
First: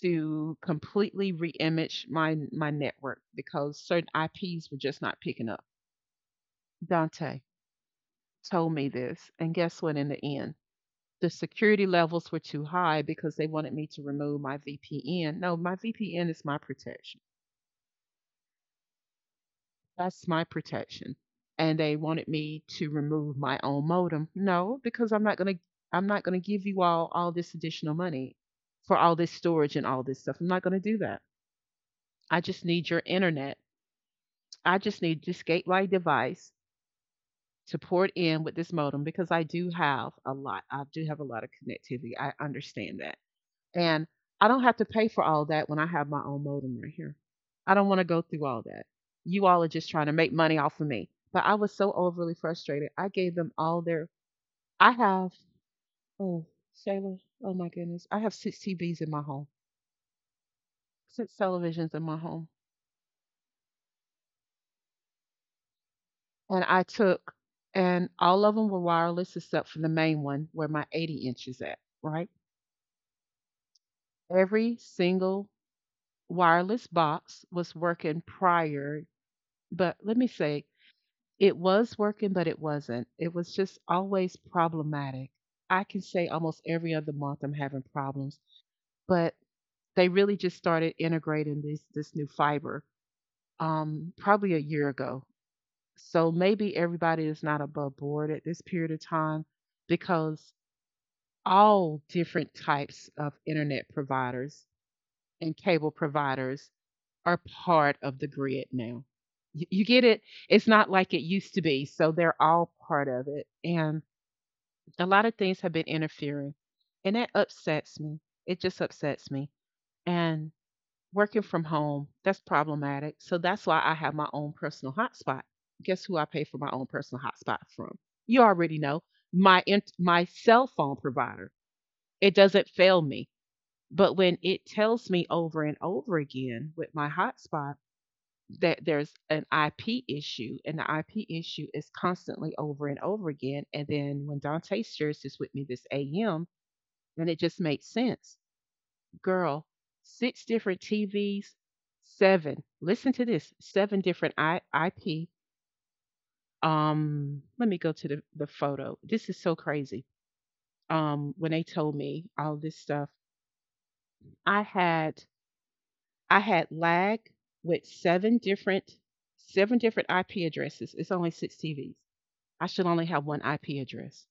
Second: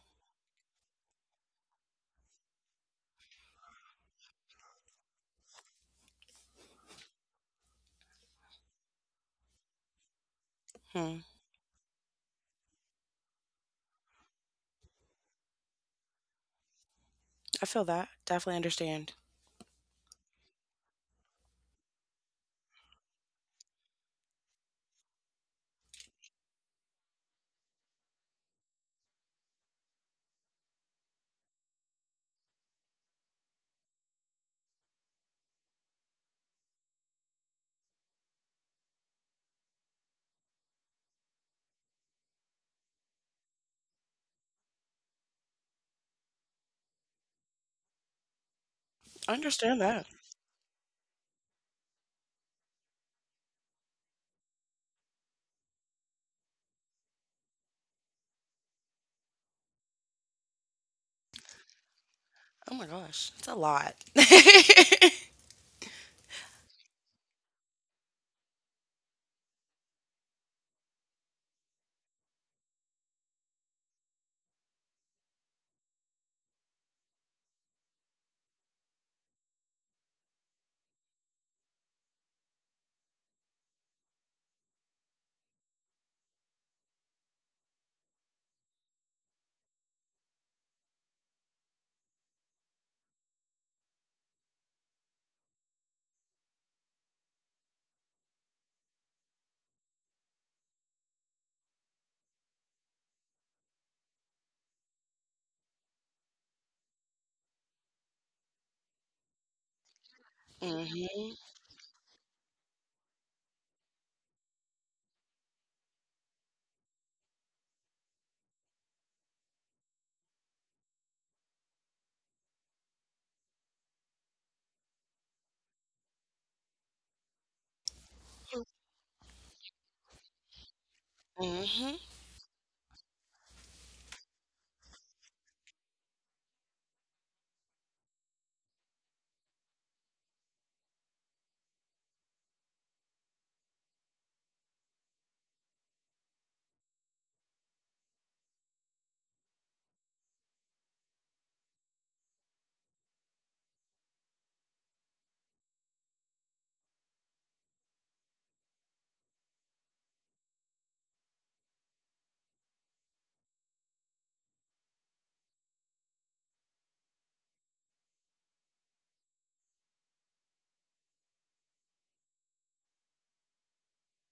Speaker 1: to completely reimage my network because certain IPs were just not picking up. Dante told me this, and guess what? In the end,
Speaker 2: hmm.
Speaker 1: the security levels were too high because they wanted me to remove my VPN. No, my VPN is my protection.
Speaker 2: I feel that. Definitely understand.
Speaker 1: That's my protection. And they wanted me to remove my own modem. No, because I'm not going to give you all this additional money for all this storage and all this stuff. I'm not going to do that. I just need your internet. I just need this gateway device to port in with this modem because I do have a lot. I do have a lot of connectivity. I understand that. And I don't have to pay for all that when I have my own modem right here. I don't want to go through all that.
Speaker 2: I
Speaker 1: You all are
Speaker 2: understand
Speaker 1: just trying
Speaker 2: that.
Speaker 1: to make money off of me. But I was so overly frustrated. I gave them all their. I have, oh, Shayla, oh my goodness. I have 6 TVs in my home, 6 televisions in my home.
Speaker 2: Oh my gosh, it's a lot.
Speaker 1: And I took, and all of them were wireless except for the main one where my 80 inch is at, right? Every single wireless box was working prior. But let me say, it was working, but it wasn't. It was just always problematic. I can say almost every other month I'm having problems, but they really just started integrating this new fiber probably a year ago. So maybe everybody is not above board at this period of time because all different types of internet providers and cable providers are part of the grid now. You get it? It's not like it
Speaker 2: mhm.
Speaker 1: used to be. So they're all part of it. And a lot of things have been interfering, and that upsets me, it just upsets me, and working from home, that's problematic. So that's why I have my own personal hotspot. Guess who I pay for my own personal hotspot from? You already know. My cell phone provider,
Speaker 2: Mhm.
Speaker 1: it doesn't fail me. But when it tells me over and over again with my hotspot that there's an IP issue, and the IP issue is constantly over and over again. And then when Dante shares this with me this AM, and it just made sense. Girl, 6 different TVs, 7. Listen to this, 7 different IP. Let me go to the photo. This is so crazy. When they told me all this stuff, I had I had lag with 7 different IP addresses. It's only 6 TVs. I should only have one IP address.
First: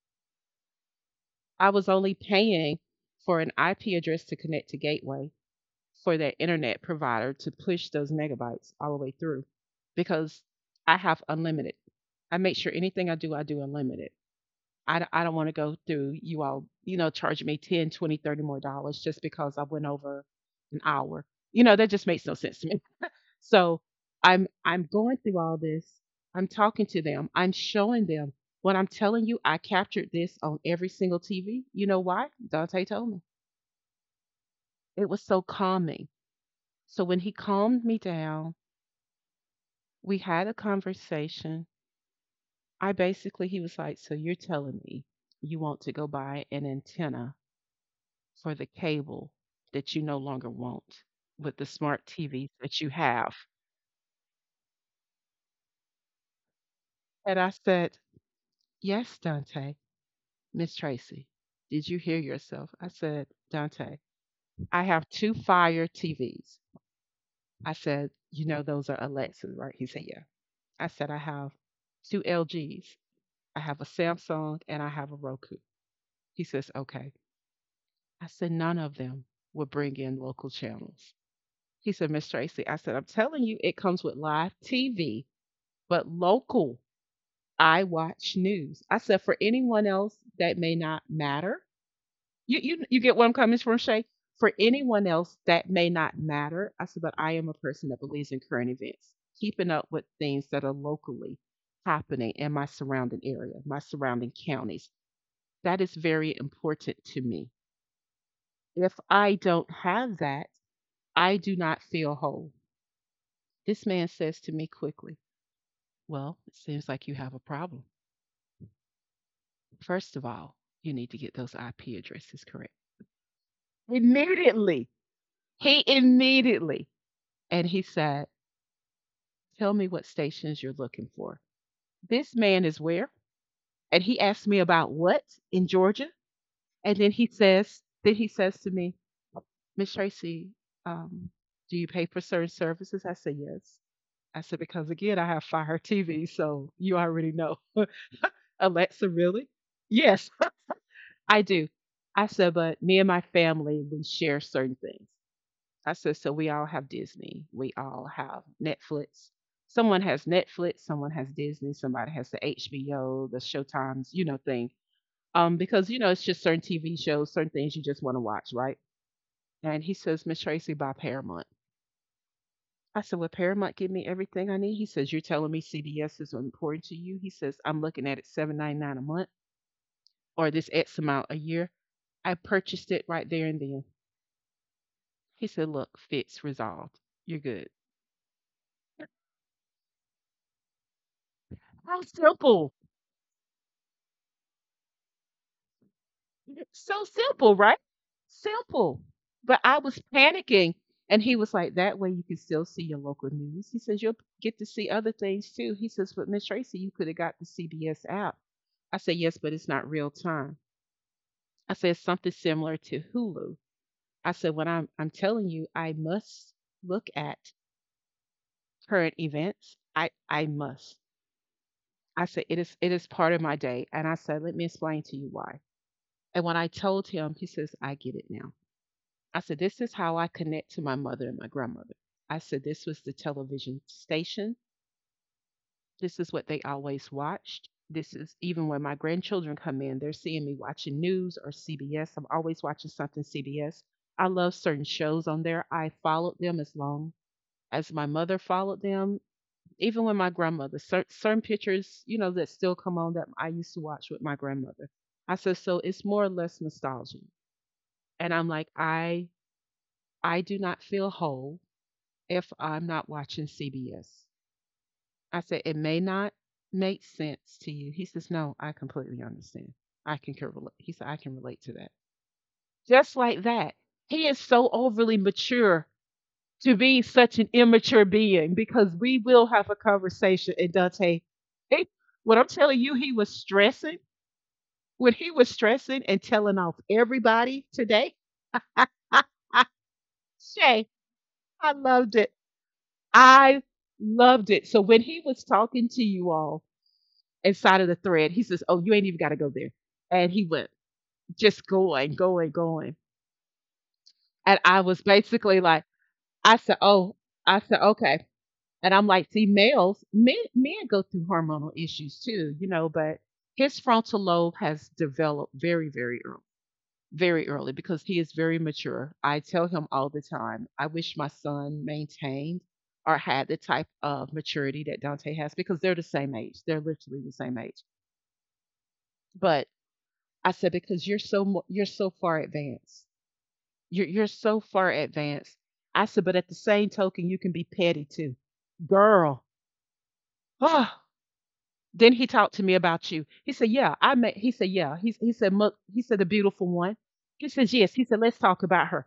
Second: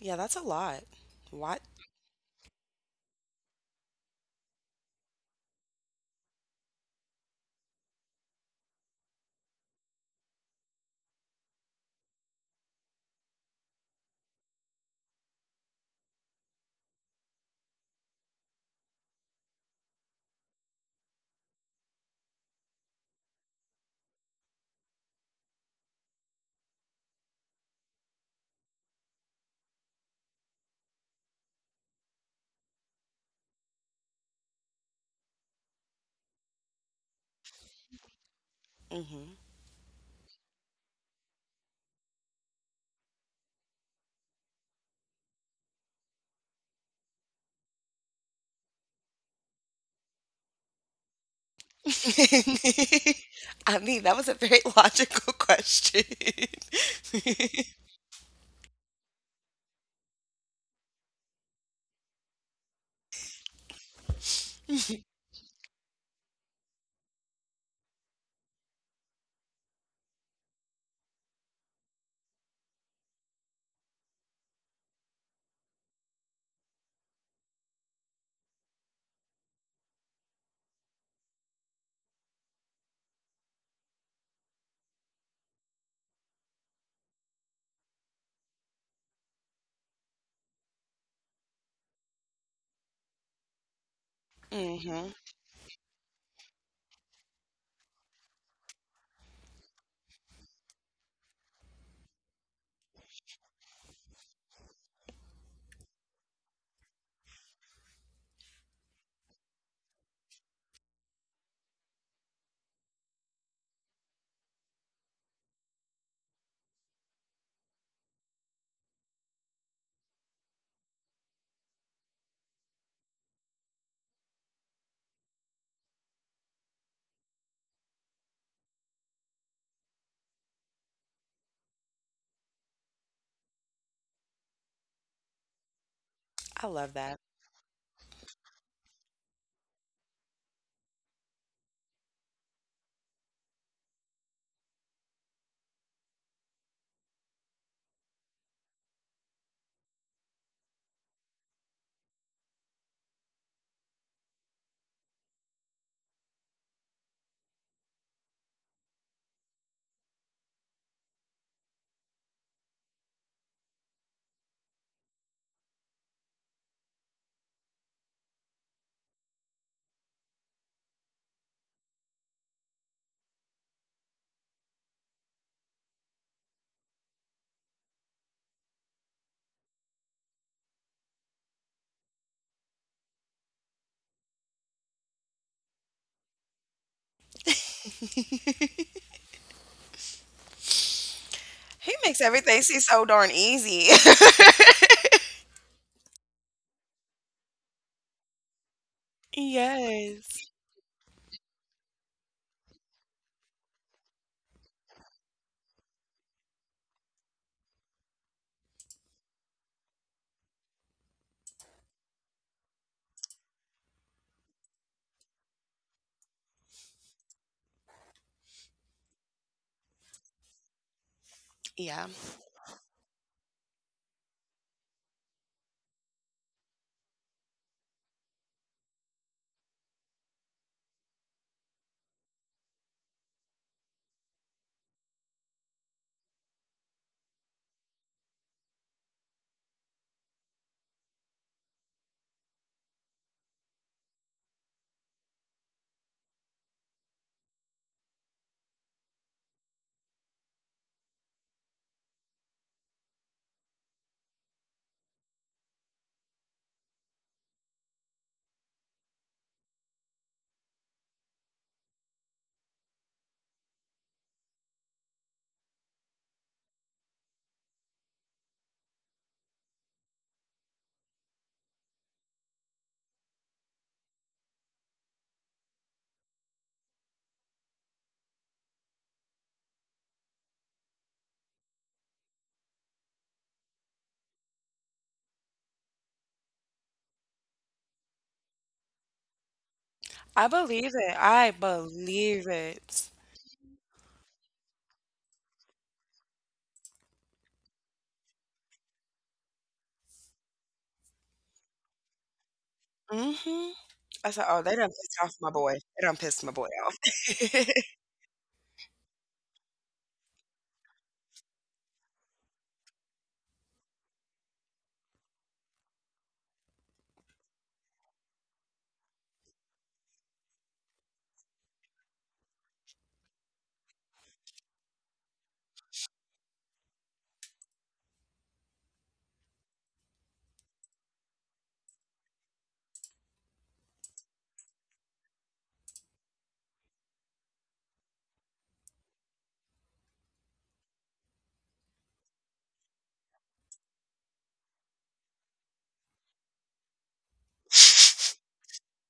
Speaker 2: Yeah, that's a lot. What?
Speaker 1: I was only paying for an IP address to connect to Gateway, for that internet provider to push those megabytes all the way through because I have unlimited. I make sure anything I do unlimited. I don't want to go through you all, you know, charge me 10, 20, 30 more dollars just because I went over an hour. You know, that just makes no sense to me. So I'm going through all this. I'm talking to them. I'm showing them what I'm telling you. I captured this on every single TV. You know why? Dante told me. It was so calming. So when he calmed me down,
Speaker 2: Mhm.
Speaker 1: we had a conversation. I basically, he was like, "So you're telling me you want to go buy an antenna for the cable that you no longer want with the smart TVs that you have?"
Speaker 2: I mean, that was a very logical question.
Speaker 1: And I said, "Yes, Dante." "Miss Tracy, did you hear yourself?" I said, "Dante, I have two Fire TVs." I said, "You know, those are Alexas, right?" He said, "Yeah." I said, "I have two LGs. I have a Samsung and I have a Roku." He says, "Okay." I said, "None of them would bring in local channels." He said, "Miss Tracy," I said, "I'm telling you, it comes with live TV, but local, I watch news." I said, "For anyone else, that may not matter. You get where I'm coming from, Shay? For anyone
Speaker 2: mhm.
Speaker 1: else, that may not matter." I said, "But I am a person that believes in current events, keeping up with things that are locally happening in my surrounding area, my surrounding counties. That is very important to me. If I don't have that, I do not feel whole." This man says to me quickly, "Well, it seems like you have a problem. First of all, you need to get those IP addresses correct. Immediately." He immediately. And he said, "Tell me what stations you're looking for." This man is where? And he asked me about what in Georgia?
Speaker 2: I love
Speaker 1: And then
Speaker 2: that.
Speaker 1: he says, to me, "Miss Tracy, um, do you pay for certain services?" I said, "Yes." I said, "Because again, I have Fire TV, so you already know." Alexa, really? Yes, I do. I said, "But me and my family, we share certain things." I said, "So we all have Disney. We all have Netflix. Someone has Netflix, someone has Disney, somebody has the HBO, the Showtimes, you know, thing. Because, you know, it's just certain TV shows, certain things you just want to watch, right?" And he says, "Miss Tracy, buy Paramount." I said, "Will Paramount give me everything I need?" He says, "You're telling me CBS is important to you?" He says, "I'm looking at it 7.99 a month, or this X amount a year." I purchased it right there and then. He said, "Look, fits resolved. You're good."
Speaker 2: he
Speaker 1: How
Speaker 2: makes everything
Speaker 1: simple.
Speaker 2: seem so darn easy.
Speaker 1: So simple, right? Simple. But I was
Speaker 2: Yes.
Speaker 1: panicking. And he was like, "That way you can still see your local news." He says, "You'll get to see other things too." He says, "But Miss Tracy, you could have got the CBS app." I said, "Yes, but it's not real time." I said, "Something similar to Hulu." I said, "When I'm telling you, I must look at current events. I must."
Speaker 2: Yeah.
Speaker 1: I said, "It is, it is part of my day." And I said, "Let me explain to you why." And when I told him, he says, "I get it now." I said, "This is how I connect to my mother and my grandmother." I said, "This was the television station. This is what they always watched. This is even when my grandchildren come in, they're seeing me watching news or CBS. I'm always watching something CBS. I love certain shows on there. I followed them as long as my mother followed them, even with my grandmother, cer- certain pictures, you know, that still come on that I used to watch with my grandmother." I said, "So it's more or less nostalgia." And I'm like, I do not feel whole if I'm not watching CBS. I said, "It may not make sense to you." He says, "No, I completely understand. I can relate." He said, "I can relate to that." Just like that, he is so overly mature to be such an immature being because we will have a conversation. And Dante, hey, what I'm telling you, he was stressing when he was stressing and telling off everybody today. I, I,
Speaker 2: I
Speaker 1: Shay,
Speaker 2: believe it. I
Speaker 1: I loved it.
Speaker 2: believe it.
Speaker 1: I loved it. So when he was talking to you all inside of the thread, he says, "Oh, you ain't even got to go there," and he went just going, going, going.
Speaker 2: Mhm. I said,
Speaker 1: And
Speaker 2: "Oh, they
Speaker 1: I
Speaker 2: done
Speaker 1: was
Speaker 2: pissed off my
Speaker 1: basically
Speaker 2: boy.
Speaker 1: like,
Speaker 2: They done pissed my
Speaker 1: I
Speaker 2: boy
Speaker 1: said,
Speaker 2: off."
Speaker 1: "Oh," I said, "okay." And I'm like, see, males, men go through hormonal issues too, you know, but his frontal lobe has developed very, very early because he is very mature. I tell him all the time, I wish my son maintained or had the type of maturity that Dante has because they're the same age. They're literally the same age. But I said, "Because you're so, mo- you're so far advanced. You're so far advanced." I said, "But at the same token, you can be petty too." Girl, oh, then he talked to me about you. He said, "Yeah, I met." He said, "Yeah." He said, "Mo-" He said, "The beautiful one." He says, "Yes." He said, "Let's talk about her."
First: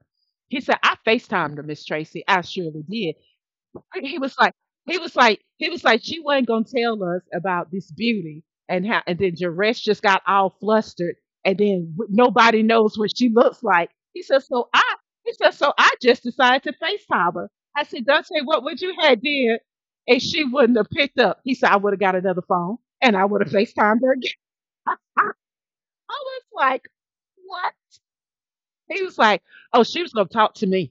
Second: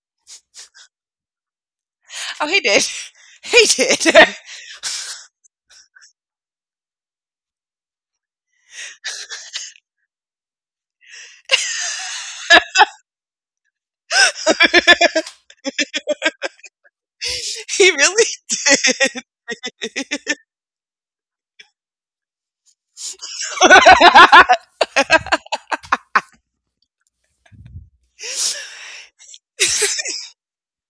Speaker 1: He said, "I Facetimed her, Miss Tracy. I
Speaker 2: Oh, he
Speaker 1: surely
Speaker 2: did.
Speaker 1: did."
Speaker 2: He did.
Speaker 1: He was like, she wasn't gonna tell us about this beauty and how, and then Jaresh just got all flustered, and then w- nobody knows what she looks like. He said, "So I," he said, "so I just decided to FaceTime her." I
Speaker 2: He
Speaker 1: said,
Speaker 2: really
Speaker 1: "Dante, what would you
Speaker 2: did.
Speaker 1: have did? And she wouldn't have picked up." He said, "I would have got another phone and I would have FaceTimed her again." I was like, what? He was like, oh, she was gonna talk to me.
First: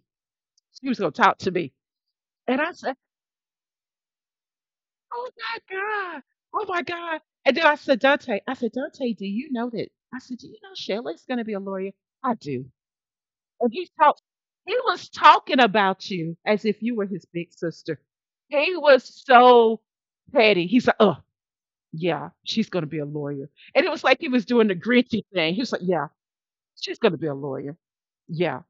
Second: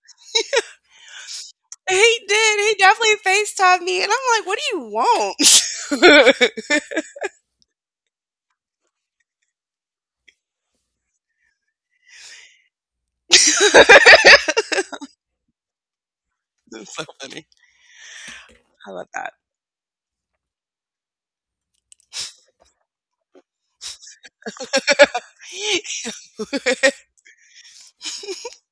Speaker 1: She was gonna talk to me,
Speaker 2: He did.
Speaker 1: and I
Speaker 2: He
Speaker 1: said.
Speaker 2: definitely FaceTimed me, and I'm like, "What do you
Speaker 1: Oh
Speaker 2: want?"
Speaker 1: my God. Oh my God. And then I said, "Dante," I said, "Dante, do you know that?" I said, "Do you know Shelley's going to be a lawyer?" "I do." And he talked, he was talking about you as if
Speaker 2: That's
Speaker 1: you
Speaker 2: so
Speaker 1: were his
Speaker 2: funny.
Speaker 1: big sister. He
Speaker 2: I love
Speaker 1: was
Speaker 2: that.
Speaker 1: so petty. He's like, "Oh, yeah, she's going to be a lawyer." And it was like he was doing the Grinchy thing. He was like, "Yeah, she's going to be a lawyer. Yeah,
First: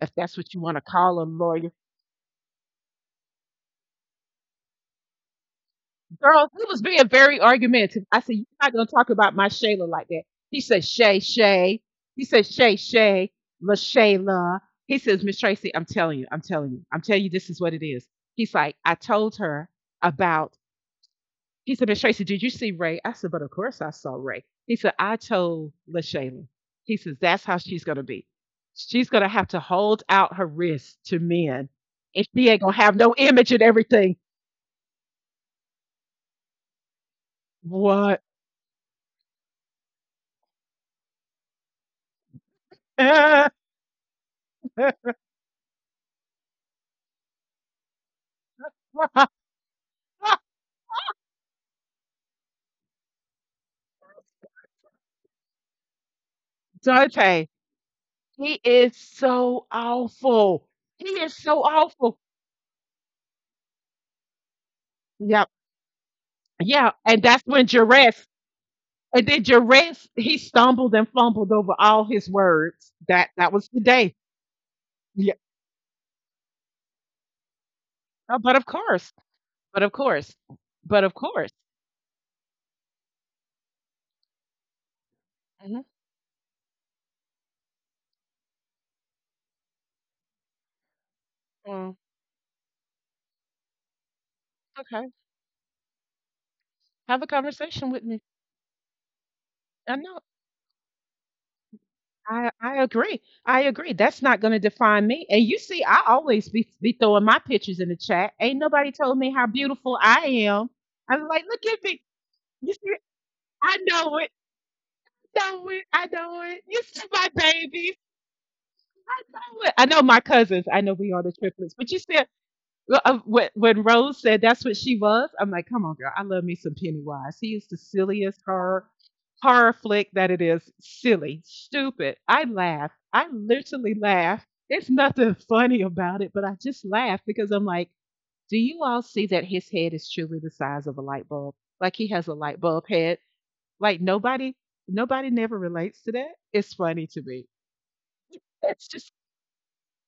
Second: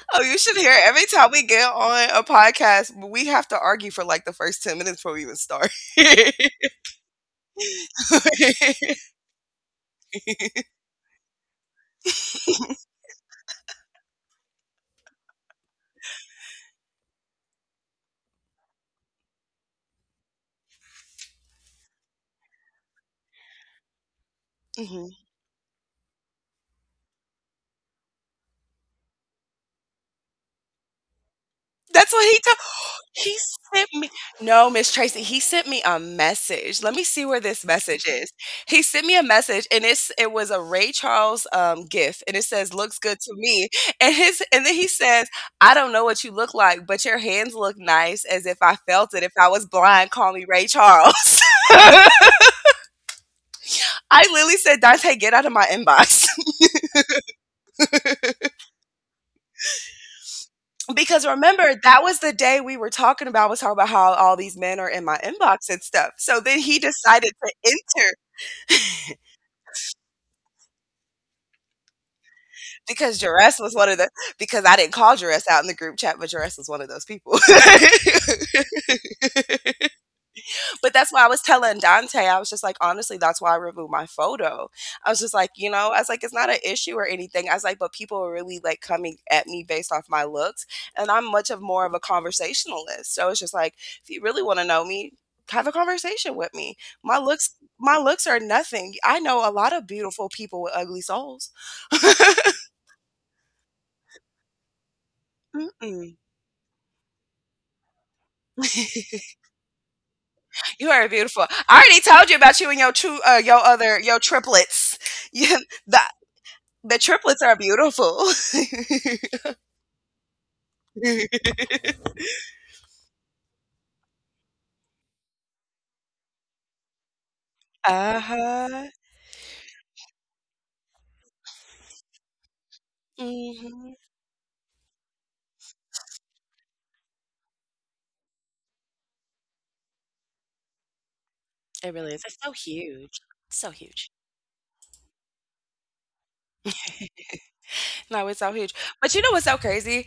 Speaker 1: if
Speaker 2: Oh,
Speaker 1: that's
Speaker 2: you
Speaker 1: what
Speaker 2: should
Speaker 1: you
Speaker 2: hear
Speaker 1: want to
Speaker 2: it. Every
Speaker 1: call a
Speaker 2: time we get
Speaker 1: lawyer."
Speaker 2: on a podcast, we have to argue for like the first 10 minutes before we even start.
Speaker 1: Girl, he was being very argumentative. I said, "You're not going to talk about my Shayla like that." He said, "Shay, Shay." He said, "Shay, Shay, LaShayla." He says, "Miss Tracy, I'm telling you, I'm telling you, I'm telling you, this is what it is." He's like, "I told her about," he said, "Miss Tracy, did you see Ray?" I said, "But of course I saw Ray." He said,
Speaker 2: Mhm.
Speaker 1: "I told LaShayla." He says, "That's how she's going to be. She's going to have to hold out her wrist to men.
Speaker 2: That's
Speaker 1: And
Speaker 2: what he
Speaker 1: she
Speaker 2: told.
Speaker 1: ain't going to have no
Speaker 2: He
Speaker 1: image and
Speaker 2: sent me.
Speaker 1: everything."
Speaker 2: No, Miss Tracy, he sent me a message. Let me see where this message
Speaker 1: What?
Speaker 2: is. He sent me a message, and it was a Ray Charles gif, and it says "looks good to me." And then he says, "I don't know what you look like, but your hands look nice, as if I felt it. If I was blind, call me Ray Charles." I literally said, "Dante, get out of my inbox."
Speaker 1: Dante, he is so awful. He
Speaker 2: Because
Speaker 1: is so
Speaker 2: remember, that
Speaker 1: awful.
Speaker 2: was the day we were talking about. I was talking about how all these men are in my
Speaker 1: Yep.
Speaker 2: inbox and stuff. So then he
Speaker 1: Yeah. And
Speaker 2: decided
Speaker 1: that's
Speaker 2: to
Speaker 1: when
Speaker 2: enter
Speaker 1: Jareth, he stumbled and fumbled over all his words.
Speaker 2: because
Speaker 1: That
Speaker 2: Jaress
Speaker 1: was
Speaker 2: was
Speaker 1: the
Speaker 2: one of the
Speaker 1: day.
Speaker 2: because I didn't call
Speaker 1: Yeah.
Speaker 2: Jaress out in the group chat, but Jaress was one of those people.
Speaker 1: Oh, but of course. But of course.
Speaker 2: But
Speaker 1: But
Speaker 2: that's
Speaker 1: of
Speaker 2: why I was
Speaker 1: course.
Speaker 2: telling Dante. I was just like, honestly, that's why I removed my photo. I was just like, you
Speaker 1: Mhm.
Speaker 2: know, I was like, it's not an issue or anything. I was like, but people are really like coming at me based off my looks. And I'm much of more of
Speaker 1: Mm,
Speaker 2: a conversationalist. So it's just like, if you really want to know
Speaker 1: okay.
Speaker 2: me, have a conversation with me. My
Speaker 1: Have a
Speaker 2: looks
Speaker 1: conversation
Speaker 2: my
Speaker 1: with me.
Speaker 2: looks are nothing. I know a lot of
Speaker 1: I know.
Speaker 2: beautiful people with ugly souls.
Speaker 1: I, I agree. I agree. That's not going to define me. And you see, I
Speaker 2: Mm-mm.
Speaker 1: always be throwing my pictures in the chat. Ain't nobody told me how beautiful I am.
Speaker 2: You are
Speaker 1: I was like,
Speaker 2: beautiful.
Speaker 1: look
Speaker 2: I
Speaker 1: at
Speaker 2: already
Speaker 1: me.
Speaker 2: told you about you
Speaker 1: You
Speaker 2: and
Speaker 1: see, I know
Speaker 2: your
Speaker 1: it.
Speaker 2: triplets. You,
Speaker 1: Know it.
Speaker 2: the
Speaker 1: I know it. You
Speaker 2: The
Speaker 1: see my
Speaker 2: triplets are
Speaker 1: babies.
Speaker 2: beautiful.
Speaker 1: I know it. I know my cousins. I know we are the triplets. But you said when Rose said that's what she was. I'm like, come on, girl. I love me some Pennywise. He is the silliest horror
Speaker 2: uh-huh.
Speaker 1: horror flick that it is. Silly, stupid. I laugh. I literally
Speaker 2: Hmm.
Speaker 1: laugh. There's nothing funny about it, but I just laugh because I'm like, do you all see that his head is truly the size of a light bulb? Like
Speaker 2: It
Speaker 1: he
Speaker 2: really is.
Speaker 1: has a
Speaker 2: It's so
Speaker 1: light bulb head.
Speaker 2: huge. So
Speaker 1: Like
Speaker 2: huge.
Speaker 1: nobody never relates to that. It's funny to me.
Speaker 2: No, it's so huge.
Speaker 1: It's just
Speaker 2: But you know what's so crazy?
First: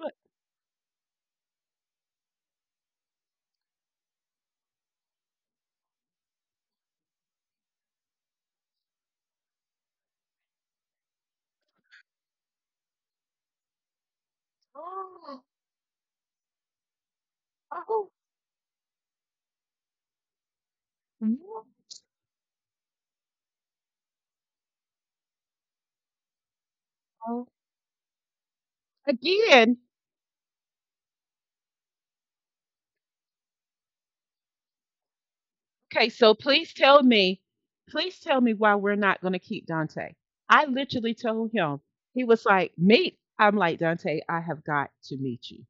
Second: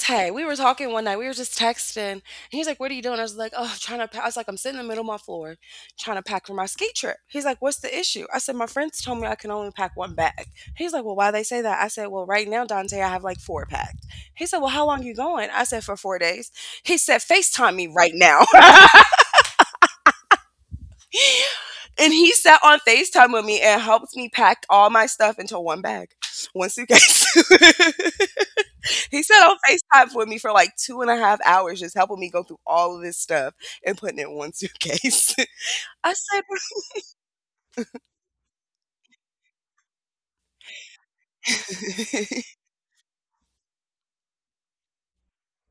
Speaker 1: like,
Speaker 2: we were talking one night. We were just texting. And he's like, what are you doing? I was like, oh, trying to pack. I was like, I'm sitting in the middle of my floor trying to pack for my ski trip. He's like, what's the issue? I said, my friends told me I can only pack one bag. He's like, well, why they say that? I said, well, right now, Dante, I have like four packed. He said, well, how long you
Speaker 1: oh,
Speaker 2: going? I said, for 4 days. He said, FaceTime me
Speaker 1: oh,
Speaker 2: right now. and he sat on FaceTime with me and helped me pack all my stuff into one bag, one suitcase.
Speaker 1: wow.
Speaker 2: He sat on
Speaker 1: Again.
Speaker 2: FaceTime with me for like 2.5 hours, just helping me go through all of this stuff and putting it in one suitcase.
Speaker 1: Okay,
Speaker 2: I
Speaker 1: so
Speaker 2: said,
Speaker 1: please tell me why we're not going to keep Dante. I literally told him. He was like, "Meet." I'm like, "Dante, I have got to meet you."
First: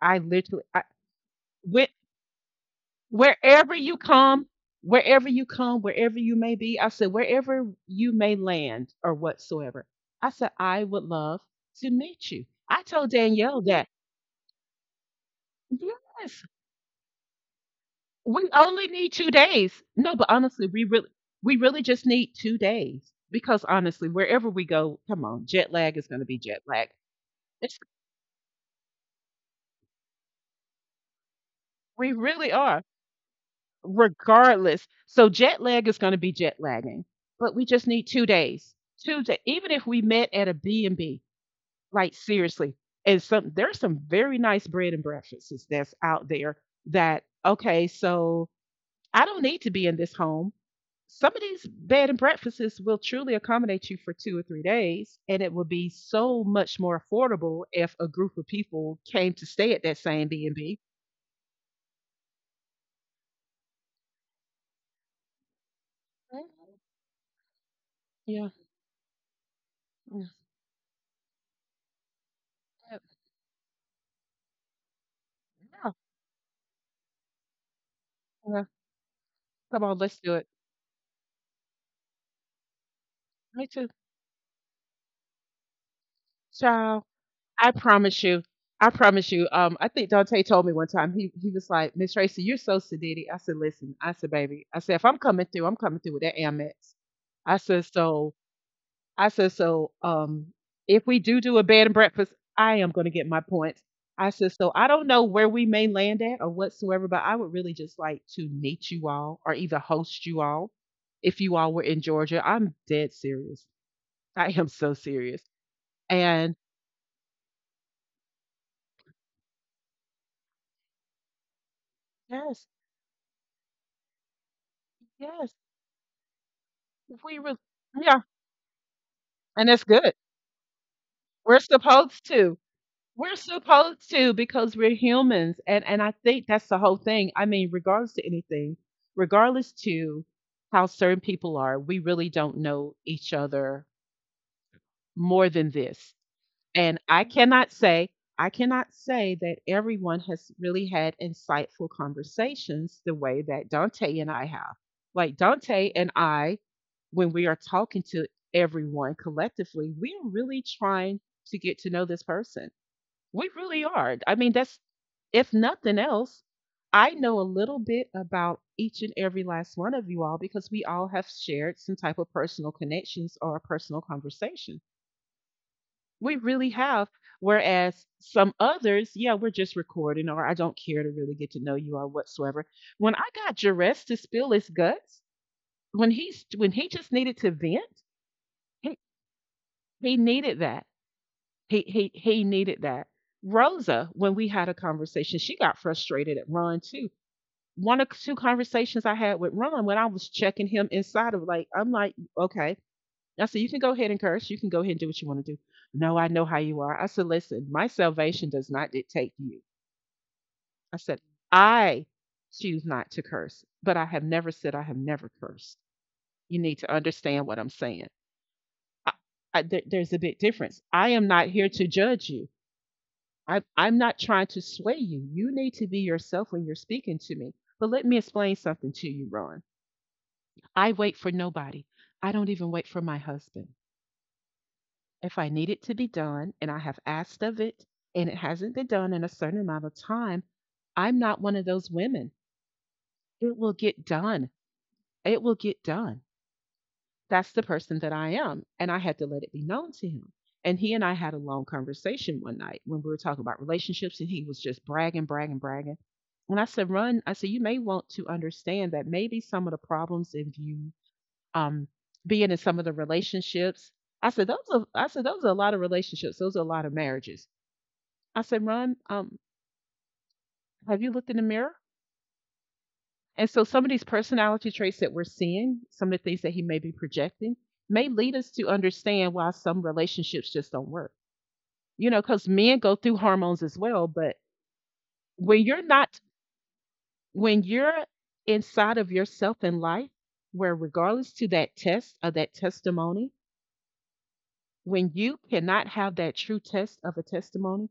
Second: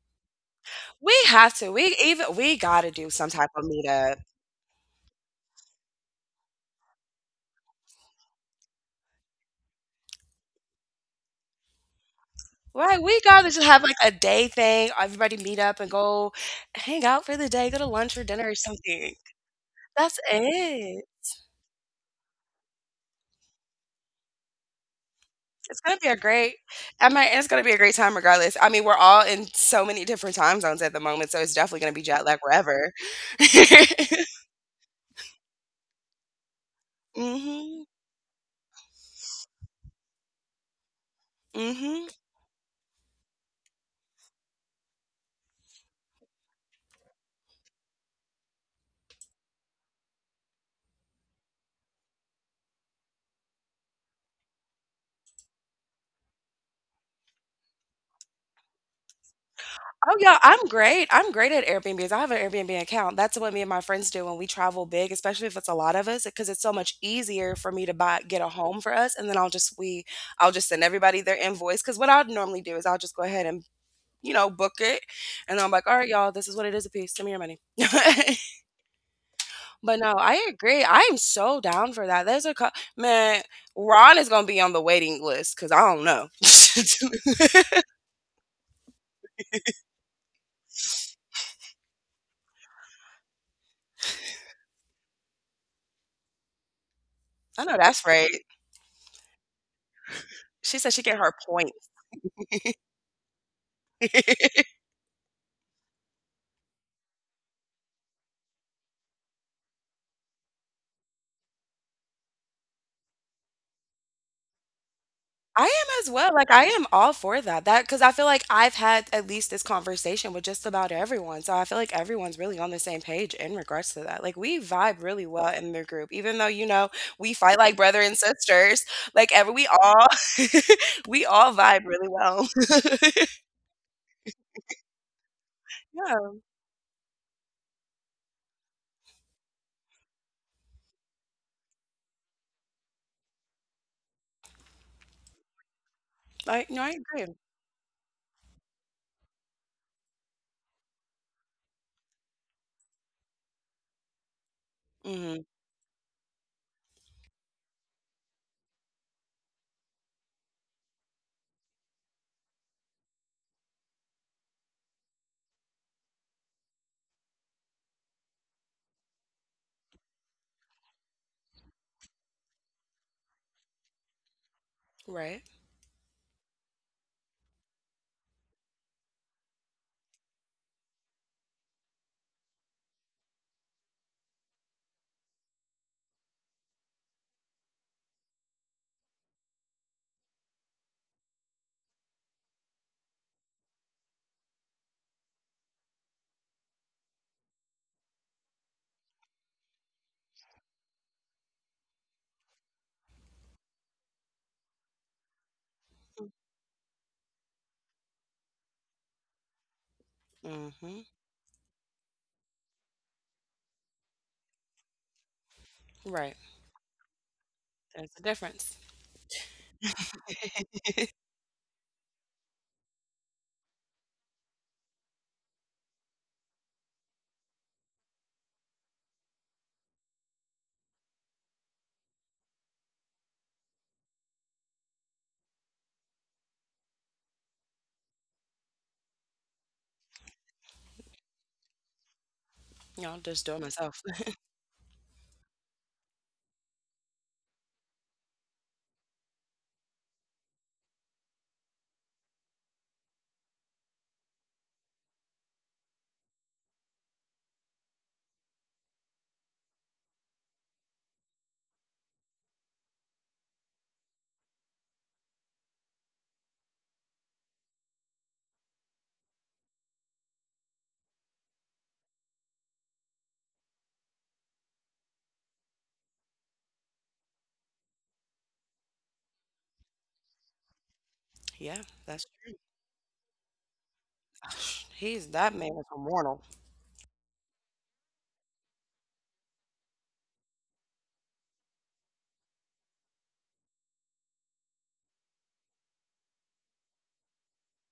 Speaker 1: I literally I,
Speaker 2: we have to.
Speaker 1: when
Speaker 2: We gotta do some type of
Speaker 1: wherever you
Speaker 2: meetup.
Speaker 1: come, wherever you come, wherever you may be, I said, wherever you may land or whatsoever, I said, I would love to meet you. I
Speaker 2: Right,
Speaker 1: told
Speaker 2: we gotta
Speaker 1: Danielle
Speaker 2: just have
Speaker 1: that,
Speaker 2: like a day thing. Everybody meet up and go
Speaker 1: yes,
Speaker 2: hang out for the day, go to lunch or
Speaker 1: we
Speaker 2: dinner or
Speaker 1: only need
Speaker 2: something.
Speaker 1: 2 days. No,
Speaker 2: That's
Speaker 1: but honestly,
Speaker 2: it.
Speaker 1: we really just need 2 days because honestly, wherever we go, come on, jet
Speaker 2: It's
Speaker 1: lag
Speaker 2: gonna
Speaker 1: is
Speaker 2: be a
Speaker 1: going to be
Speaker 2: great.
Speaker 1: jet lag.
Speaker 2: I mean, it's gonna be
Speaker 1: It's,
Speaker 2: a great time regardless. I mean, we're all in so many different time zones at the moment, so it's definitely gonna be
Speaker 1: we
Speaker 2: jet lag
Speaker 1: really are
Speaker 2: wherever.
Speaker 1: regardless. So jet lag is going to be jet lagging, but we
Speaker 2: hmm
Speaker 1: just need 2 days. 2 days. Even if we met at a B and B,
Speaker 2: Mhm.
Speaker 1: like seriously, and some there's some very nice bread and breakfasts that's out there. That Okay, so I don't need to be in this home. Some of these bed and breakfasts will truly accommodate you for 2 or 3 days, and it will be so much more affordable if a group of people came to stay at that
Speaker 2: Oh,
Speaker 1: same
Speaker 2: yeah,
Speaker 1: B and
Speaker 2: I'm
Speaker 1: B.
Speaker 2: great. I'm great at Airbnbs. I have an Airbnb account. That's what me and my friends do when we travel big, especially if it's a lot of us, because it's so much easier for me to buy get
Speaker 1: Yeah.
Speaker 2: a home for us, and then
Speaker 1: Yeah.
Speaker 2: I'll just send everybody their invoice. Because what I'd normally do is
Speaker 1: Yeah,
Speaker 2: I'll just go ahead and book it, and I'm like, all right, y'all, this is what it is a piece. Send me your money.
Speaker 1: yeah. Come on,
Speaker 2: But no,
Speaker 1: let's do
Speaker 2: I
Speaker 1: it.
Speaker 2: agree. I am so down for that. Man.
Speaker 1: Me too.
Speaker 2: Ron is gonna be on the waiting list because I don't know.
Speaker 1: Child, I promise you. I promise you. I think Dante told me one time. He was like, Miss Tracy, you're so sedated. I said, listen. I said, baby. I said, if I'm coming through, I'm coming through with that Amex. I
Speaker 2: I know
Speaker 1: said,
Speaker 2: that's right.
Speaker 1: so. I said, so.
Speaker 2: She said she
Speaker 1: If we
Speaker 2: get her
Speaker 1: do do a
Speaker 2: point.
Speaker 1: bed and breakfast, I am going to get my points. I said, so I don't know where we may land at or whatsoever, but I would really just like to meet you all or either host you all if you all were in Georgia. I'm dead serious. I am so serious.
Speaker 2: I am as well, like,
Speaker 1: And
Speaker 2: I am all for that because I feel like I've had at least this conversation with just about everyone, so I feel like everyone's really
Speaker 1: yes.
Speaker 2: on the same page in regards to that, like, we vibe really
Speaker 1: Yes,
Speaker 2: well in the group, even though, you know,
Speaker 1: if
Speaker 2: we
Speaker 1: we re-
Speaker 2: fight like brother and
Speaker 1: yeah,
Speaker 2: sisters, like, ever we
Speaker 1: and it's
Speaker 2: all
Speaker 1: good.
Speaker 2: we all
Speaker 1: We're
Speaker 2: vibe really
Speaker 1: supposed
Speaker 2: well.
Speaker 1: to. We're supposed to because we're humans, and I
Speaker 2: Yeah,
Speaker 1: think that's the whole thing. I mean, regardless to anything, regardless to how certain people are, we really don't know each other more than this.
Speaker 2: I no, I
Speaker 1: And
Speaker 2: agree.
Speaker 1: I cannot say that everyone has really had insightful conversations the way that Dante and I have. Like
Speaker 2: Mhm,
Speaker 1: Dante and I, when we are talking to everyone collectively, we are really trying to get to know this person. We really are. I mean, that's, if nothing else, I know a little bit about each and every last one of you all because we all have shared some type of personal connections or personal conversations.
Speaker 2: right.
Speaker 1: We really have. Whereas some others, yeah, we're just recording, or I don't care to really get to know you or whatsoever. When I got Jerez to spill his guts, when he just needed to vent, he, he needed that. He needed that. Rosa, when we had a conversation, she got frustrated at Ron too. One or two conversations I had with Ron when I was checking him inside of like, I'm like, okay, I said, you can go ahead and curse. You can go ahead and do what you want to do. No, I know how you are. I said, listen, my salvation does not dictate you.
Speaker 2: Mm
Speaker 1: I
Speaker 2: mhm,
Speaker 1: said, I choose not to curse, but I have never said I have never cursed.
Speaker 2: right,
Speaker 1: You need to understand what I'm saying.
Speaker 2: that's the difference.
Speaker 1: I, there's a big difference. I am not here to judge you. I'm not trying to sway you. You need to be yourself when you're speaking to me. But let me explain something to you, Ron. I wait for nobody. I don't even wait for my husband. If I need it to be done and I have asked of it and it hasn't been done in a certain amount of time, I'm not one of those women.
Speaker 2: you No, just
Speaker 1: It
Speaker 2: doing
Speaker 1: will
Speaker 2: myself.
Speaker 1: get done. It will get done. That's the person that I am. And I had to let it be known to him. And he and I had a long conversation one night when we were talking about relationships, and he was just bragging, bragging, bragging. And I said, Run, I said, you may want to understand that maybe some of the problems if you um being in some of the relationships. I said, those are a lot of relationships, those are a lot of marriages. I said, Ron, have you looked in the mirror? And so some of these personality traits that we're seeing, some of the things that he may be projecting, may lead us to understand why some relationships just don't work.
Speaker 2: Yeah,
Speaker 1: You know,
Speaker 2: that's
Speaker 1: because
Speaker 2: true.
Speaker 1: men go through hormones as well, but
Speaker 2: He's that
Speaker 1: when
Speaker 2: man
Speaker 1: you're
Speaker 2: is
Speaker 1: not,
Speaker 2: hormonal.
Speaker 1: when you're inside of yourself in life, where regardless to that test of that testimony, when you cannot have that true test of a testimony,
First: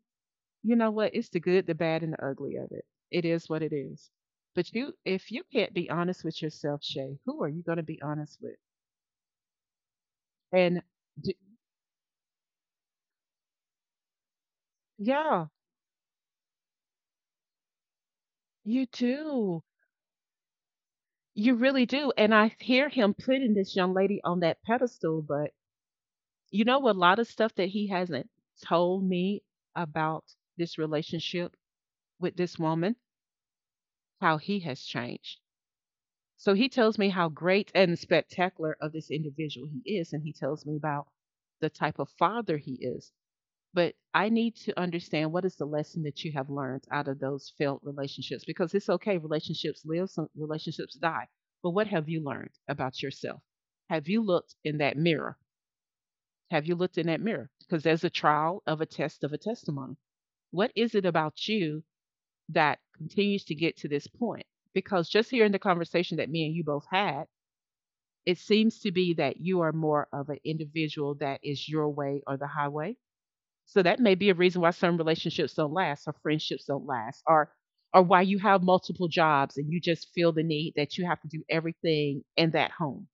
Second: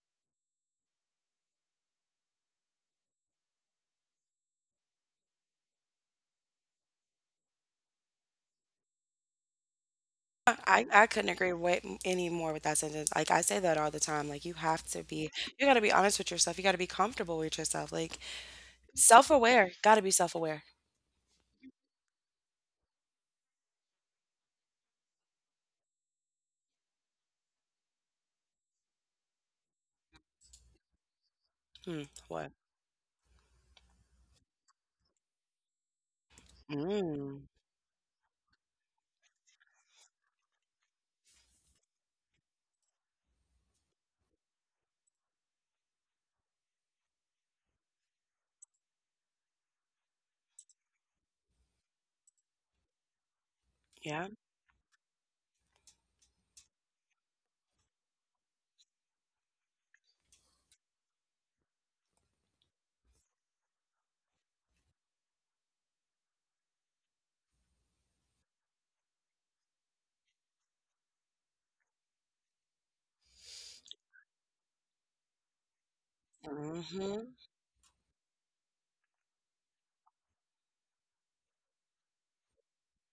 Speaker 1: you know what? It's the good, the bad, and the ugly of it. It is what it is. But you, if you can't be honest with yourself, Shay, who are you going to be honest with? And
Speaker 2: I couldn't
Speaker 1: d-
Speaker 2: agree way m any more with that sentence, like, I say that all the time, like, you have to be
Speaker 1: yeah,
Speaker 2: you gotta be honest with yourself, you gotta be comfortable with yourself, like,
Speaker 1: you do.
Speaker 2: self-aware, gotta be self-aware.
Speaker 1: You really do. And I hear him putting this young lady on that pedestal, but you know, a lot of stuff that he hasn't told me about this relationship
Speaker 2: Hmm,
Speaker 1: with
Speaker 2: what?
Speaker 1: this woman, how he has changed. So he tells me how
Speaker 2: Mm,
Speaker 1: great and spectacular of this individual he is, and he tells me about the type of father he is. But I need to understand what is the lesson that you have learned out of those failed relationships because it's okay, relationships live, some relationships die. But what have you learned about yourself? Have you
Speaker 2: yeah,
Speaker 1: looked in that mirror? Have you looked in that mirror? Because there's a trial of a test of a testimony. What is it about you that continues to get to this point? Because just here in the conversation that me and you both had, it seems to be that you are more of an individual that is your way or the highway. So that may be a reason why some relationships don't last or friendships don't last
Speaker 2: mhm,
Speaker 1: or why you have multiple jobs and you just feel the need that you have to do everything in that home.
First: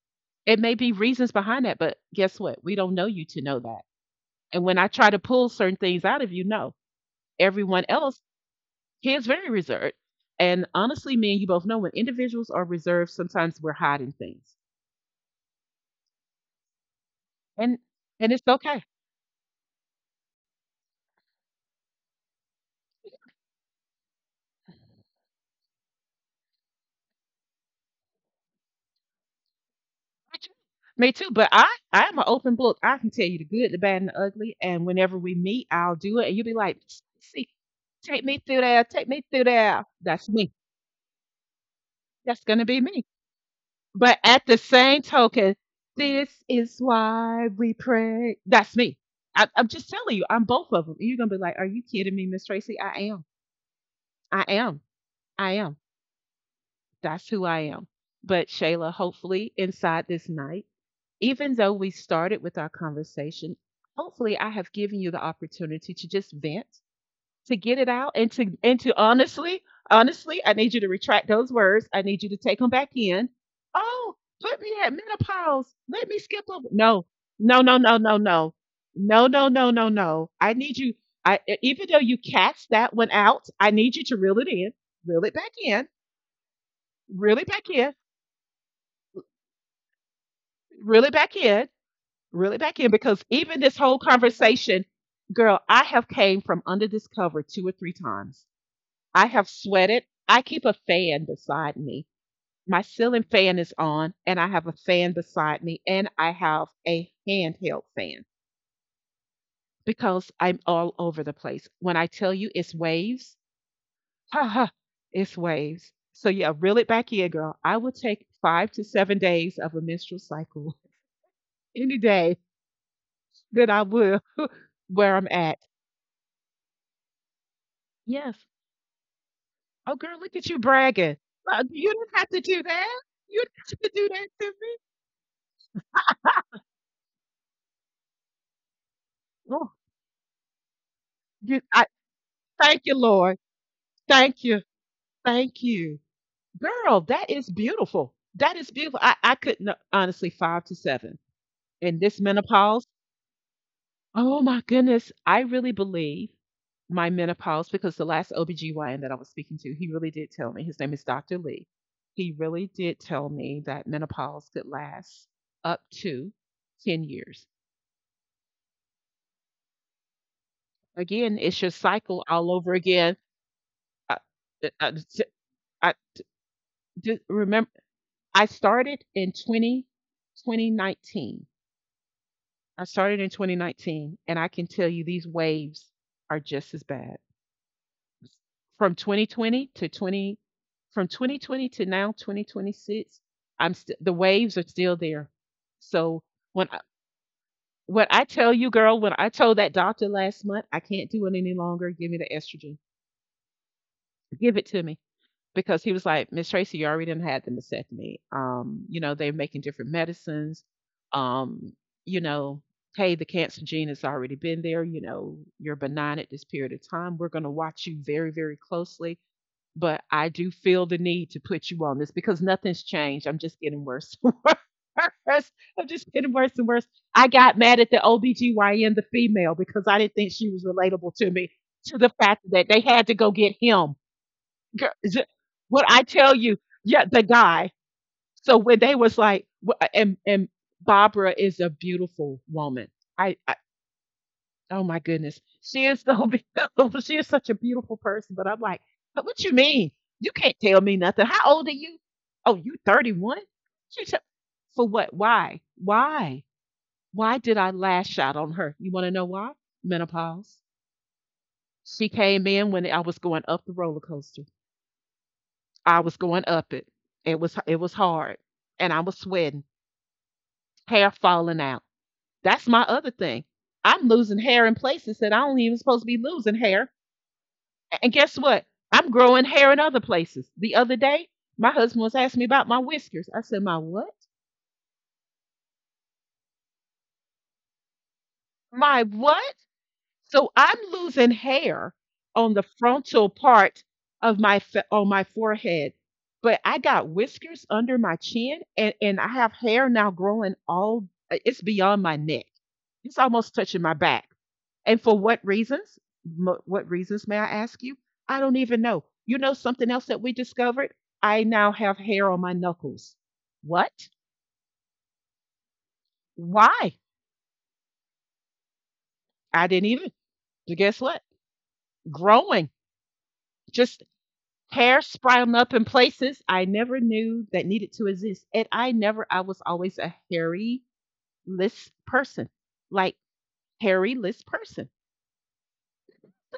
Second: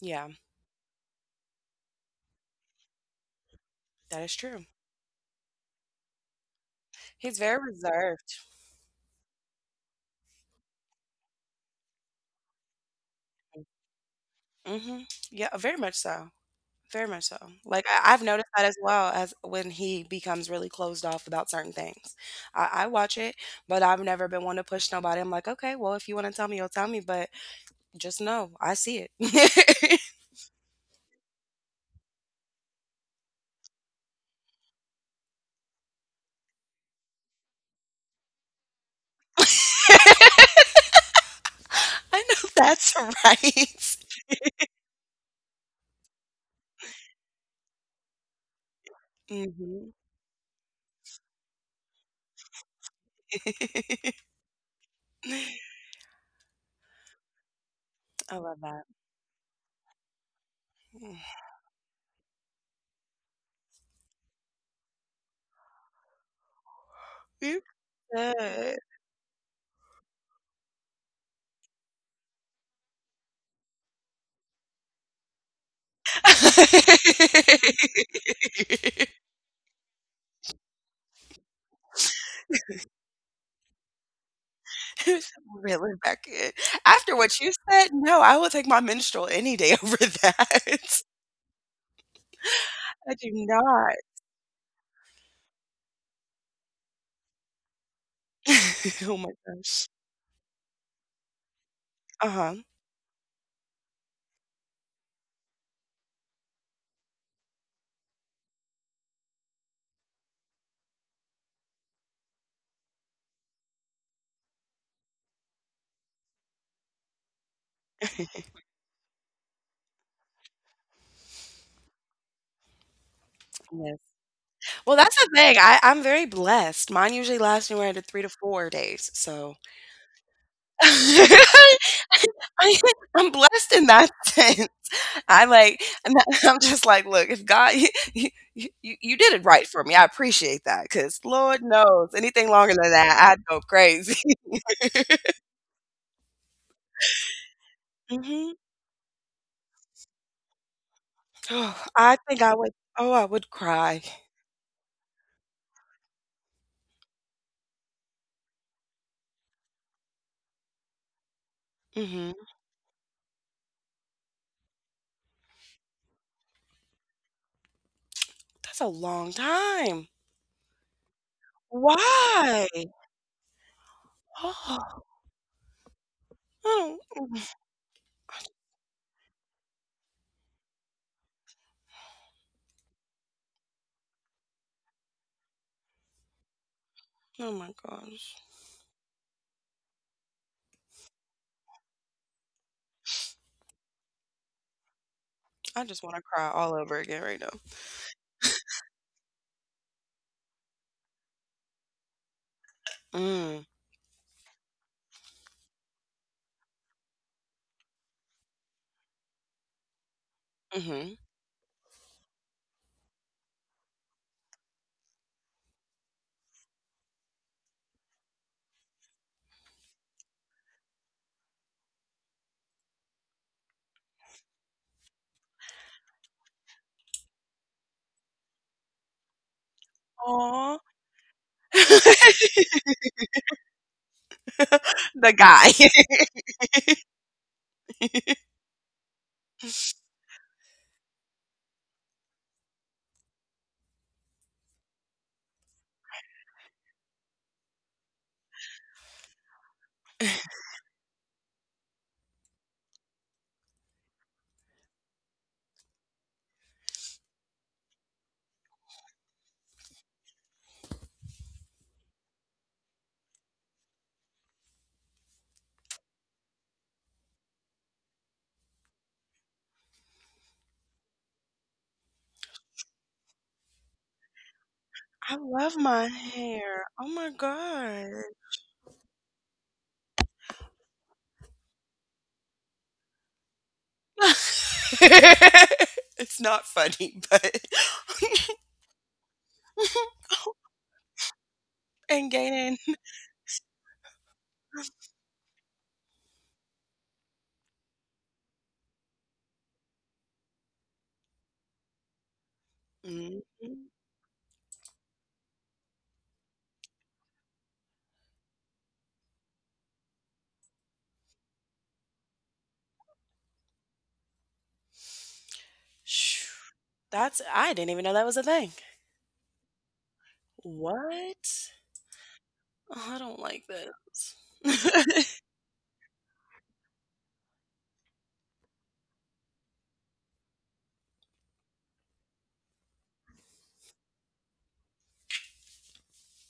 Speaker 2: yeah,
Speaker 1: It may be reasons behind that, but guess what? We don't know you to know that.
Speaker 2: that is
Speaker 1: And
Speaker 2: true.
Speaker 1: when I try to pull certain things out of you, no.
Speaker 2: He's very
Speaker 1: Everyone else,
Speaker 2: reserved.
Speaker 1: he is very reserved. And honestly, me and you both know when individuals are reserved, sometimes we're hiding things.
Speaker 2: Mhm, yeah, very much so, very much so,
Speaker 1: And
Speaker 2: like, I've
Speaker 1: and it's
Speaker 2: noticed that as
Speaker 1: okay.
Speaker 2: well as when he becomes really closed off about certain things. I watch it, but I've never been one to push nobody, I'm like, "Okay, well, if you wanna tell me, you'll tell me, but just know, I see it."
Speaker 1: Me too. Me too. I am an open book. I can tell you the good, the bad, and the ugly. And whenever we meet, I'll do it. And you'll be like, see, take me through there, take me through there. That's me.
Speaker 2: I
Speaker 1: That's
Speaker 2: know
Speaker 1: gonna be
Speaker 2: that's
Speaker 1: me.
Speaker 2: right.
Speaker 1: But at the same token, this is why we pray. That's me. I'm just
Speaker 2: Mhm.
Speaker 1: telling you, I'm both of them. You're gonna be like, are you kidding me, Miss Tracy? I am. I am. I am. That's who I am.
Speaker 2: I
Speaker 1: But
Speaker 2: love
Speaker 1: Shayla,
Speaker 2: that.
Speaker 1: hopefully inside this night, even though we started with our conversation, hopefully I have given you the opportunity to just vent, to
Speaker 2: You
Speaker 1: get it out, and
Speaker 2: good.
Speaker 1: to honestly, honestly, I need you to retract those words. I need you to take them back in. Oh, put me at menopause. Let me skip over. No, no, no, no, no, no, no, no, no, no, no. I need you. Even though you cast that one out, I need you to reel it in, reel it back in,
Speaker 2: Really, Beckett. After
Speaker 1: reel it
Speaker 2: what you
Speaker 1: back in,
Speaker 2: said, no, I will take my menstrual any day over
Speaker 1: reel
Speaker 2: that.
Speaker 1: it back in, reel it back in
Speaker 2: I
Speaker 1: because
Speaker 2: do
Speaker 1: even this whole
Speaker 2: not.
Speaker 1: conversation, girl, I have came from under this cover two or three times.
Speaker 2: Oh
Speaker 1: I
Speaker 2: my
Speaker 1: have
Speaker 2: gosh.
Speaker 1: sweated. I keep a fan beside me.
Speaker 2: Uh-huh.
Speaker 1: My ceiling fan is on, and I have a fan beside me, and I have a handheld fan because I'm all over the place. When I tell you it's waves, ha ha, it's waves. So yeah, reel it back in, girl. I will take 5 to 7 days of a menstrual cycle any day that I
Speaker 2: Yes.
Speaker 1: will
Speaker 2: Well,
Speaker 1: where
Speaker 2: that's
Speaker 1: I'm
Speaker 2: the
Speaker 1: at.
Speaker 2: thing. I, I'm very blessed. Mine usually lasts anywhere to three to
Speaker 1: Yes,
Speaker 2: four days. So
Speaker 1: oh, girl, look at you bragging.
Speaker 2: I,
Speaker 1: You didn't have to do that.
Speaker 2: I'm
Speaker 1: You didn't have
Speaker 2: blessed
Speaker 1: to
Speaker 2: in
Speaker 1: do
Speaker 2: that
Speaker 1: that to
Speaker 2: sense.
Speaker 1: me.
Speaker 2: I like, I'm just like, look, if God, you, you you did it
Speaker 1: Oh,
Speaker 2: right for me. I appreciate that because
Speaker 1: you,
Speaker 2: Lord
Speaker 1: I,
Speaker 2: knows anything
Speaker 1: thank
Speaker 2: longer
Speaker 1: you,
Speaker 2: than that,
Speaker 1: Lord.
Speaker 2: I'd go crazy.
Speaker 1: Thank you. Thank you. Girl, that is beautiful. That
Speaker 2: hmm
Speaker 1: is beautiful. I couldn't, honestly, five to seven.
Speaker 2: Oh,
Speaker 1: In this
Speaker 2: I think I would,
Speaker 1: menopause,
Speaker 2: oh, I would cry.
Speaker 1: oh my goodness, I really believe my menopause because the last OBGYN that I was speaking to, he really did tell me, his name is Dr. Lee. He
Speaker 2: hmm
Speaker 1: really did tell me that menopause could last up to 10 years.
Speaker 2: That's a long time.
Speaker 1: Again, it's your cycle all over
Speaker 2: Why?
Speaker 1: again. I, I,
Speaker 2: Oh,
Speaker 1: I
Speaker 2: oh,
Speaker 1: just remember I started in 202019. I started in 2019, and I can tell you these waves are just as bad.
Speaker 2: oh my gosh.
Speaker 1: From 2020 to 20, from 2020 to now 2026, the waves are still there.
Speaker 2: I just want
Speaker 1: So
Speaker 2: to cry
Speaker 1: when I,
Speaker 2: all over again right now.
Speaker 1: when I tell you, girl, when I told that doctor last month, I can't do it any longer. Give me the estrogen.
Speaker 2: Mm,
Speaker 1: Give it to me. Because he was like, Miss Tracy, you already done had the mastectomy. They're making different medicines.
Speaker 2: mm-hmm.
Speaker 1: Um, you know, Hey, the cancer gene has already been there. You know, you're benign at this period of time. We're going to watch you very, very closely. But I do feel the need to put you on this because nothing's changed. I'm just getting worse and worse. I'm just getting worse and worse. I got mad at the OBGYN, the female, because I didn't think she was
Speaker 2: Aw.
Speaker 1: relatable to me to the fact that they had to go get him, girl,
Speaker 2: The guy.
Speaker 1: what I tell you, yeah, the guy. So when they was like, and Barbara is a beautiful woman. I oh my goodness, she is so beautiful. She is such a beautiful person. But I'm like, but what you mean? You can't tell me nothing. How old are you? Oh, you 31. She said, for what? Why? Why? Why did I lash out on her? You want to know why? Menopause. She came in when I was going up the roller coaster. I was going up it. It was hard, and I was sweating, hair falling out. That's my other thing. I'm losing hair in places that I
Speaker 2: I
Speaker 1: don't even
Speaker 2: love
Speaker 1: supposed to
Speaker 2: my
Speaker 1: be losing
Speaker 2: hair.
Speaker 1: hair.
Speaker 2: Oh my
Speaker 1: And
Speaker 2: god.
Speaker 1: guess what? I'm growing hair in other places. The other day, my husband was asking me about my whiskers. I said, "My what?
Speaker 2: It's not funny, but
Speaker 1: My what?" So I'm losing hair
Speaker 2: and
Speaker 1: on the
Speaker 2: gaining.
Speaker 1: frontal part of my fa- on my forehead, but I got whiskers under my chin, and I have hair now growing all. It's beyond my neck. It's
Speaker 2: Mhm.
Speaker 1: almost touching my back. And for what reasons? Mo- What reasons may I ask you? I don't even know. You know something else that we discovered? I now have hair on my knuckles. What?
Speaker 2: Shoo.
Speaker 1: Why?
Speaker 2: That's I didn't even know that was a thing.
Speaker 1: I didn't even. But guess what?
Speaker 2: What?
Speaker 1: Growing.
Speaker 2: Oh, I don't like
Speaker 1: Just hair
Speaker 2: this.
Speaker 1: sprouting up in places I never knew that needed to exist. And I never, I was always a hairy list person, like hairy list person.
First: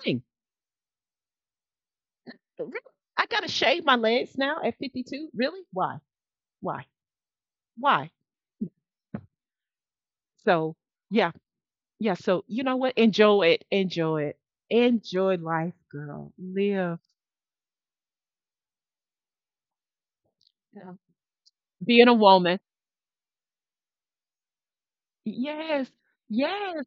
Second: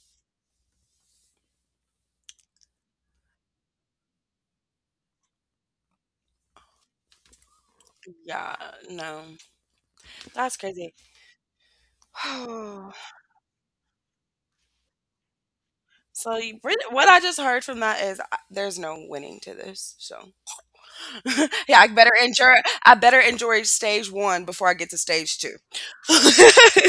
Speaker 1: Thing. Really? I got to shave my legs now at 52. Really? Why? Why? Why?
Speaker 2: Yeah, no. That's
Speaker 1: So,
Speaker 2: crazy.
Speaker 1: yeah. Yeah. So, you know what? Enjoy it. Enjoy it. Enjoy life, girl.
Speaker 2: So you, really-
Speaker 1: Live.
Speaker 2: what I just heard from that is there's no winning to this. So
Speaker 1: Yeah.
Speaker 2: yeah,
Speaker 1: Being a woman.
Speaker 2: I better enjoy stage one before I get to stage two.
Speaker 1: Yes. Yes.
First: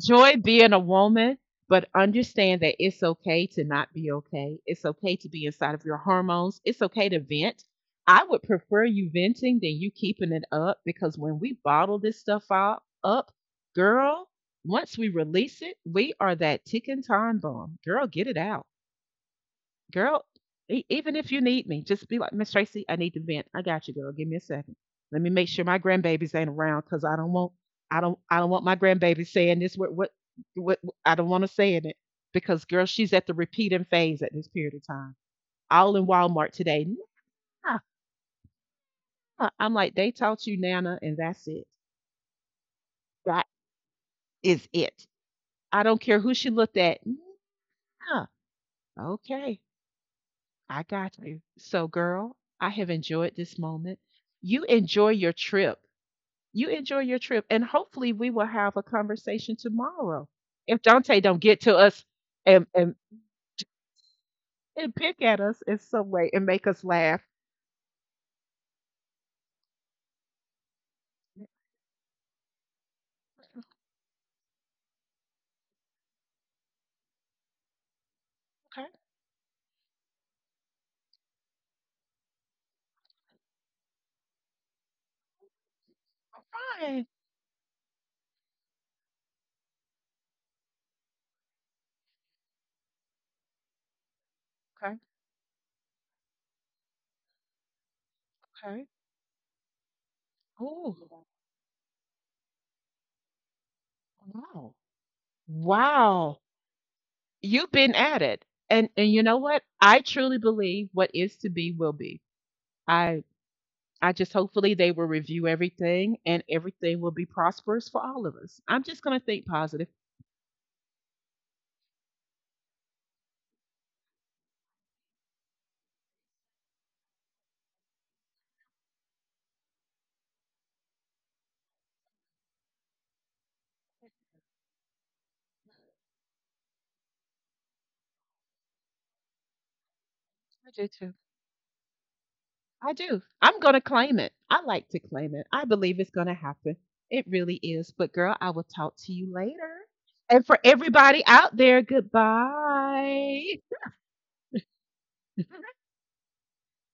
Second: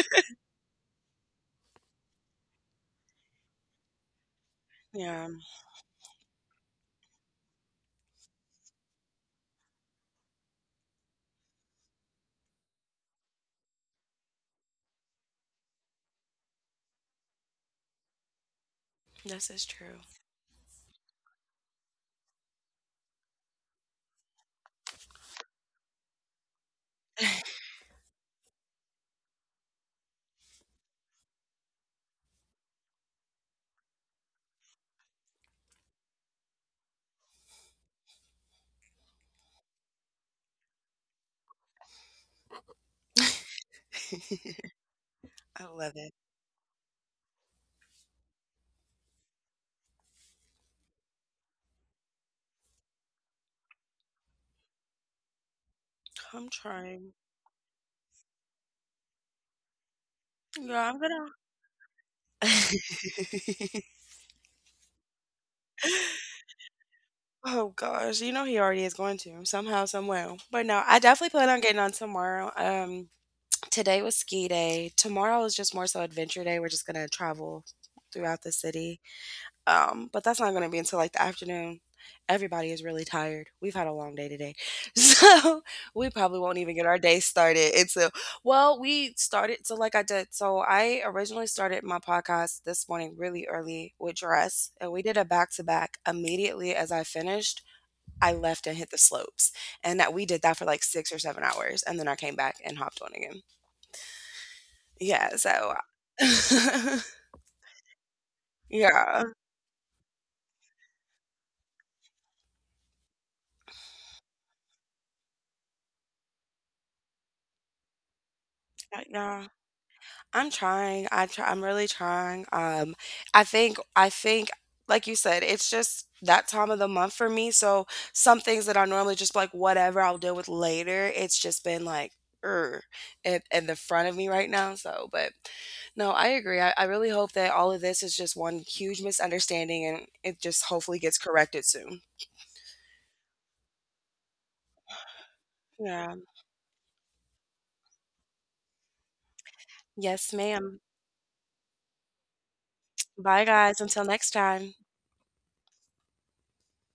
Speaker 1: being a woman, but understand that it's okay to not be okay. It's okay
Speaker 2: Yeah,
Speaker 1: to be inside of your hormones. It's okay to vent. I would prefer you venting than you keeping it up because when we bottle this stuff up, up, girl, once we release it, we are that ticking time bomb. Girl, get it out.
Speaker 2: this is true.
Speaker 1: Girl, e- even if you need me, just be like, Miss Tracy, I need to vent. I got you, girl. Give me a second. Let me make sure my grandbabies ain't around because I don't want I don't want my grandbaby saying this what I don't want to say it. Because girl, she's at the repeating phase at this period of time. All in Walmart today. Nah. I'm like, they taught you Nana and that's it. That is it.
Speaker 2: I
Speaker 1: I
Speaker 2: love
Speaker 1: don't
Speaker 2: it.
Speaker 1: care who she looked at. Nah. Okay. I got you. So girl, I have enjoyed this moment, you enjoy your trip.
Speaker 2: I'm
Speaker 1: You enjoy
Speaker 2: trying.
Speaker 1: your trip, and hopefully we will have a conversation tomorrow. If
Speaker 2: Yeah, I'm
Speaker 1: Dante don't get to us and and,
Speaker 2: gonna
Speaker 1: and pick at us in some way and make us laugh,
Speaker 2: oh gosh, you know he already is going to somehow, somewhere. But no, I definitely plan on getting on tomorrow. Today was ski day. Tomorrow is just more so adventure day. We're just gonna travel throughout the
Speaker 1: okay,
Speaker 2: city. But that's not going to be until like the afternoon. Everybody is really tired. We've had a long day today. So we probably won't even get our
Speaker 1: fine,
Speaker 2: day started until, well, we started. So, I originally started my podcast this morning really early with Dress, and
Speaker 1: okay,
Speaker 2: we did a back to back. Immediately as I finished, I left and
Speaker 1: okay.
Speaker 2: hit the slopes. And that we did that for like
Speaker 1: Oh,
Speaker 2: 6 or 7 hours. And then I came back and hopped on again.
Speaker 1: wow,
Speaker 2: Yeah. So,
Speaker 1: wow! You've been at it, and
Speaker 2: yeah.
Speaker 1: you know what? I truly believe what is to be will be. I I just hopefully they will review everything and everything will be prosperous for all of us. I'm just gonna think
Speaker 2: Yeah.
Speaker 1: positive.
Speaker 2: I'm trying. I'm really trying. I think like you said, it's just that time of the month for me. So some things that I normally just be like whatever I'll deal with later. It's just been like er in the front of me right now. So, but no, I agree. I really hope that all of this is just one huge misunderstanding and it just
Speaker 1: I do
Speaker 2: hopefully gets
Speaker 1: too.
Speaker 2: corrected soon.
Speaker 1: I do. I'm going to claim it. I like to claim it. I believe
Speaker 2: Yeah.
Speaker 1: it's going to happen. It really is. But, girl, I will talk to you later.
Speaker 2: Yes,
Speaker 1: And for
Speaker 2: ma'am.
Speaker 1: everybody out there,
Speaker 2: Bye,
Speaker 1: goodbye.
Speaker 2: guys. Until next time.